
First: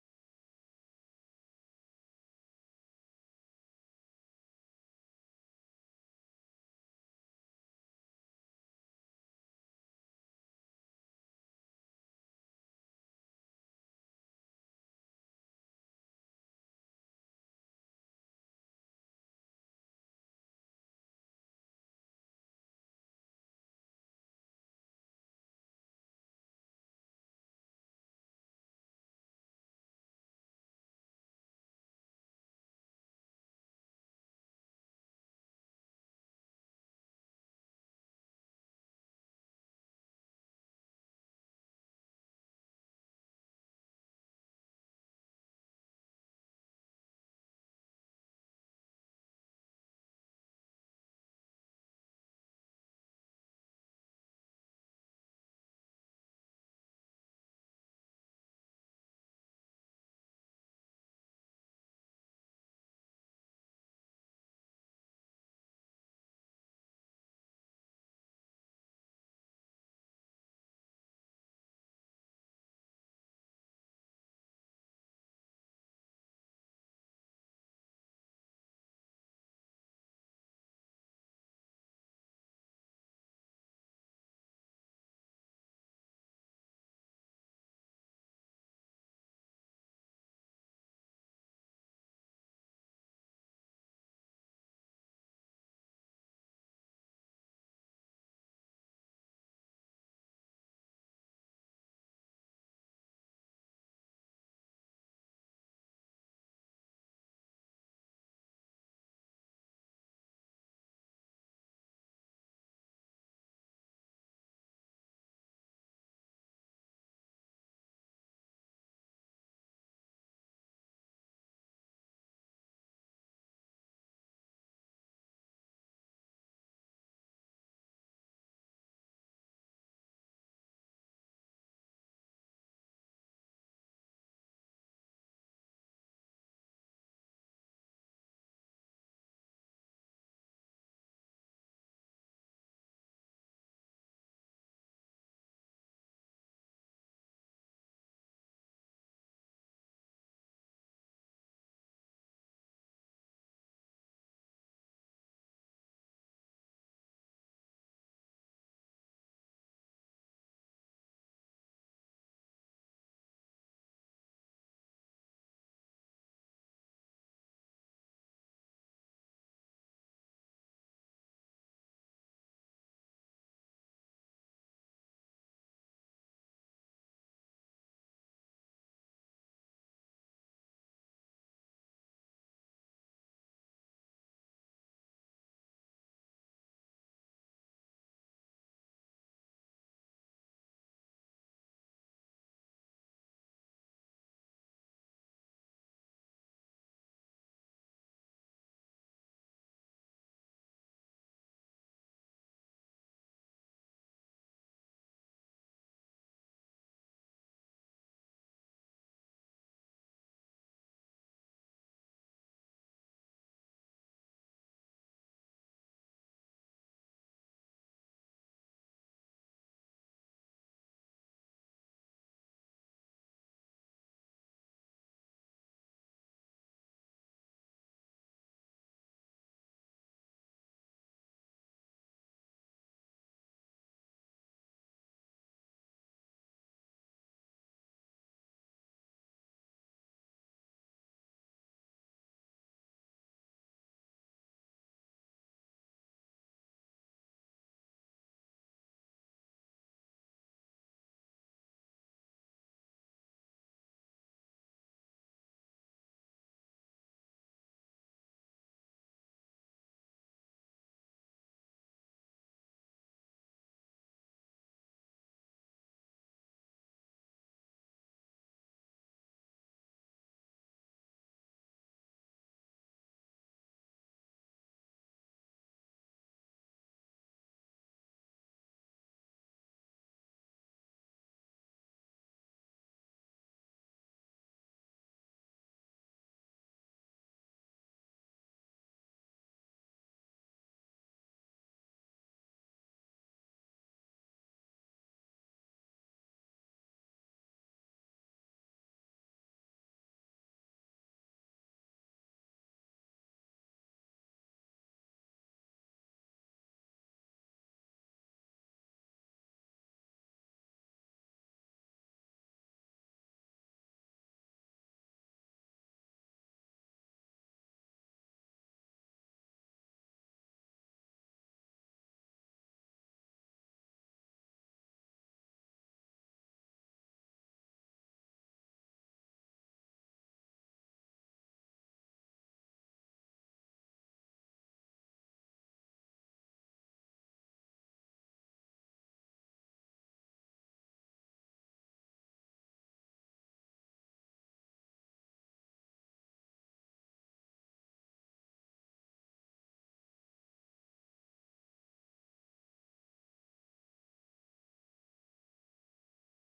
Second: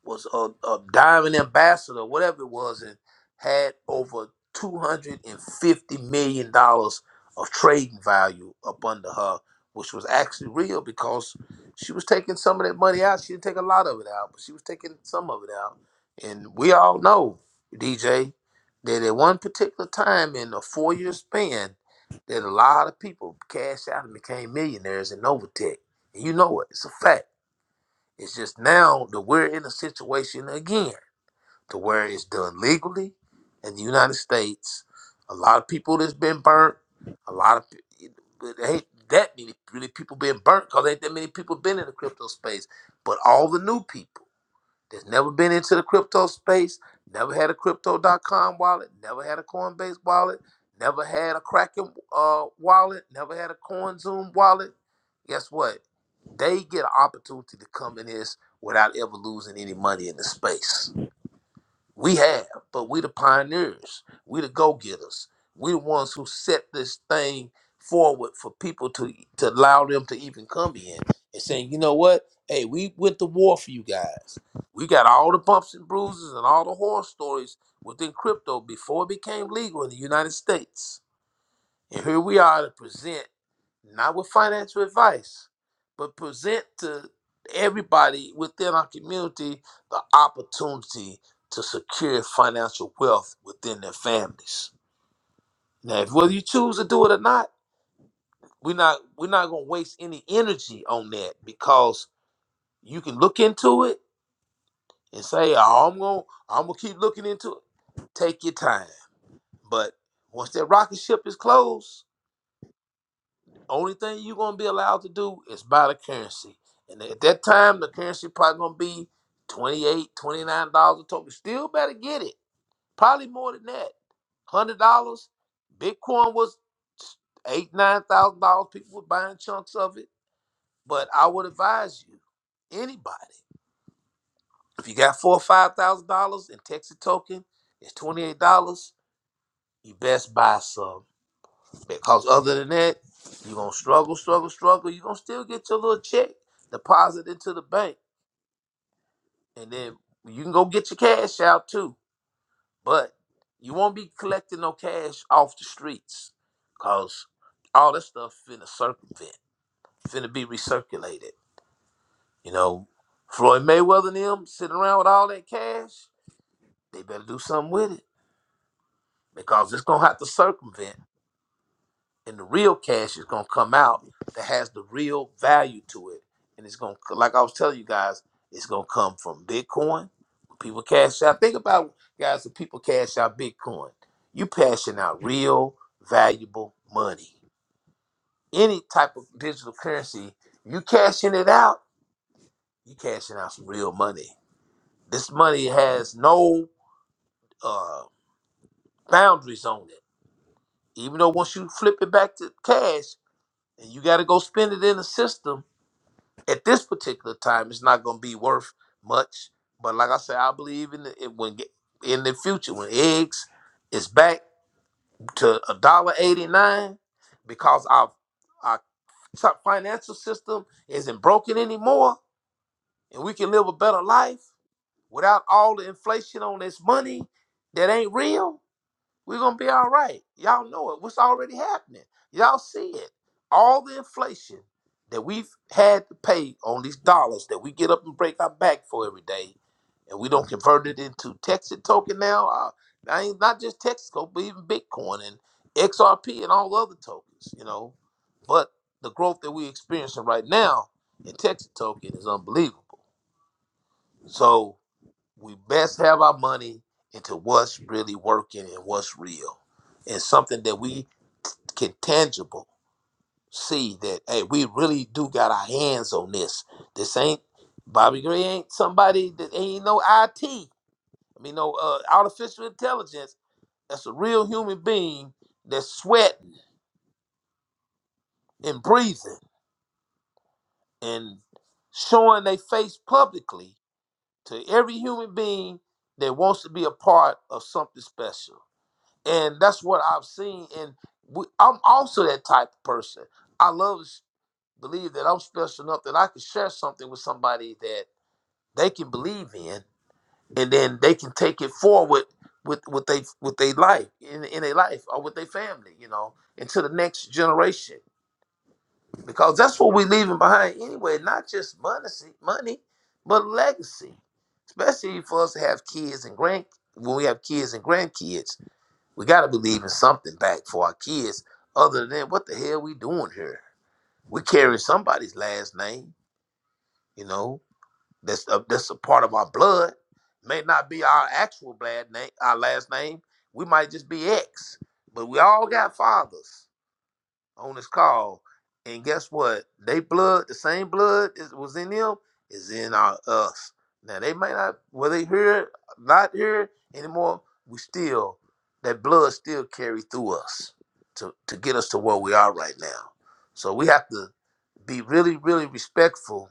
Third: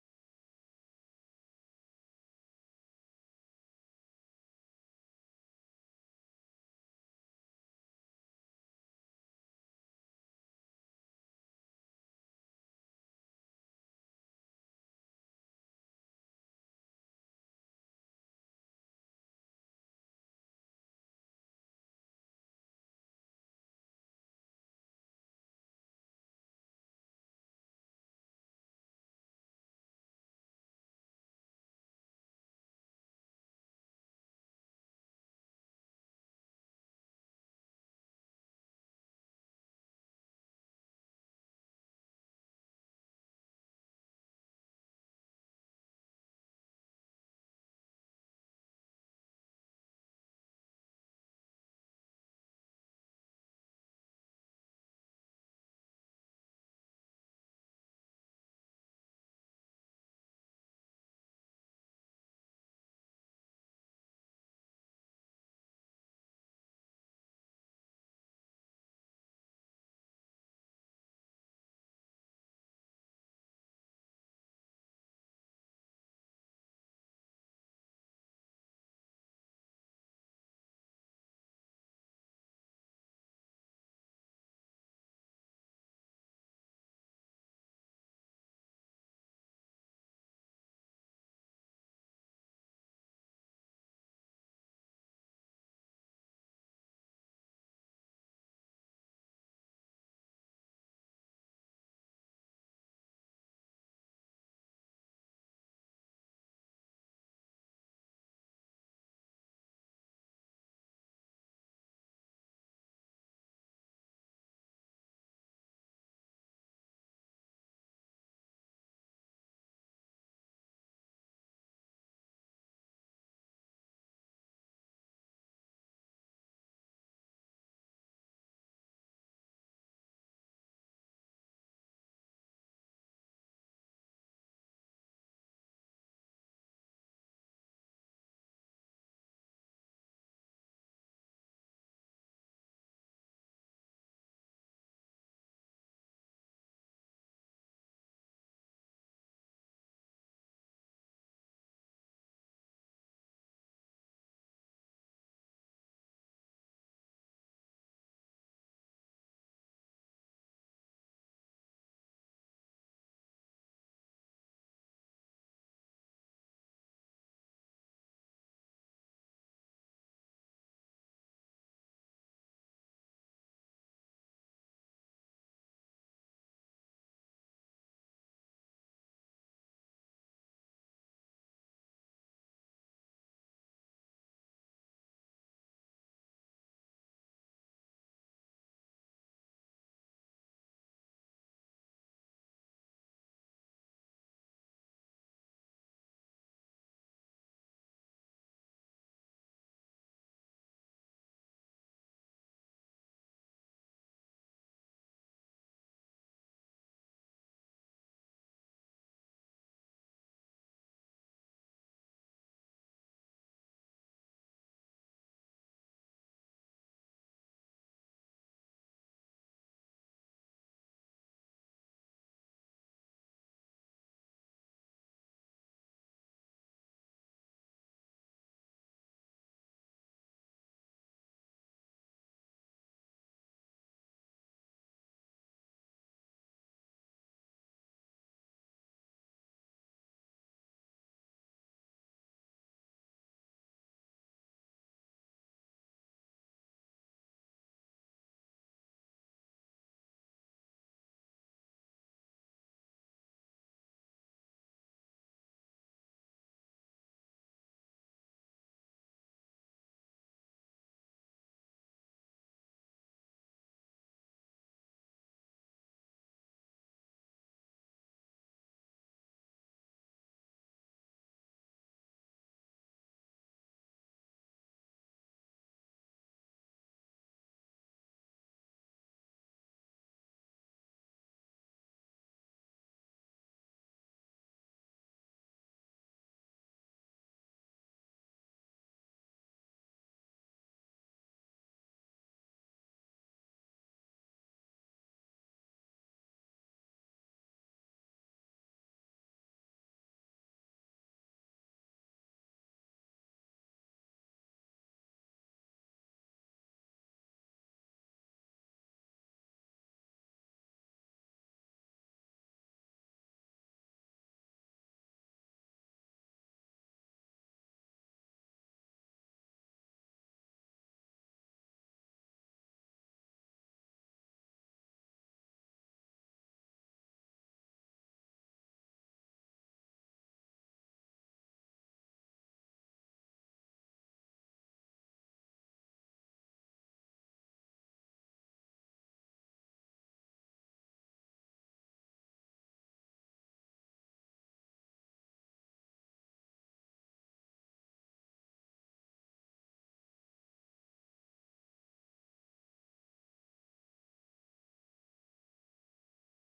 B: was a, a diamond ambassador, whatever it was, and had over two hundred and fifty million dollars of trading value up under her, which was actually real because she was taking some of that money out. She didn't take a lot of it out, but she was taking some of it out. And we all know, DJ, that at one particular time in a four year span, that a lot of people cashed out and became millionaires in Novatech. And you know it. It's a fact. It's just now that we're in a situation again to where it's done legally in the United States. A lot of people that's been burnt. A lot of pe- but there ain't that many really people being burnt because ain't that many people been in the crypto space. But all the new people that's never been into the crypto space, never had a crypto.com wallet, never had a Coinbase wallet, never had a Kraken uh, wallet, never had a CoinZoom wallet, guess what? They get an opportunity to come in this without ever losing any money in the space. We have, but we the pioneers. We the go getters. We the ones who set this thing forward for people to to allow them to even come in and saying, you know what? Hey, we went to war for you guys. We got all the bumps and bruises and all the horror stories within crypto before it became legal in the United States. And here we are to present, not with financial advice, but present to everybody within our community the opportunity to secure financial wealth within their families. Now, if whether you choose to do it or not, we're not we're not gonna waste any energy on that because you can look into it and say, "Oh, I'm gonna I'm gonna keep looking into it. Take your time. But once that rocket ship is closed, Only thing you're gonna be allowed to do is buy the currency. And at that time, the currency probably gonna be twenty-eight, twenty-nine dollars a token. Still better get it. Probably more than that. $100. Bitcoin was eight, $9,000. People were buying chunks of it. But I would advise you, anybody, if you got four or $5,000 in Texas token, it's $28. You best buy some. Because other than that, you're gonna struggle, struggle, struggle. You're gonna still get your little check deposited into the bank. And then you can go get your cash out too. But you won't be collecting no cash off the streets. Cause all that stuff finna circumvent, finna be recirculated. You know, Floyd Mayweather and them sitting around with all that cash, they better do something with it. Because it's gonna have to circumvent. and the real cash is gonna come out that has the real value to it, and it's gonna like I was telling you guys, it's gonna come from Bitcoin. when People cash out. Think about guys, if people cash out Bitcoin, you passing out real valuable money. Any type of digital currency, you cashing it out, you cashing out some real money. This money has no uh, boundaries on it. Even though once you flip it back to cash and you got to go spend it in the system, at this particular time it's not going to be worth much but like i said i believe in the, it when in the future when eggs is back to a dollar 89 because our our top financial system isn't broken anymore and we can live a better life without all the inflation on this money that ain't real we're gonna be all right. Y'all know it. What's already happening? Y'all see it. All the inflation that we've had to pay on these dollars that we get up and break our back for every day, and we don't convert it into Texas token now. Uh, I ain't not just Texaco, but even Bitcoin and XRP and all the other tokens. You know, but the growth that we're experiencing right now in Texas token is unbelievable. So we best have our money into what's really working and what's real and something that we can tangible see that hey we really do got our hands on this this ain't bobby gray ain't somebody that ain't no it i mean no uh, artificial intelligence that's a real human being that's sweating and breathing and showing their face publicly to every human being that wants to be a part of something special and that's what I've seen. And we, I'm also that type of person. I love to s- believe that I'm special enough that I can share something with somebody that they can believe in, and then they can take it forward with with they with their life in in their life or with their family, you know, into the next generation. Because that's what we're leaving behind anyway. Not just money, money, but legacy. Especially for us to have kids and grand when we have kids and grandkids we got to believe in something back for our kids. Other than what the hell we doing here? We carrying somebody's last name, you know. That's a, that's a part of our blood. May not be our actual blood name, our last name. We might just be X, but we all got fathers on this call, and guess what? They blood, the same blood that was in them is in our us. Now they may not, were they here? not here anymore, we still that blood still carries through us to to get us to where we are right now. So we have to be really, really respectful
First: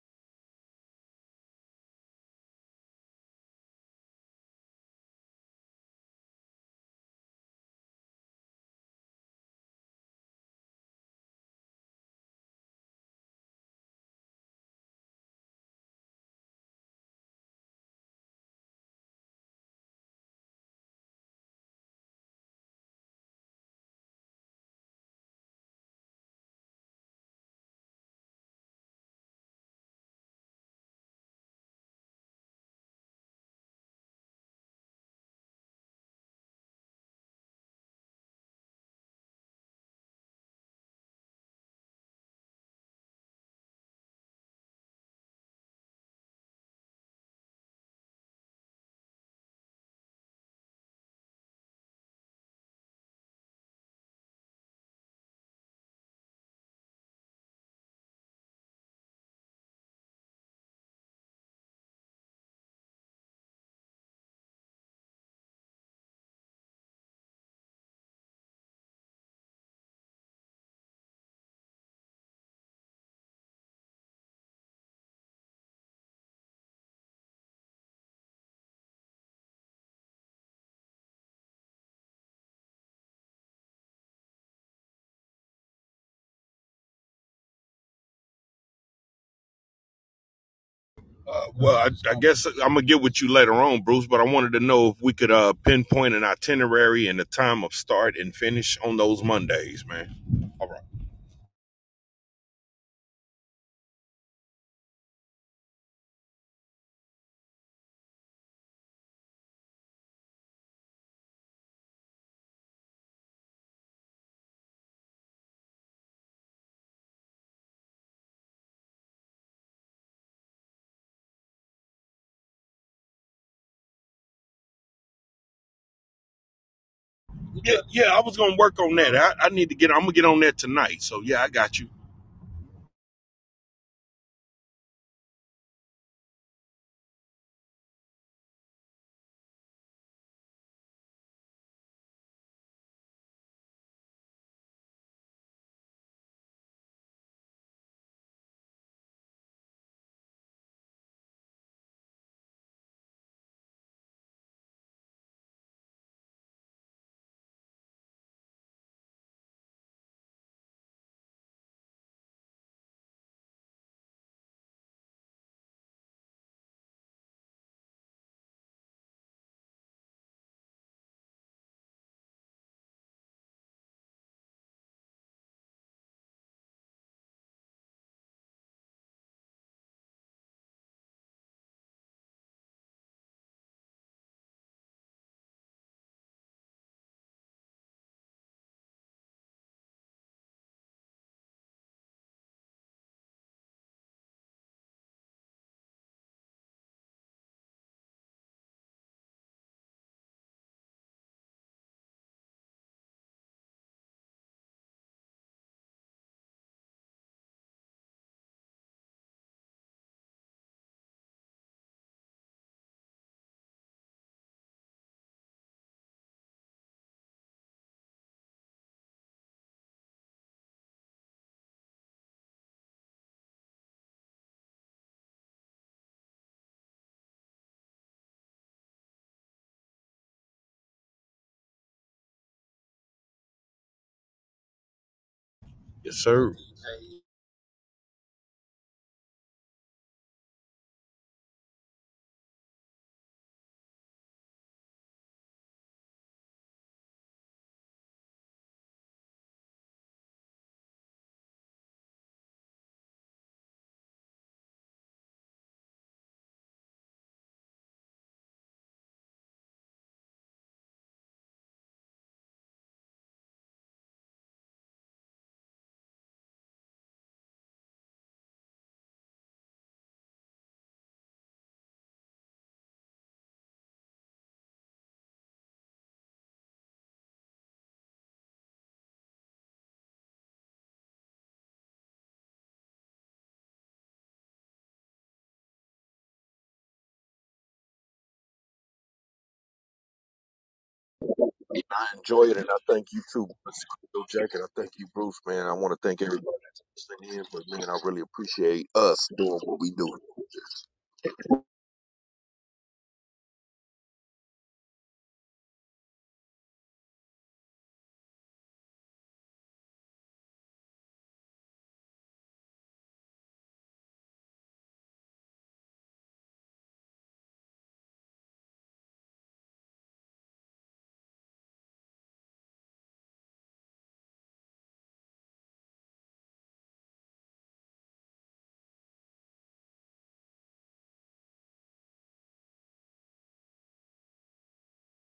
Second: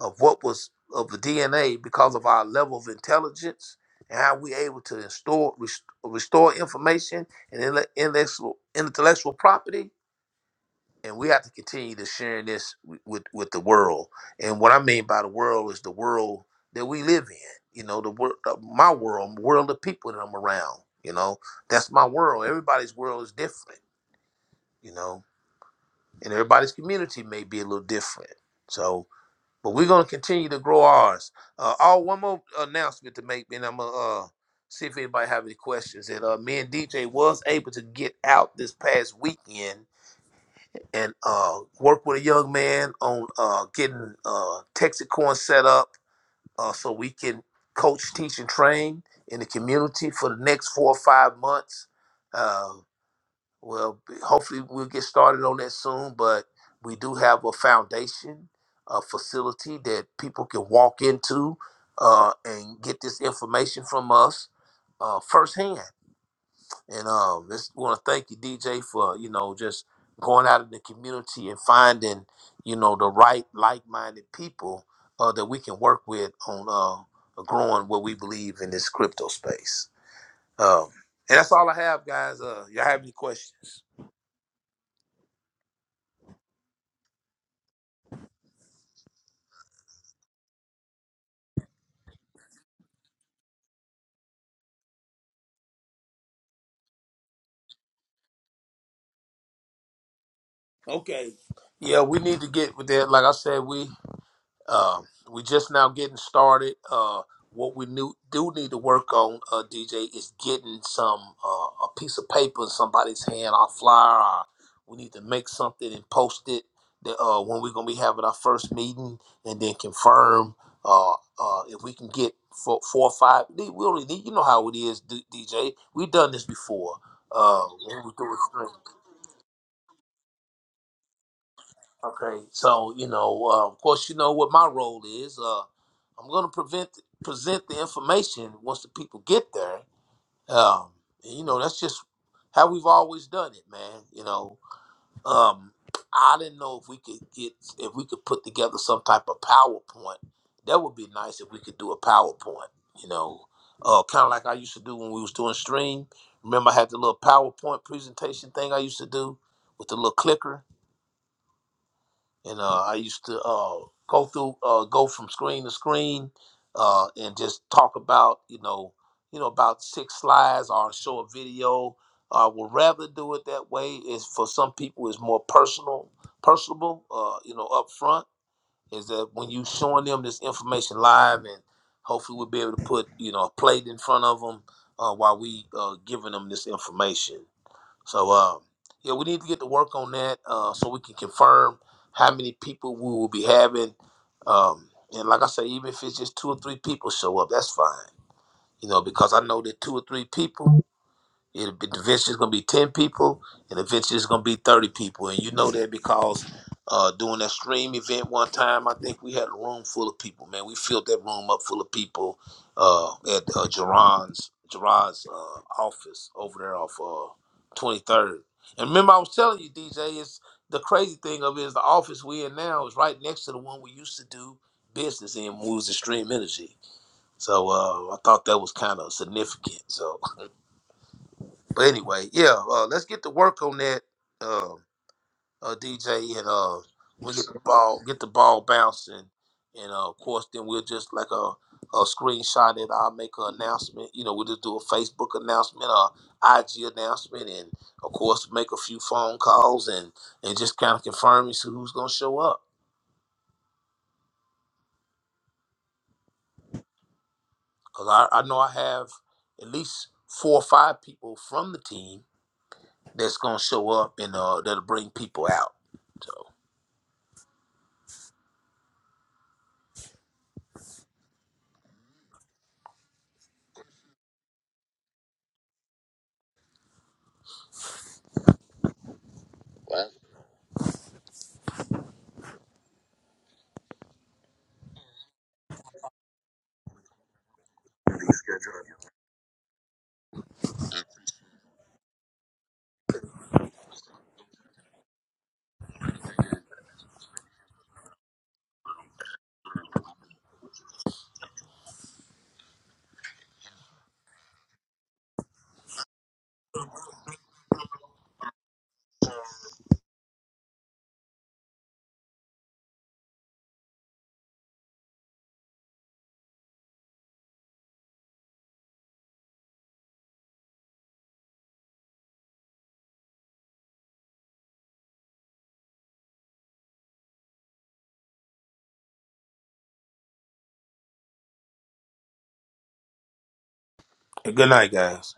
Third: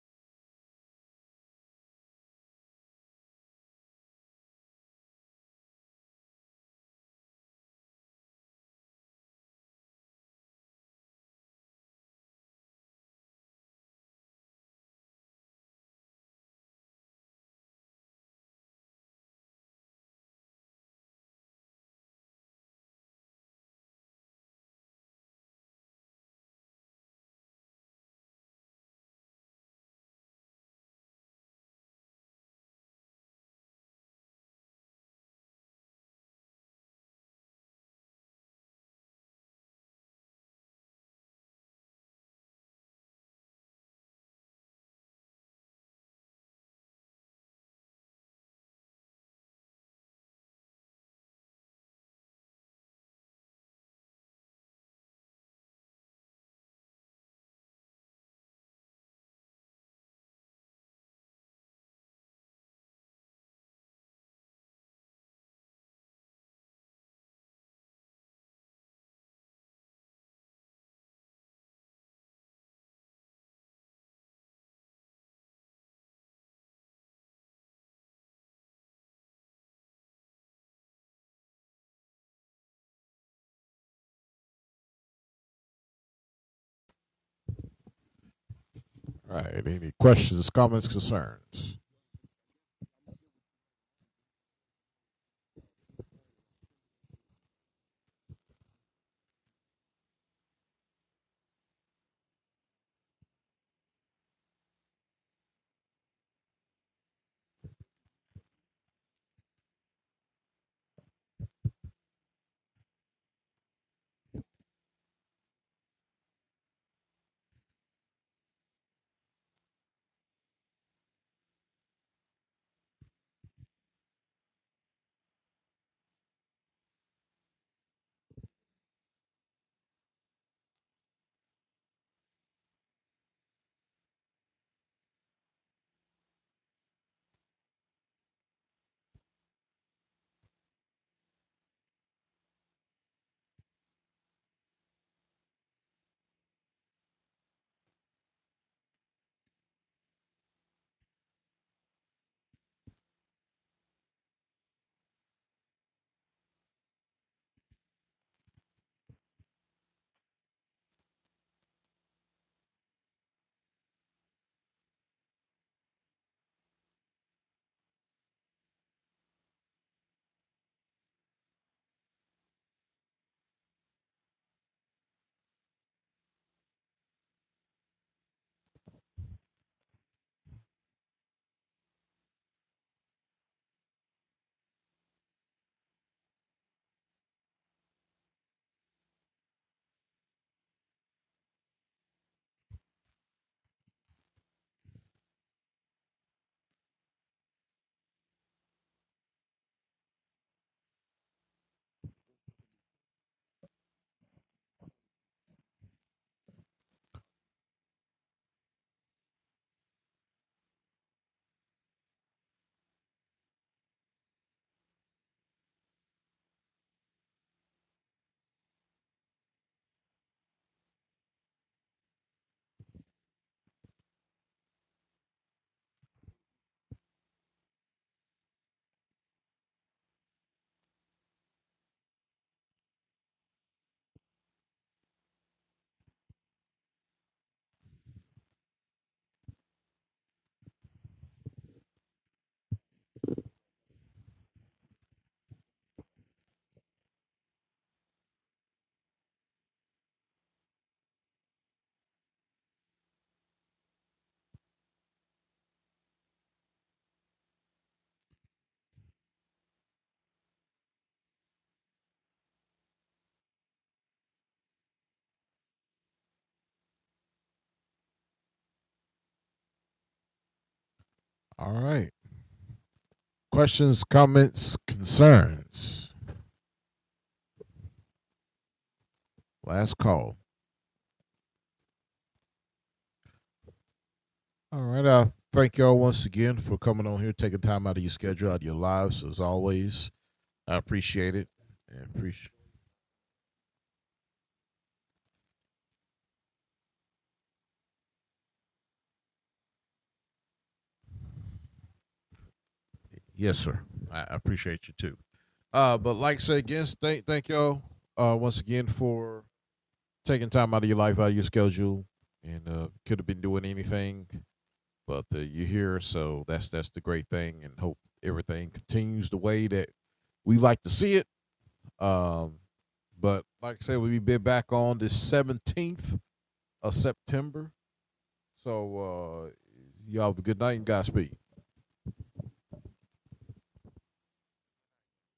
B: of what was of the DNA because of our level of intelligence and how we're able to restore restore information and intele- intellectual intellectual property and we have to continue to sharing this w- with with the world. And what I mean by the world is the world that we live in. You know, the world, my world, world of people that I'm around. You know, that's my world. Everybody's world is different. You know, and everybody's community may be a little different. So, but we're gonna continue to grow ours. Uh, oh, one more announcement to make, and I'm gonna uh, see if anybody have any questions. That uh, me and DJ was able to get out this past weekend and uh, work with a young man on uh, getting uh, Texacorn set up uh, so we can coach, teach, and train in the community for the next four or five months. Uh, well, hopefully we'll get started on that soon, but we do have a foundation, a facility that people can walk into uh, and get this information from us uh, firsthand. And um, just want to thank you, DJ, for you know just going out in the community and finding you know the right like-minded people uh, that we can work with on uh, growing what we believe in this crypto space. Um, and that's all I have, guys. Uh, y'all have any questions?
A: Uh, well, I, I guess I'm gonna get with you later on, Bruce. But I wanted to know if we could uh, pinpoint an itinerary and the time of start and finish on those Mondays, man. All right.
B: Okay. Yeah, we need to get with that. Like I said, we Um, we just now getting started. Uh, what we knew, do need to work on, uh, DJ, is getting some uh, a piece of paper in somebody's hand, our flyer. Our, we need to make something and post it that, uh, when we're gonna be having our first meeting, and then confirm uh, uh, if we can get four, four or five. We only need, you know how it is, D- DJ. We've done this before. Uh,
A: Yeah,
B: when
A: yeah,
B: we
A: I
B: do
A: was gonna
B: it.
A: work on that. I, I need to get. I'm gonna get on that tonight. So yeah, I got you.
B: Okay, so you know, uh, of course, you know what my role is. Uh, I'm going to prevent present the information once the people get there. Um, and, you know, that's just how we've always done it, man. You know, um, I didn't know if we could get if we could put together some type of PowerPoint. That would be nice if we could do a PowerPoint. You know, uh, kind of like I used to do when we was doing stream. Remember, I had the little PowerPoint presentation thing I used to do with the little clicker and uh, I used to uh, go through, uh, go from screen to screen, uh, and just talk about, you know, you know, about six slides or show a video. I would rather do it that way. Is for some people, is more personal, personable, uh, you know, up front. Is that when you showing them this information live, and hopefully we'll be able to put, you know, a plate in front of them uh, while we uh, giving them this information. So uh, yeah, we need to get to work on that uh, so we can confirm how many people we will be having. Um, and like I say, even if it's just two or three people show up, that's fine. You know, because I know that two or three people. It'll be, the venture gonna be ten people, and the venture is gonna be thirty people, and you know that because uh, doing that stream event one time, I think we had a room full of people. Man, we filled that room up full of people uh, at uh, Jerron's Gerard's uh, office over there off Twenty Third. And remember, I was telling you, DJ, it's the crazy thing of it is the office we in now is right next to the one we used to do business in, when we was Extreme Energy. So uh, I thought that was kind of significant. So. But anyway, yeah, uh, let's get to work on that, uh, uh,
A: Yes,
B: DJ, and
A: sir.
B: uh, we'll get the ball, get the ball bouncing, and uh, of course, then we'll just like a, a screenshot it. I'll make an announcement. You know, we'll just do a Facebook announcement, a IG announcement, and of course, make a few phone calls and and just kind of confirm and see who's gonna show up. Cause I, I know I have at least four or five people from the team that's gonna show up and uh, that'll bring people out. So.
A: I enjoy it, and I thank you too, Mr. Bill Jack, I thank you, Bruce, man. I want to thank everybody that's listening in, but man, I really appreciate us doing what we do.
B: Good night, guys.